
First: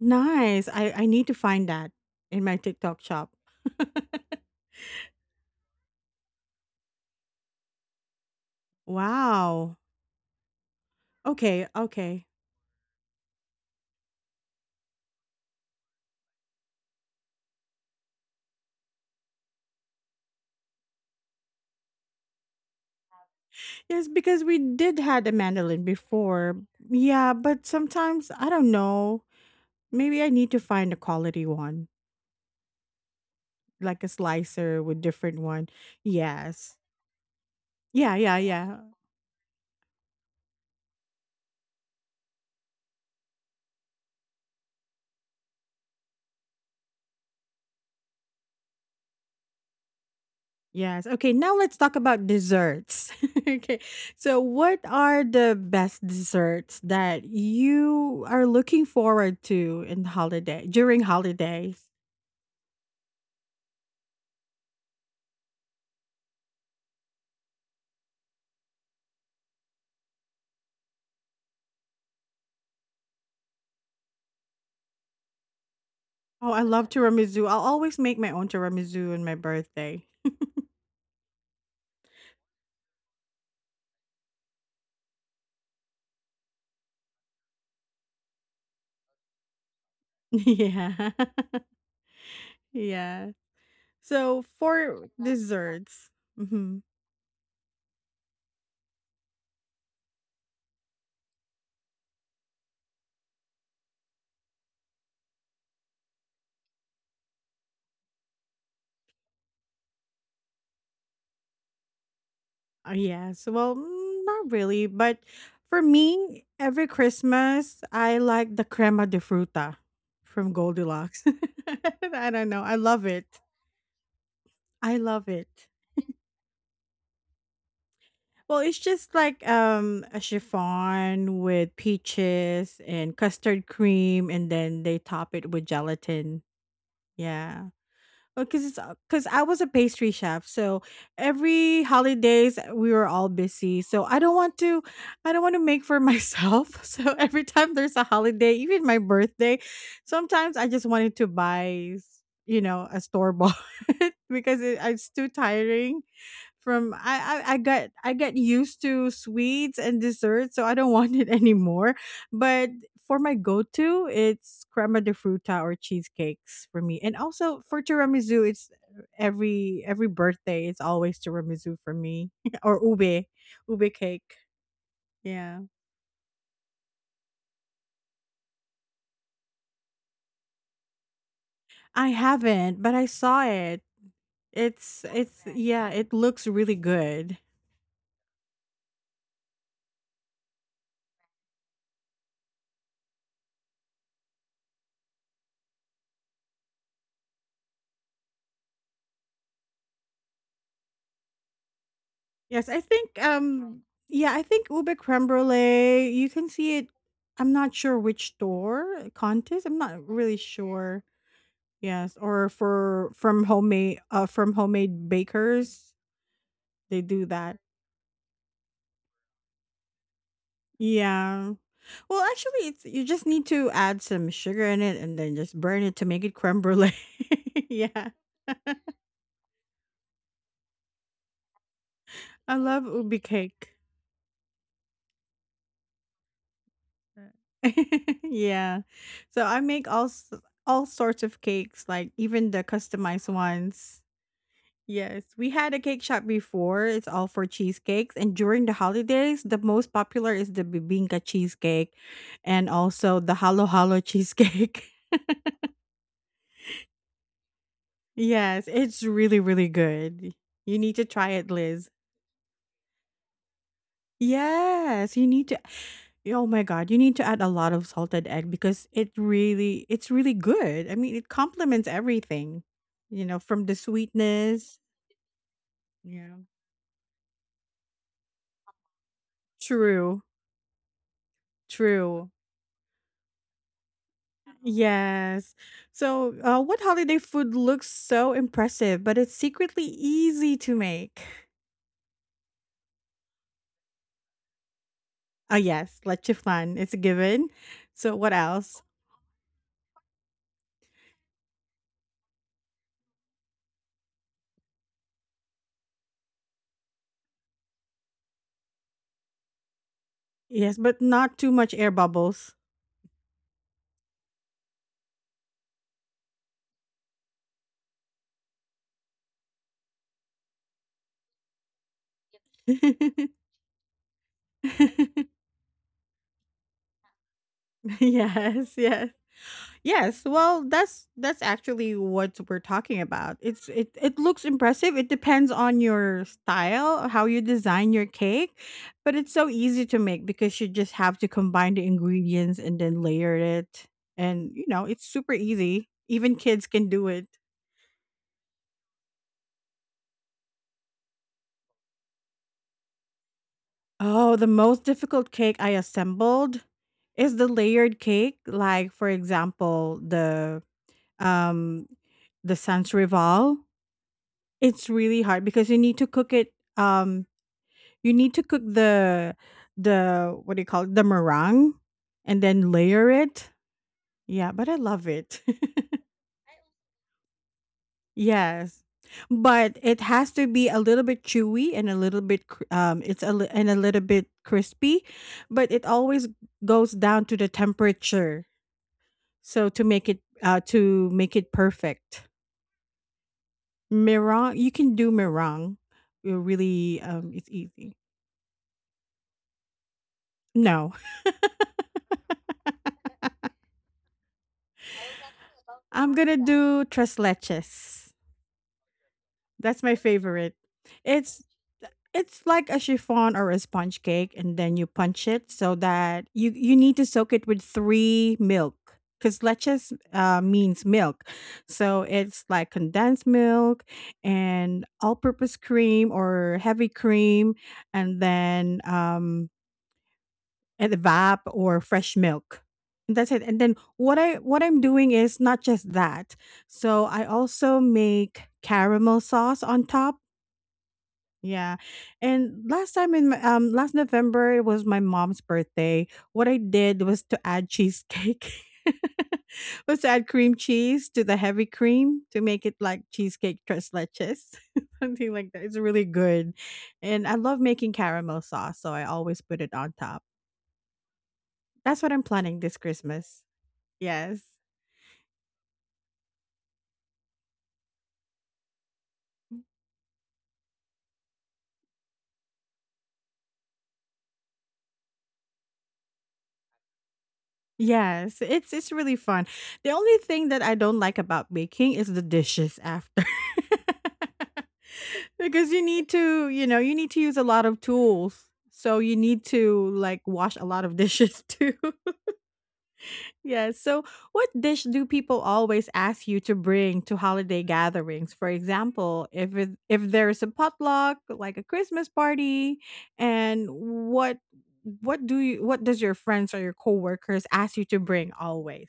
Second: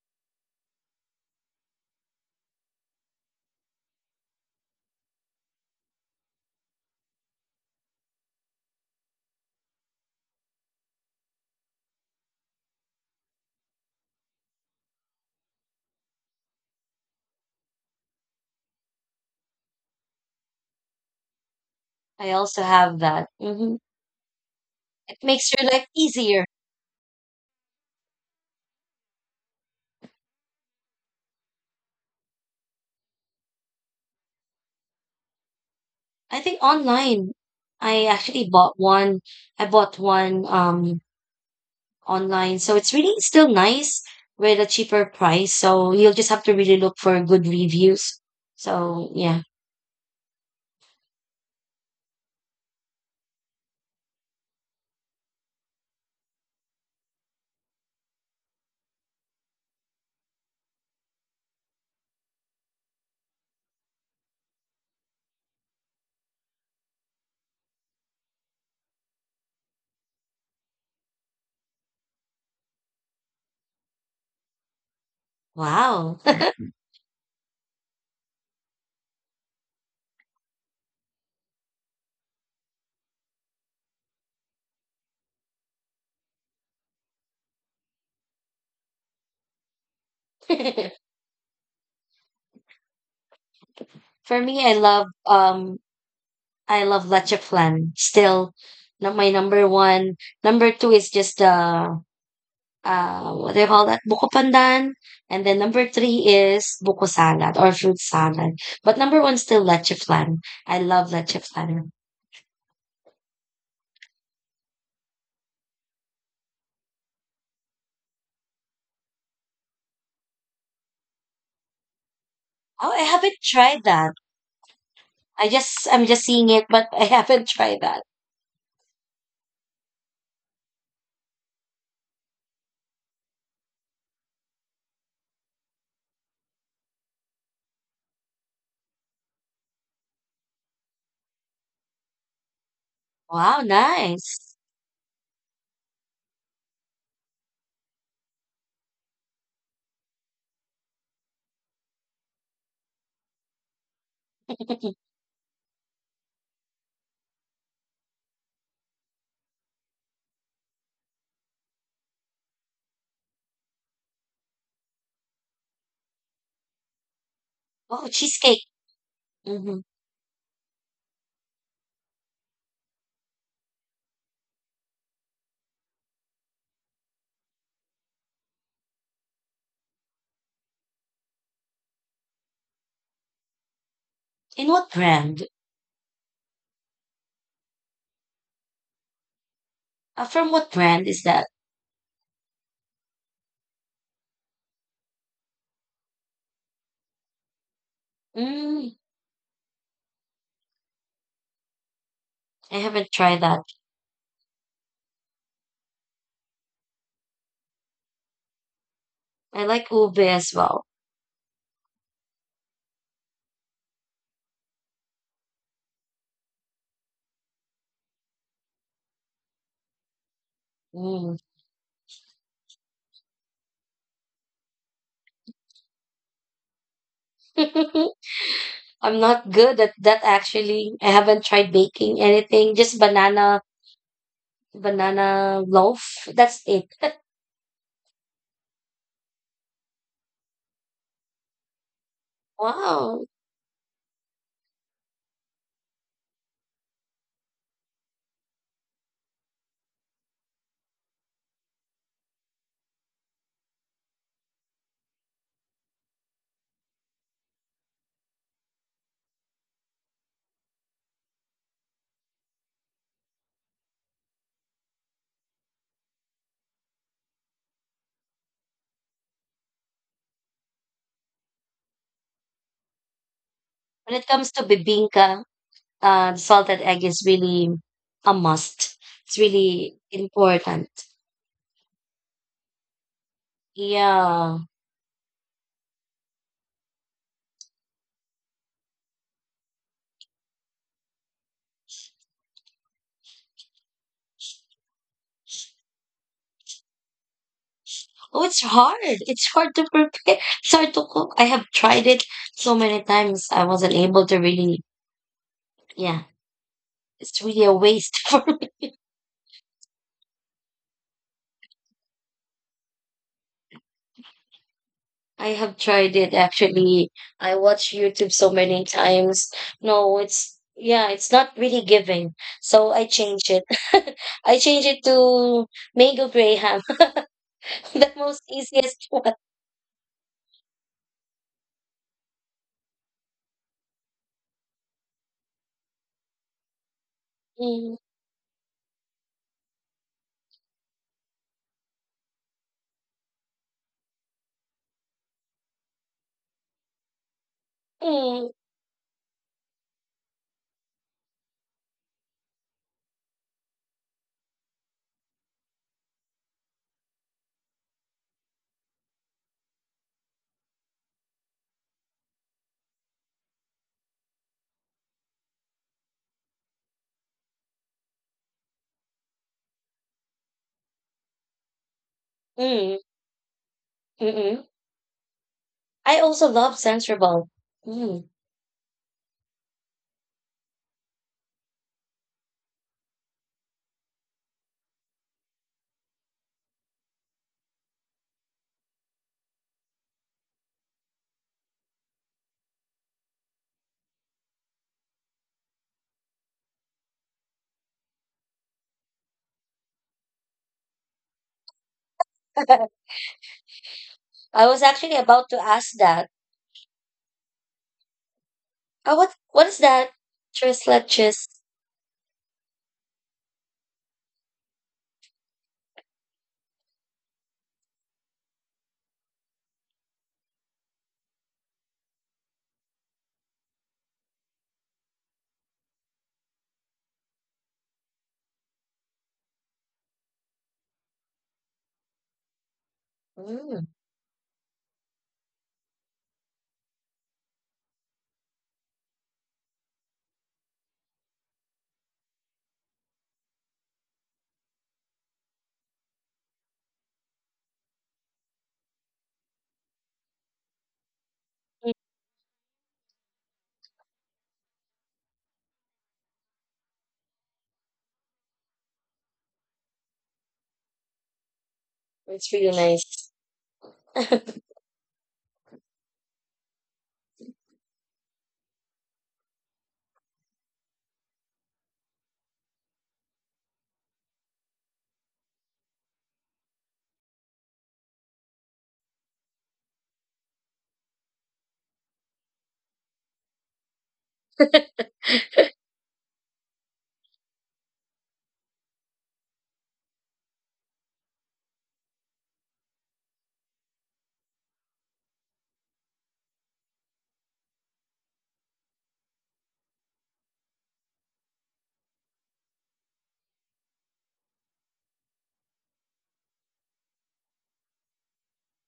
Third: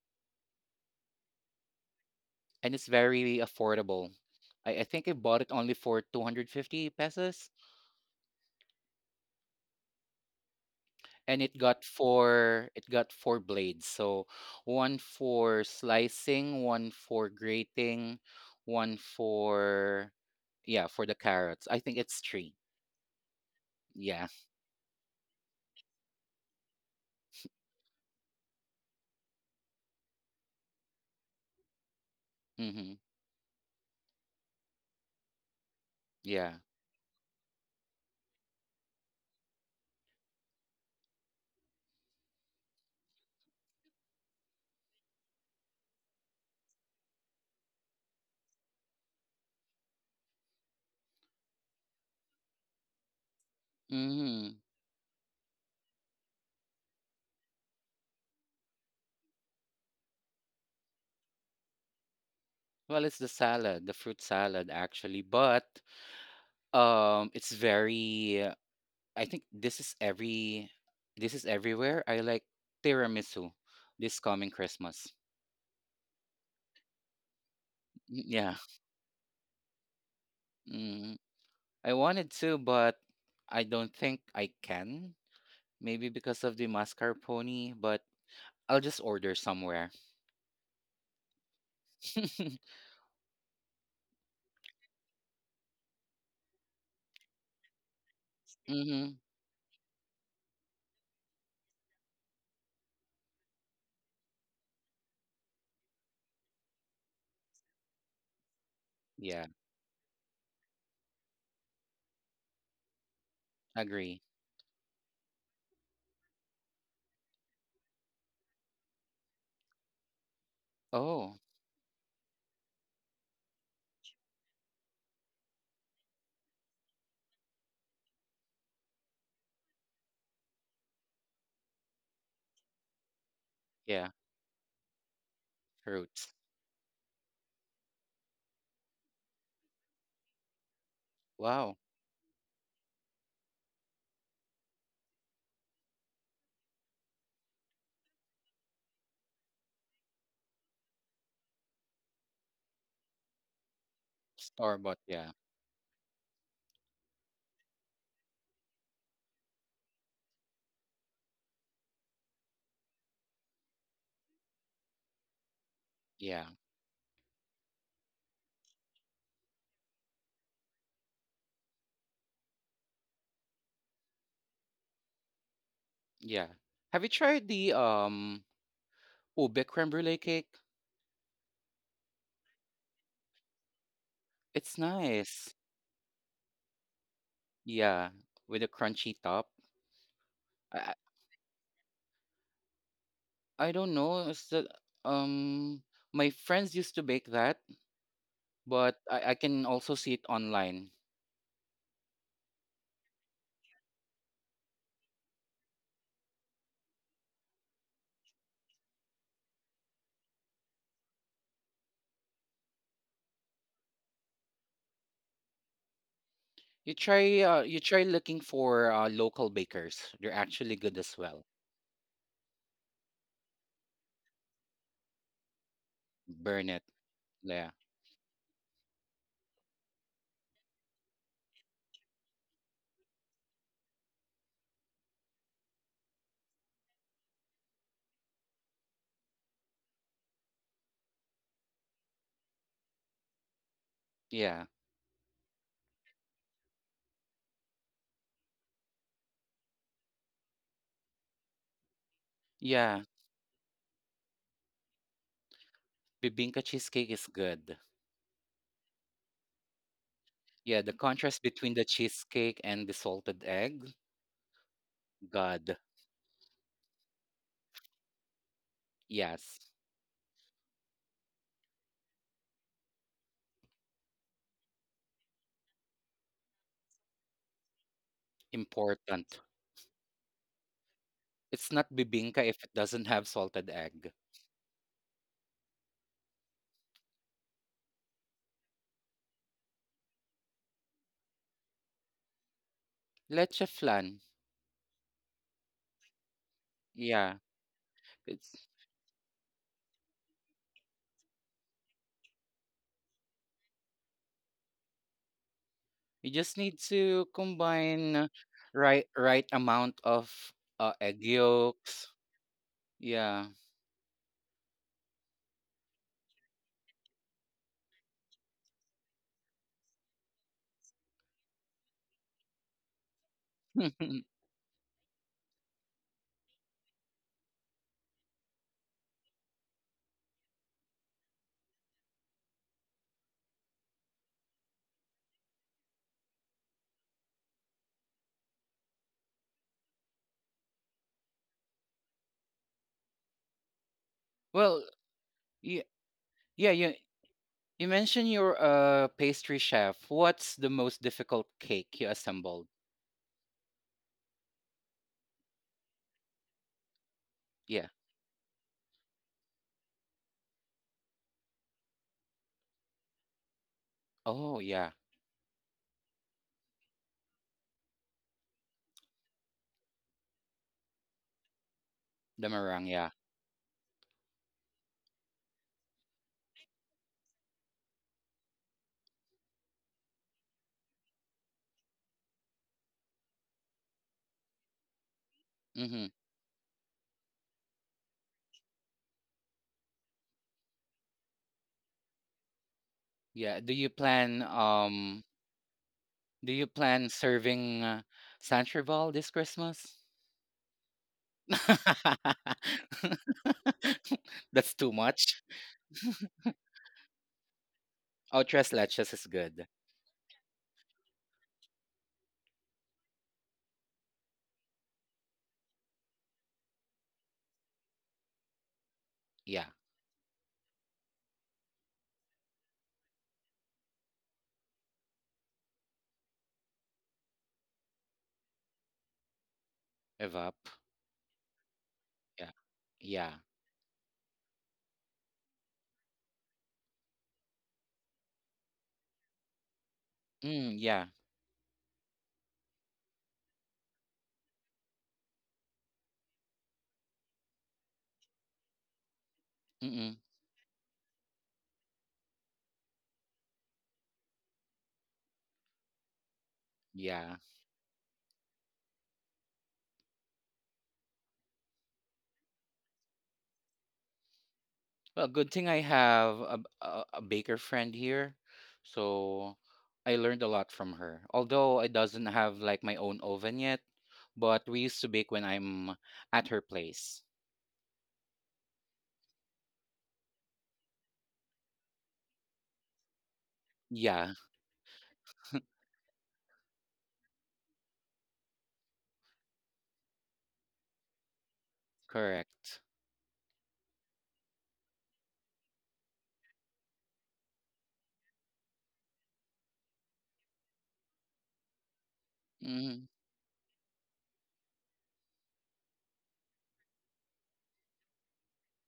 Speaker 1: Nice. I need to find that in my
Speaker 2: and it's
Speaker 1: TikTok
Speaker 2: very
Speaker 1: shop.
Speaker 2: affordable. I think I bought it only for 250 pesos.
Speaker 1: Wow.
Speaker 2: And it got
Speaker 1: Okay.
Speaker 2: four it got four blades, so one for slicing, one for grating, one for yeah, for the carrots, I think it's
Speaker 3: I
Speaker 2: three.
Speaker 3: also have that. Hmm.
Speaker 1: Yes,
Speaker 2: Yeah.
Speaker 1: because we did
Speaker 3: It
Speaker 1: had a
Speaker 3: makes your
Speaker 1: mandolin
Speaker 3: life easier.
Speaker 1: before. Yeah, but sometimes I don't know. Maybe I need to find a quality one,
Speaker 2: Mm-hmm.
Speaker 1: like a slicer with different one.
Speaker 3: I
Speaker 2: Yeah.
Speaker 3: think
Speaker 1: Yes.
Speaker 3: online. I actually bought
Speaker 1: Yeah.
Speaker 3: one. I bought one online. So it's really still nice with a cheaper price. So you'll just have to really look for good reviews. So yeah.
Speaker 1: Yes. Okay, now let's talk about desserts. Okay. So,
Speaker 2: Mm-hmm.
Speaker 1: what are the best desserts that you are looking forward to in holiday during holidays?
Speaker 2: Well, it's the salad, the fruit salad actually, but it's very I think this is every this is everywhere. I like tiramisu this coming Christmas.
Speaker 3: Wow.
Speaker 1: Oh, I love tiramisu. I'll always make
Speaker 2: Mm,
Speaker 1: my own
Speaker 2: yeah.
Speaker 1: tiramisu on my birthday.
Speaker 2: Mm-hmm. I wanted to, but I don't think I can. Maybe because of the mascarpone, but I'll just order somewhere.
Speaker 1: Yeah. Yeah.
Speaker 3: For
Speaker 1: So
Speaker 3: me,
Speaker 1: for desserts, mhm.
Speaker 3: I love leche flan. Still not
Speaker 2: hmm
Speaker 3: my number one. Number two is just the what do you call that? Buko pandan. And then number three is buko salad or fruit salad. But number one
Speaker 2: Yeah,
Speaker 3: still leche flan. I love leche flan.
Speaker 1: Yes. Well,
Speaker 2: agree.
Speaker 1: mm, not really, but for me, every Christmas I like the crema de fruta from Goldilocks.
Speaker 2: Oh,
Speaker 1: I don't know. I
Speaker 3: Oh,
Speaker 1: love
Speaker 3: I
Speaker 1: it.
Speaker 3: haven't tried that.
Speaker 1: I love
Speaker 3: I
Speaker 1: it.
Speaker 3: just I'm just seeing it, but I haven't tried that.
Speaker 1: Well, it's just like a chiffon with peaches and custard
Speaker 2: yeah,
Speaker 1: cream, and then they top it with
Speaker 2: fruits.
Speaker 1: gelatin. Yeah. because it's because I was a pastry chef, so
Speaker 2: Wow,
Speaker 1: every holidays we were all
Speaker 3: Wow,
Speaker 1: busy. So
Speaker 3: nice.
Speaker 1: I don't want to make for myself. So every time there's a holiday, even my birthday, sometimes I just wanted to buy, you know, a store bought, because
Speaker 2: store bought.
Speaker 1: it's too
Speaker 2: Yeah,
Speaker 1: tiring from I got used to sweets and desserts, so I don't want it anymore. But for my go-to, it's crema de fruta or
Speaker 2: yeah,
Speaker 1: cheesecakes for me. And also for
Speaker 3: Oh,
Speaker 1: tiramisu,
Speaker 3: cheesecake.
Speaker 1: it's
Speaker 3: Hmm.
Speaker 1: every birthday, it's always tiramisu for me, or ube cake. Yeah,
Speaker 2: yeah. Have you tried the ube creme brulee cake?
Speaker 1: I haven't, but I saw it.
Speaker 3: In
Speaker 2: It's
Speaker 3: what
Speaker 1: It's
Speaker 3: brand?
Speaker 2: nice.
Speaker 1: yeah, it looks really good.
Speaker 2: Yeah, with a crunchy top.
Speaker 3: From what
Speaker 2: I I
Speaker 3: brand is that?
Speaker 2: I don't know. It's the um my friends used to bake that,
Speaker 3: Mm,
Speaker 2: but I can also see it online.
Speaker 1: Yes,
Speaker 3: I
Speaker 1: I
Speaker 3: haven't
Speaker 1: think,
Speaker 3: tried that.
Speaker 1: yeah, I think ube creme brulee, you can see it. I'm not sure which store, contest.
Speaker 3: I
Speaker 1: I'm
Speaker 3: like
Speaker 1: not
Speaker 3: ube
Speaker 1: really
Speaker 3: as well.
Speaker 1: sure. Yes, or for from homemade bakers, they do that.
Speaker 2: You try looking for local bakers. They're actually good as
Speaker 3: Mm.
Speaker 2: well.
Speaker 1: Yeah. Well, actually, it's you just need to add some sugar in it, and then just burn it to make it creme
Speaker 2: Burn it.
Speaker 1: brulee.
Speaker 2: Yeah.
Speaker 1: Yeah,
Speaker 3: I'm not good at that actually. I haven't tried baking
Speaker 1: I
Speaker 3: anything.
Speaker 1: love
Speaker 3: Just
Speaker 1: ube cake.
Speaker 3: banana loaf. That's it.
Speaker 1: Yeah. So I make all sorts of cakes, like even the
Speaker 3: Wow.
Speaker 1: customized ones.
Speaker 2: Yeah.
Speaker 1: Yes, we had a cake shop before. It's all for cheesecakes, and during the holidays, the most popular is the bibinka cheesecake, and
Speaker 2: Yeah.
Speaker 1: also the halo halo cheesecake.
Speaker 2: Bibinka cheesecake is good.
Speaker 1: Yes, it's really good. You
Speaker 2: Yeah, the
Speaker 1: need to try
Speaker 2: contrast
Speaker 1: it,
Speaker 2: between the
Speaker 1: Liz.
Speaker 2: cheesecake and the salted egg.
Speaker 1: Yes, you need to.
Speaker 2: God.
Speaker 1: Yeah, oh my god, you need to add a lot of salted egg because
Speaker 2: Yes.
Speaker 1: it's really good. I mean, it complements everything. You know, from the
Speaker 3: When it comes to
Speaker 1: sweetness.
Speaker 3: bibinka,
Speaker 1: Yeah.
Speaker 3: salted egg is really a must. It's
Speaker 2: Important.
Speaker 3: really
Speaker 1: True.
Speaker 3: important.
Speaker 2: It's not
Speaker 1: True.
Speaker 2: bibinka if it doesn't have salted egg.
Speaker 3: Yeah.
Speaker 1: Yes. So, what holiday food looks so impressive, but it's secretly easy to make?
Speaker 2: Leche flan.
Speaker 1: Oh, yes, leche flan. It's a
Speaker 2: Yeah.
Speaker 1: given. So, what
Speaker 3: Oh, it's
Speaker 2: It's
Speaker 1: else?
Speaker 3: hard. It's hard to prepare. It's hard to cook. I have tried it so many times. I wasn't able to really, yeah.
Speaker 2: you just need to
Speaker 3: It's really a waste
Speaker 2: combine
Speaker 3: for me.
Speaker 2: right amount of
Speaker 1: Yes, but
Speaker 2: egg
Speaker 1: not too much air
Speaker 2: yolks.
Speaker 1: bubbles.
Speaker 2: Yeah.
Speaker 3: I have tried it actually. I watch YouTube so many times. No, it's yeah, it's not really giving. So I change it. I change it to mango graham, the most
Speaker 1: Yes,
Speaker 3: easiest
Speaker 1: yes.
Speaker 3: one.
Speaker 1: Yes, well, that's actually what we're talking about. It it looks impressive. It depends on your style, how you design
Speaker 3: Mm,
Speaker 1: your cake, but it's so easy to make because you just have to combine the ingredients and then layer it. And you
Speaker 2: Well,
Speaker 1: know, it's super easy. Even kids
Speaker 2: yeah,
Speaker 1: can
Speaker 2: you
Speaker 1: do it.
Speaker 2: you mentioned
Speaker 3: mm,
Speaker 2: you're a pastry chef. What's the most difficult cake you assembled?
Speaker 1: Oh, the most difficult cake I assembled is the
Speaker 2: Yeah.
Speaker 1: layered cake, like for example, um the sans rival.
Speaker 2: Oh,
Speaker 1: It's
Speaker 2: yeah.
Speaker 1: really hard because um you need to cook the what do you call it? The meringue, and
Speaker 2: The
Speaker 1: then
Speaker 2: meringue,
Speaker 3: mm,
Speaker 1: layer
Speaker 2: yeah.
Speaker 1: it.
Speaker 3: mm,
Speaker 1: Yeah,
Speaker 3: mm.
Speaker 1: but I love it.
Speaker 3: I also love Sensorball. Mm.
Speaker 1: Yes. But it has to be a little bit chewy and a little bit cr- it's a li- and a little bit crispy, but it
Speaker 2: hmm
Speaker 1: always goes down to the temperature. So to make it perfect.
Speaker 2: Yeah. Do you plan
Speaker 1: Meringue, you can do meringue. You're really it's
Speaker 2: serving
Speaker 1: easy.
Speaker 2: Sancherval this Christmas?
Speaker 1: No.
Speaker 3: I
Speaker 2: That's
Speaker 3: was
Speaker 2: too
Speaker 3: actually
Speaker 2: much.
Speaker 3: about to ask
Speaker 1: I'm
Speaker 3: that.
Speaker 1: gonna do tres leches.
Speaker 2: Oh, tres leches
Speaker 3: Oh,
Speaker 2: is good.
Speaker 3: what is
Speaker 1: That's my
Speaker 3: that?
Speaker 1: favorite.
Speaker 3: Tres leches.
Speaker 1: It's it's like a chiffon or a sponge cake, and then you punch it so that you need to soak it with 3 milk, cuz
Speaker 2: Yeah.
Speaker 1: leches means milk. So it's like condensed milk and all-purpose cream or heavy cream, and then
Speaker 2: Evap.
Speaker 1: and the vap or fresh
Speaker 2: Yeah.
Speaker 1: milk. And that's
Speaker 2: Yeah.
Speaker 1: it. And then
Speaker 3: Mm,
Speaker 1: what I'm doing is not just that. So I also make caramel sauce on top,
Speaker 2: Mm, yeah.
Speaker 1: yeah. And last time in my, last November, it was my mom's birthday. What I did was to add cheesecake. Was to
Speaker 2: Mm-mm.
Speaker 1: add cream cheese to the heavy cream to make it like cheesecake tres leches. Something like that. It's really good. And I
Speaker 2: Yeah.
Speaker 1: love making caramel sauce, so I always put it on top. That's what I'm
Speaker 3: it's
Speaker 1: planning
Speaker 3: really
Speaker 1: this
Speaker 3: nice.
Speaker 1: Christmas. Yes.
Speaker 2: Well, good thing I have a baker friend here. So I learned a lot from her. Although I doesn't have like my own oven yet, but we used to bake when I'm at her place.
Speaker 1: Yes, it's really fun. The only thing that I don't like about baking is the dishes after.
Speaker 2: Yeah,
Speaker 1: Because you need to, you need to use a lot of tools. So you need to like wash a lot of dishes too.
Speaker 2: correct.
Speaker 1: Yes. So, what dish do people always ask you to bring to holiday gatherings? For example, if there's a potluck, like a Christmas party,
Speaker 2: Mhm.
Speaker 1: and what do you, what does your friends or your coworkers ask you to bring always?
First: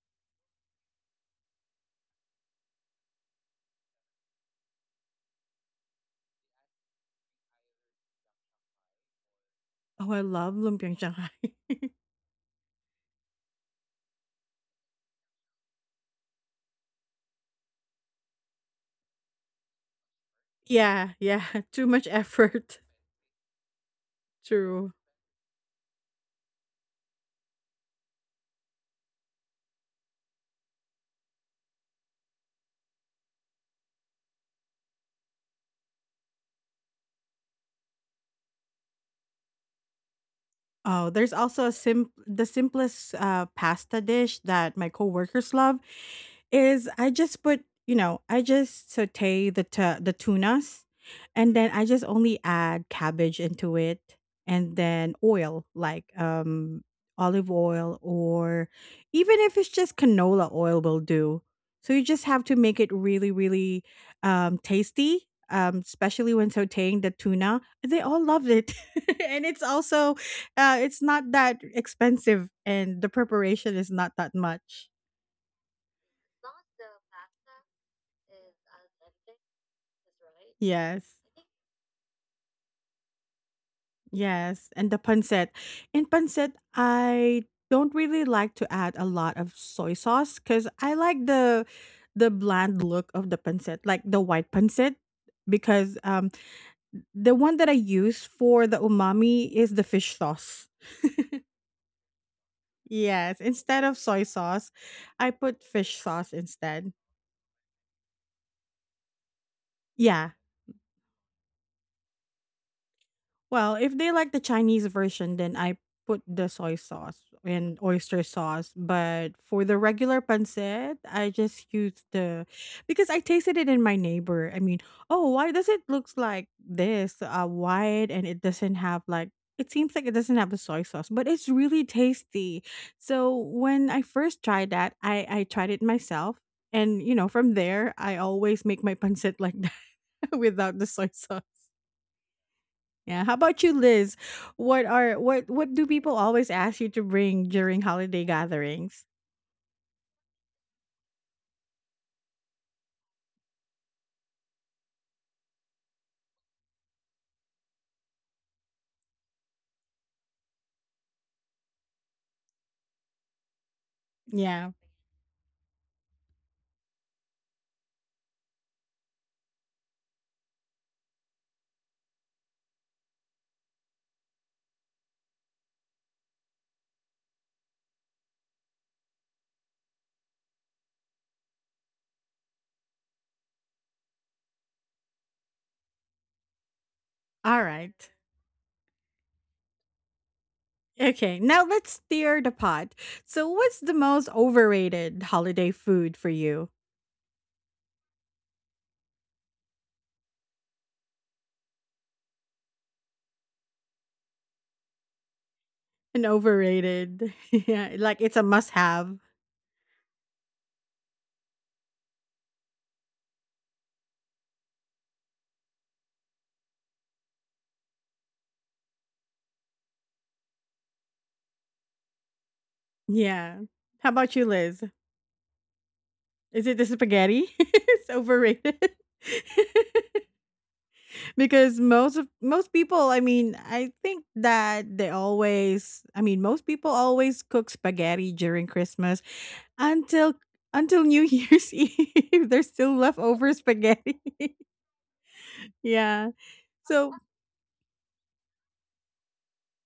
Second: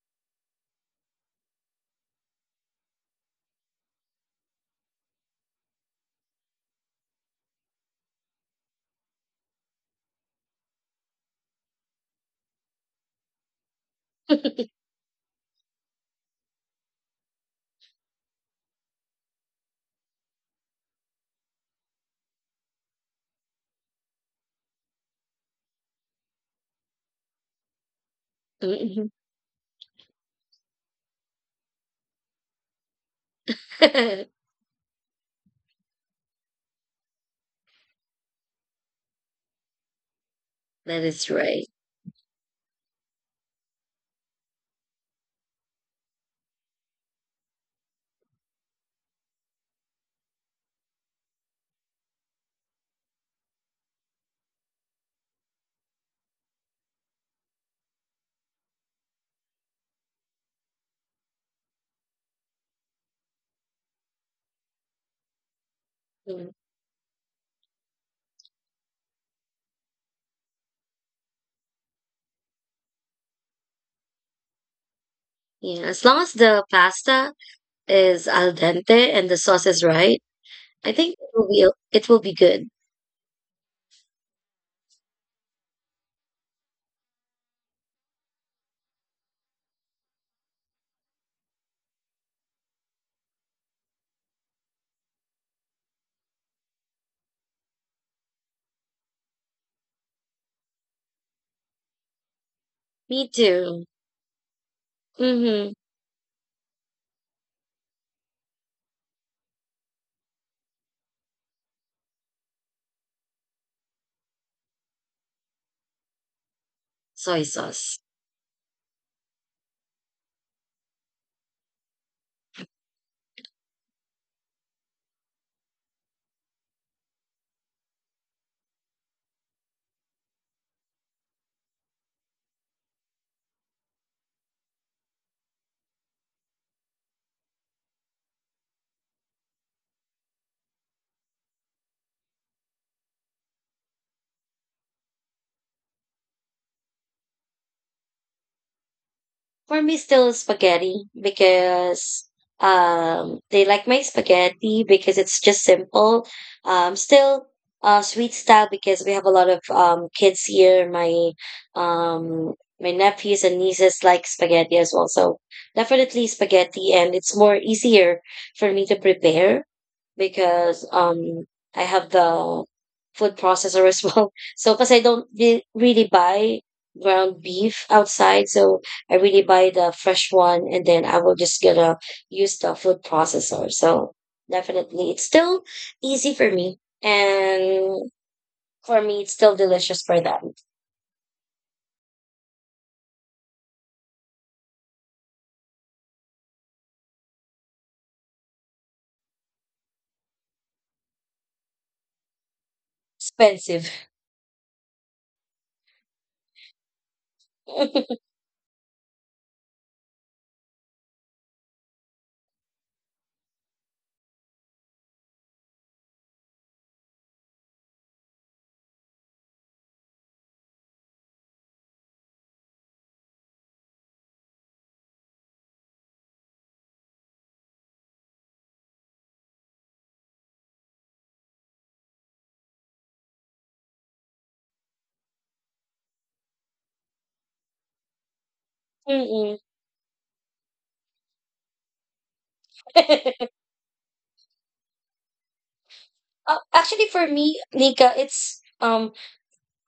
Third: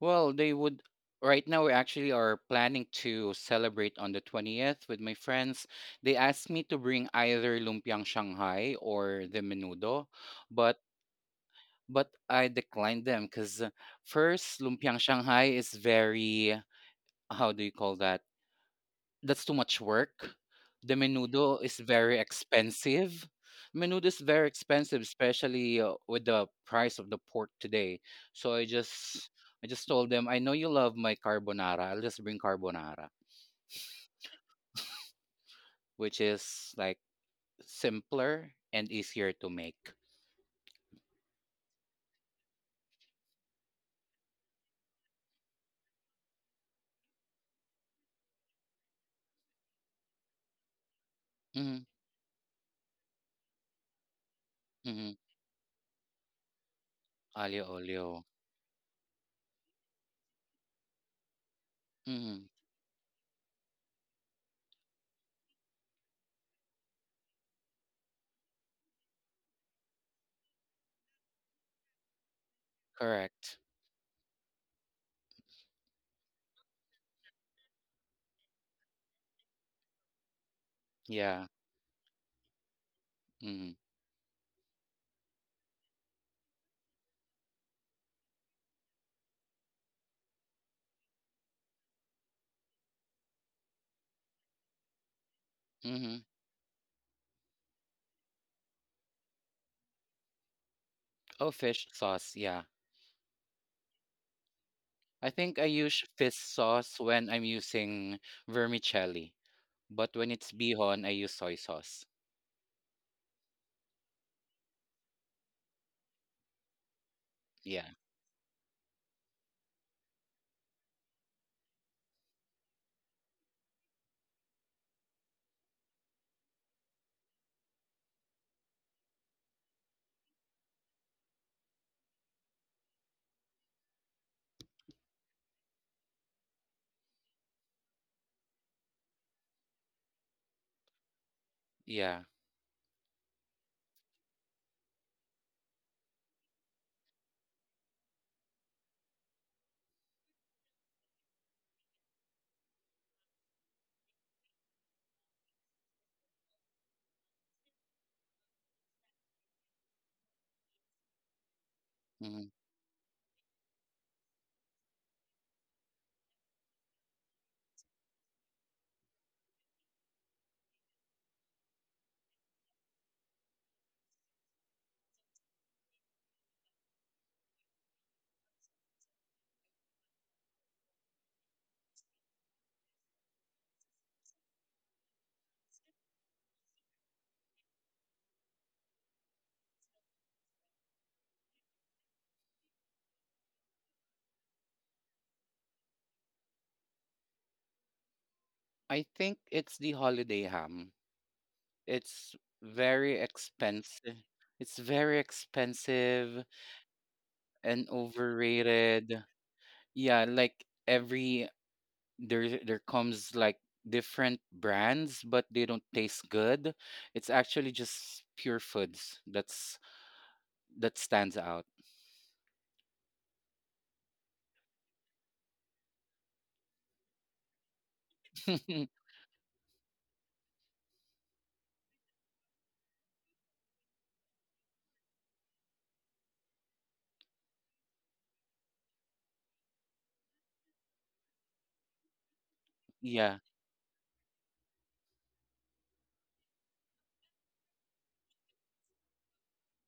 Speaker 2: Well, they would right now we actually are planning to celebrate on the 20th with my friends. They asked me to bring either lumpiang Shanghai or the menudo,
Speaker 1: Oh, I love
Speaker 2: but
Speaker 1: lumpiang Shanghai.
Speaker 2: I declined them because 'cause first, lumpiang Shanghai is very how do you call that? That's too much work. The
Speaker 1: Yeah, yeah.
Speaker 2: menudo is
Speaker 1: Too much
Speaker 2: very
Speaker 1: effort.
Speaker 2: expensive. Menudo is very
Speaker 1: True.
Speaker 2: expensive, especially with the price of the pork today. So
Speaker 3: Mhm.
Speaker 2: I just told them, I know you love my carbonara. I'll just bring carbonara, which is like simpler and easier to make.
Speaker 3: That
Speaker 1: Oh,
Speaker 3: is
Speaker 1: there's also
Speaker 3: right.
Speaker 1: a sim the simplest pasta dish that my coworkers love is I just put, I just saute the tunas and then
Speaker 2: Mm-hmm.
Speaker 1: I just only add cabbage into it and then
Speaker 2: Mm-hmm.
Speaker 1: oil like olive
Speaker 2: Alio
Speaker 1: oil,
Speaker 2: olio.
Speaker 1: or even if it's just canola oil will do. So you just
Speaker 2: Mm-hmm.
Speaker 1: have to make it really, really tasty. Especially when
Speaker 3: Mm,
Speaker 1: sauteing the tuna, they all loved it, and it's also it's not that expensive and the
Speaker 2: Correct.
Speaker 1: preparation is not that much.
Speaker 3: yeah, as long as the pasta is al dente and the sauce is right, I think
Speaker 1: Yes.
Speaker 2: Yeah.
Speaker 3: it will be good.
Speaker 2: Mm-hmm.
Speaker 1: Yes, and the pancit. In pancit, I don't really like to add a lot of soy sauce cuz I like the bland look of the pancit, like the white pancit because
Speaker 2: Mm-hmm.
Speaker 1: the one that I use for the umami is the fish sauce.
Speaker 2: Oh, fish sauce, yeah.
Speaker 3: Me
Speaker 1: Yes, instead
Speaker 3: too.
Speaker 1: of soy sauce,
Speaker 2: I
Speaker 1: I
Speaker 2: think
Speaker 1: put
Speaker 2: I
Speaker 3: Mm-hmm.
Speaker 1: fish
Speaker 2: use
Speaker 1: sauce
Speaker 2: fish
Speaker 1: instead.
Speaker 2: sauce when I'm using vermicelli, but when
Speaker 1: Yeah.
Speaker 2: it's bihon, I use soy sauce.
Speaker 1: Well, if they like the Chinese version, then I put the soy sauce
Speaker 3: Soy
Speaker 1: and
Speaker 2: Yeah,
Speaker 3: sauce.
Speaker 1: oyster sauce. But for the regular pancit, I just use the, because I tasted it in my neighbor. I mean, oh, why does it looks like this wide, and it doesn't have like, it seems like it doesn't have the soy sauce, but it's really tasty. So when I first tried that, I tried it myself. And you know, from there, I always make my pancit like that without the soy sauce.
Speaker 2: yeah.
Speaker 1: Yeah. How about you, Liz? What are, what do people always ask you to bring during holiday gatherings?
Speaker 3: For me, still spaghetti because they like my spaghetti because it's just simple. Still sweet style because we have a lot of kids here. My
Speaker 2: hmm
Speaker 3: my nephews and nieces like
Speaker 1: Yeah.
Speaker 3: spaghetti as well. So definitely spaghetti, and it's more easier for me to prepare because I have the food processor as well. So because I don't really buy ground beef outside, so I really buy the fresh one and then I will just gonna use the food processor. So definitely it's still easy for me.
Speaker 1: All right.
Speaker 3: And for me it's still delicious for them.
Speaker 1: Okay. Now let's steer the pot. So what's the most overrated holiday food for you?
Speaker 2: I think it's the holiday ham. It's very
Speaker 3: Expensive.
Speaker 2: expensive. It's very
Speaker 1: An
Speaker 2: expensive
Speaker 1: overrated.
Speaker 2: and
Speaker 1: Yeah. Like it's a must have.
Speaker 2: overrated. Yeah, like every there there comes like different brands, but they don't taste good. It's actually just pure foods that's that stands out.
Speaker 1: Yeah. How about you, Liz? Is it the spaghetti? It's overrated. Because most people, I mean, I think that they always, I mean, most people always cook spaghetti during Christmas
Speaker 3: Mm-mm.
Speaker 1: until until New Year's Eve. There's still
Speaker 2: Yeah,
Speaker 1: leftover spaghetti. Yeah.
Speaker 3: Actually
Speaker 1: So
Speaker 3: for me, Nika, it's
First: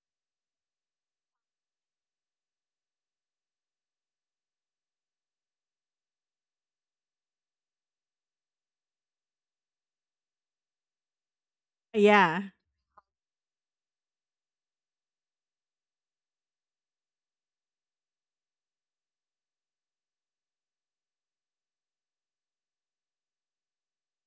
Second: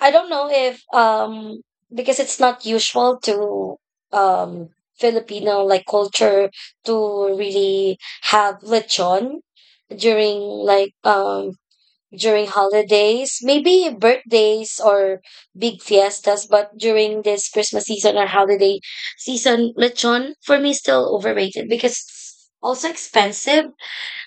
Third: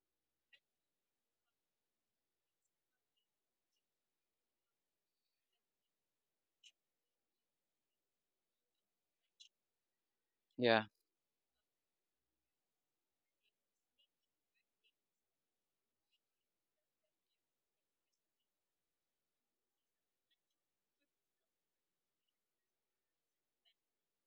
Speaker 3: I don't know if because it's not usual to um Filipino like culture to really have lechon during
Speaker 2: yeah,
Speaker 3: like
Speaker 1: yeah.
Speaker 3: during holidays, maybe birthdays or big fiestas, but during this Christmas season or holiday season, lechon for me is still overrated because it's also expensive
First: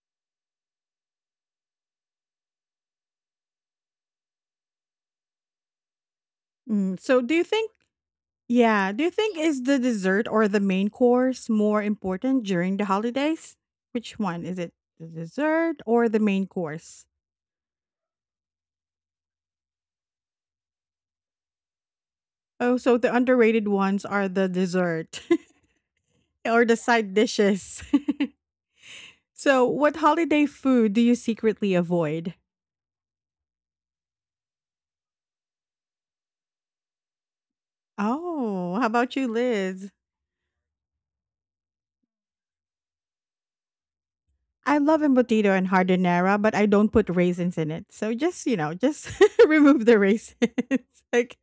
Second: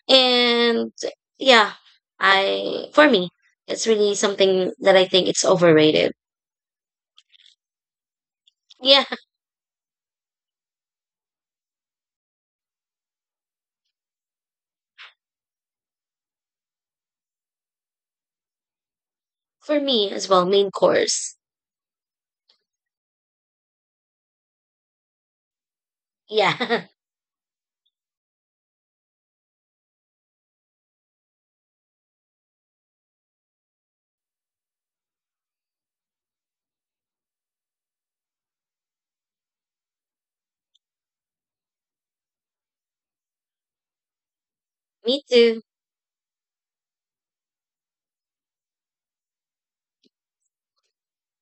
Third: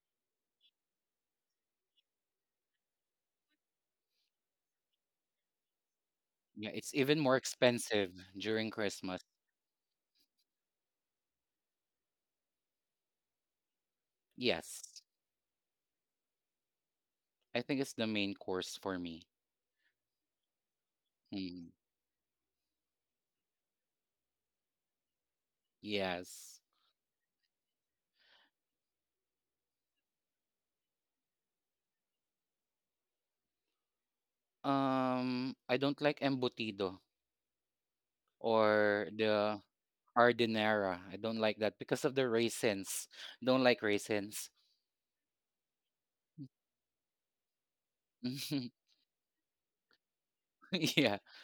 Speaker 3: and yeah, I for me it's really something that I think it's overrated.
Speaker 2: yeah. It's
Speaker 1: Mm,
Speaker 2: even
Speaker 1: so do
Speaker 2: more
Speaker 1: you think?
Speaker 2: expensive during
Speaker 1: Yeah. Do
Speaker 3: Yeah,
Speaker 1: you
Speaker 2: Christmas.
Speaker 1: think is the dessert or the main course more important during the holidays? Which one is it?
Speaker 2: Yes,
Speaker 1: The dessert or the main course?
Speaker 2: I think it's the main course for me.
Speaker 3: for me as well, main course.
Speaker 2: Mm,
Speaker 1: Oh, so the underrated ones are the dessert.
Speaker 2: yes.
Speaker 1: Or the
Speaker 3: Yeah,
Speaker 1: side dishes. So, what holiday food do you secretly avoid?
Speaker 2: I don't like embutido
Speaker 1: Oh, how
Speaker 2: or
Speaker 1: about you,
Speaker 2: the
Speaker 1: Liz?
Speaker 2: ardinera. I don't like that because of the raisins. Don't like raisins.
Speaker 1: I love
Speaker 3: me
Speaker 1: embutido
Speaker 3: too.
Speaker 1: and hardinera, but I don't put raisins in it. So just, you know, just remove the raisins.
Speaker 2: Yeah,
Speaker 1: Like,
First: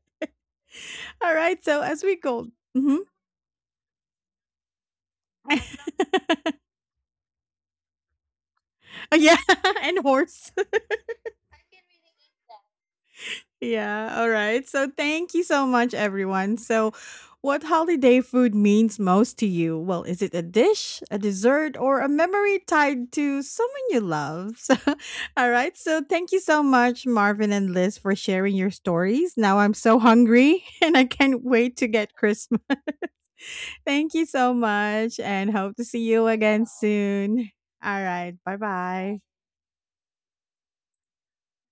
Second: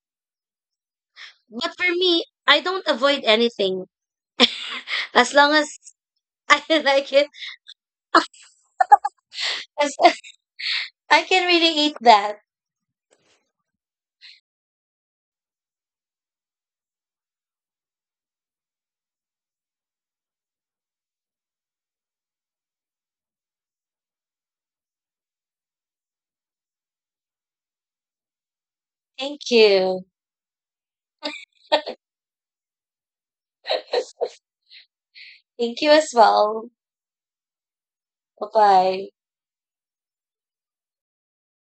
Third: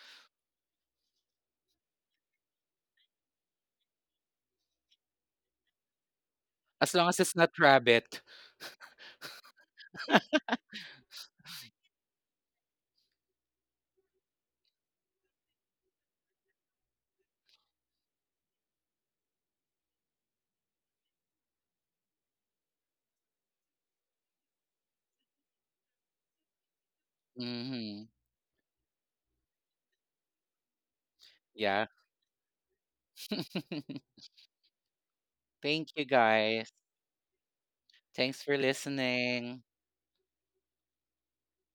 Speaker 1: all right.
Speaker 3: But
Speaker 1: So
Speaker 3: for
Speaker 1: as we
Speaker 3: me,
Speaker 1: go,
Speaker 3: I don't
Speaker 1: mm-hmm.
Speaker 3: avoid anything as long as I
Speaker 2: as long
Speaker 3: like
Speaker 2: as
Speaker 3: it.
Speaker 2: it's not rabbit.
Speaker 1: Yeah,
Speaker 3: As
Speaker 1: and horse.
Speaker 3: I can really eat that.
Speaker 1: Yeah, alright. So thank you so much, everyone. So, what holiday food means most to you? Well, is it a dish, a dessert, or a memory tied to someone you love? So, all right. So, thank you so much, Marvin and Liz,
Speaker 2: Hmm
Speaker 1: for sharing your stories.
Speaker 3: Thank
Speaker 1: Now I'm so
Speaker 3: you.
Speaker 1: hungry and I can't wait
Speaker 2: Yeah.
Speaker 1: to get Christmas. Thank you so much and hope
Speaker 3: Thank
Speaker 1: to
Speaker 2: Thank
Speaker 3: you
Speaker 1: see
Speaker 2: you
Speaker 3: as
Speaker 1: you again
Speaker 3: well.
Speaker 2: guys.
Speaker 1: soon. All right.
Speaker 2: Thanks
Speaker 3: Bye
Speaker 1: Bye
Speaker 2: for
Speaker 3: bye.
Speaker 1: bye.
Speaker 2: listening.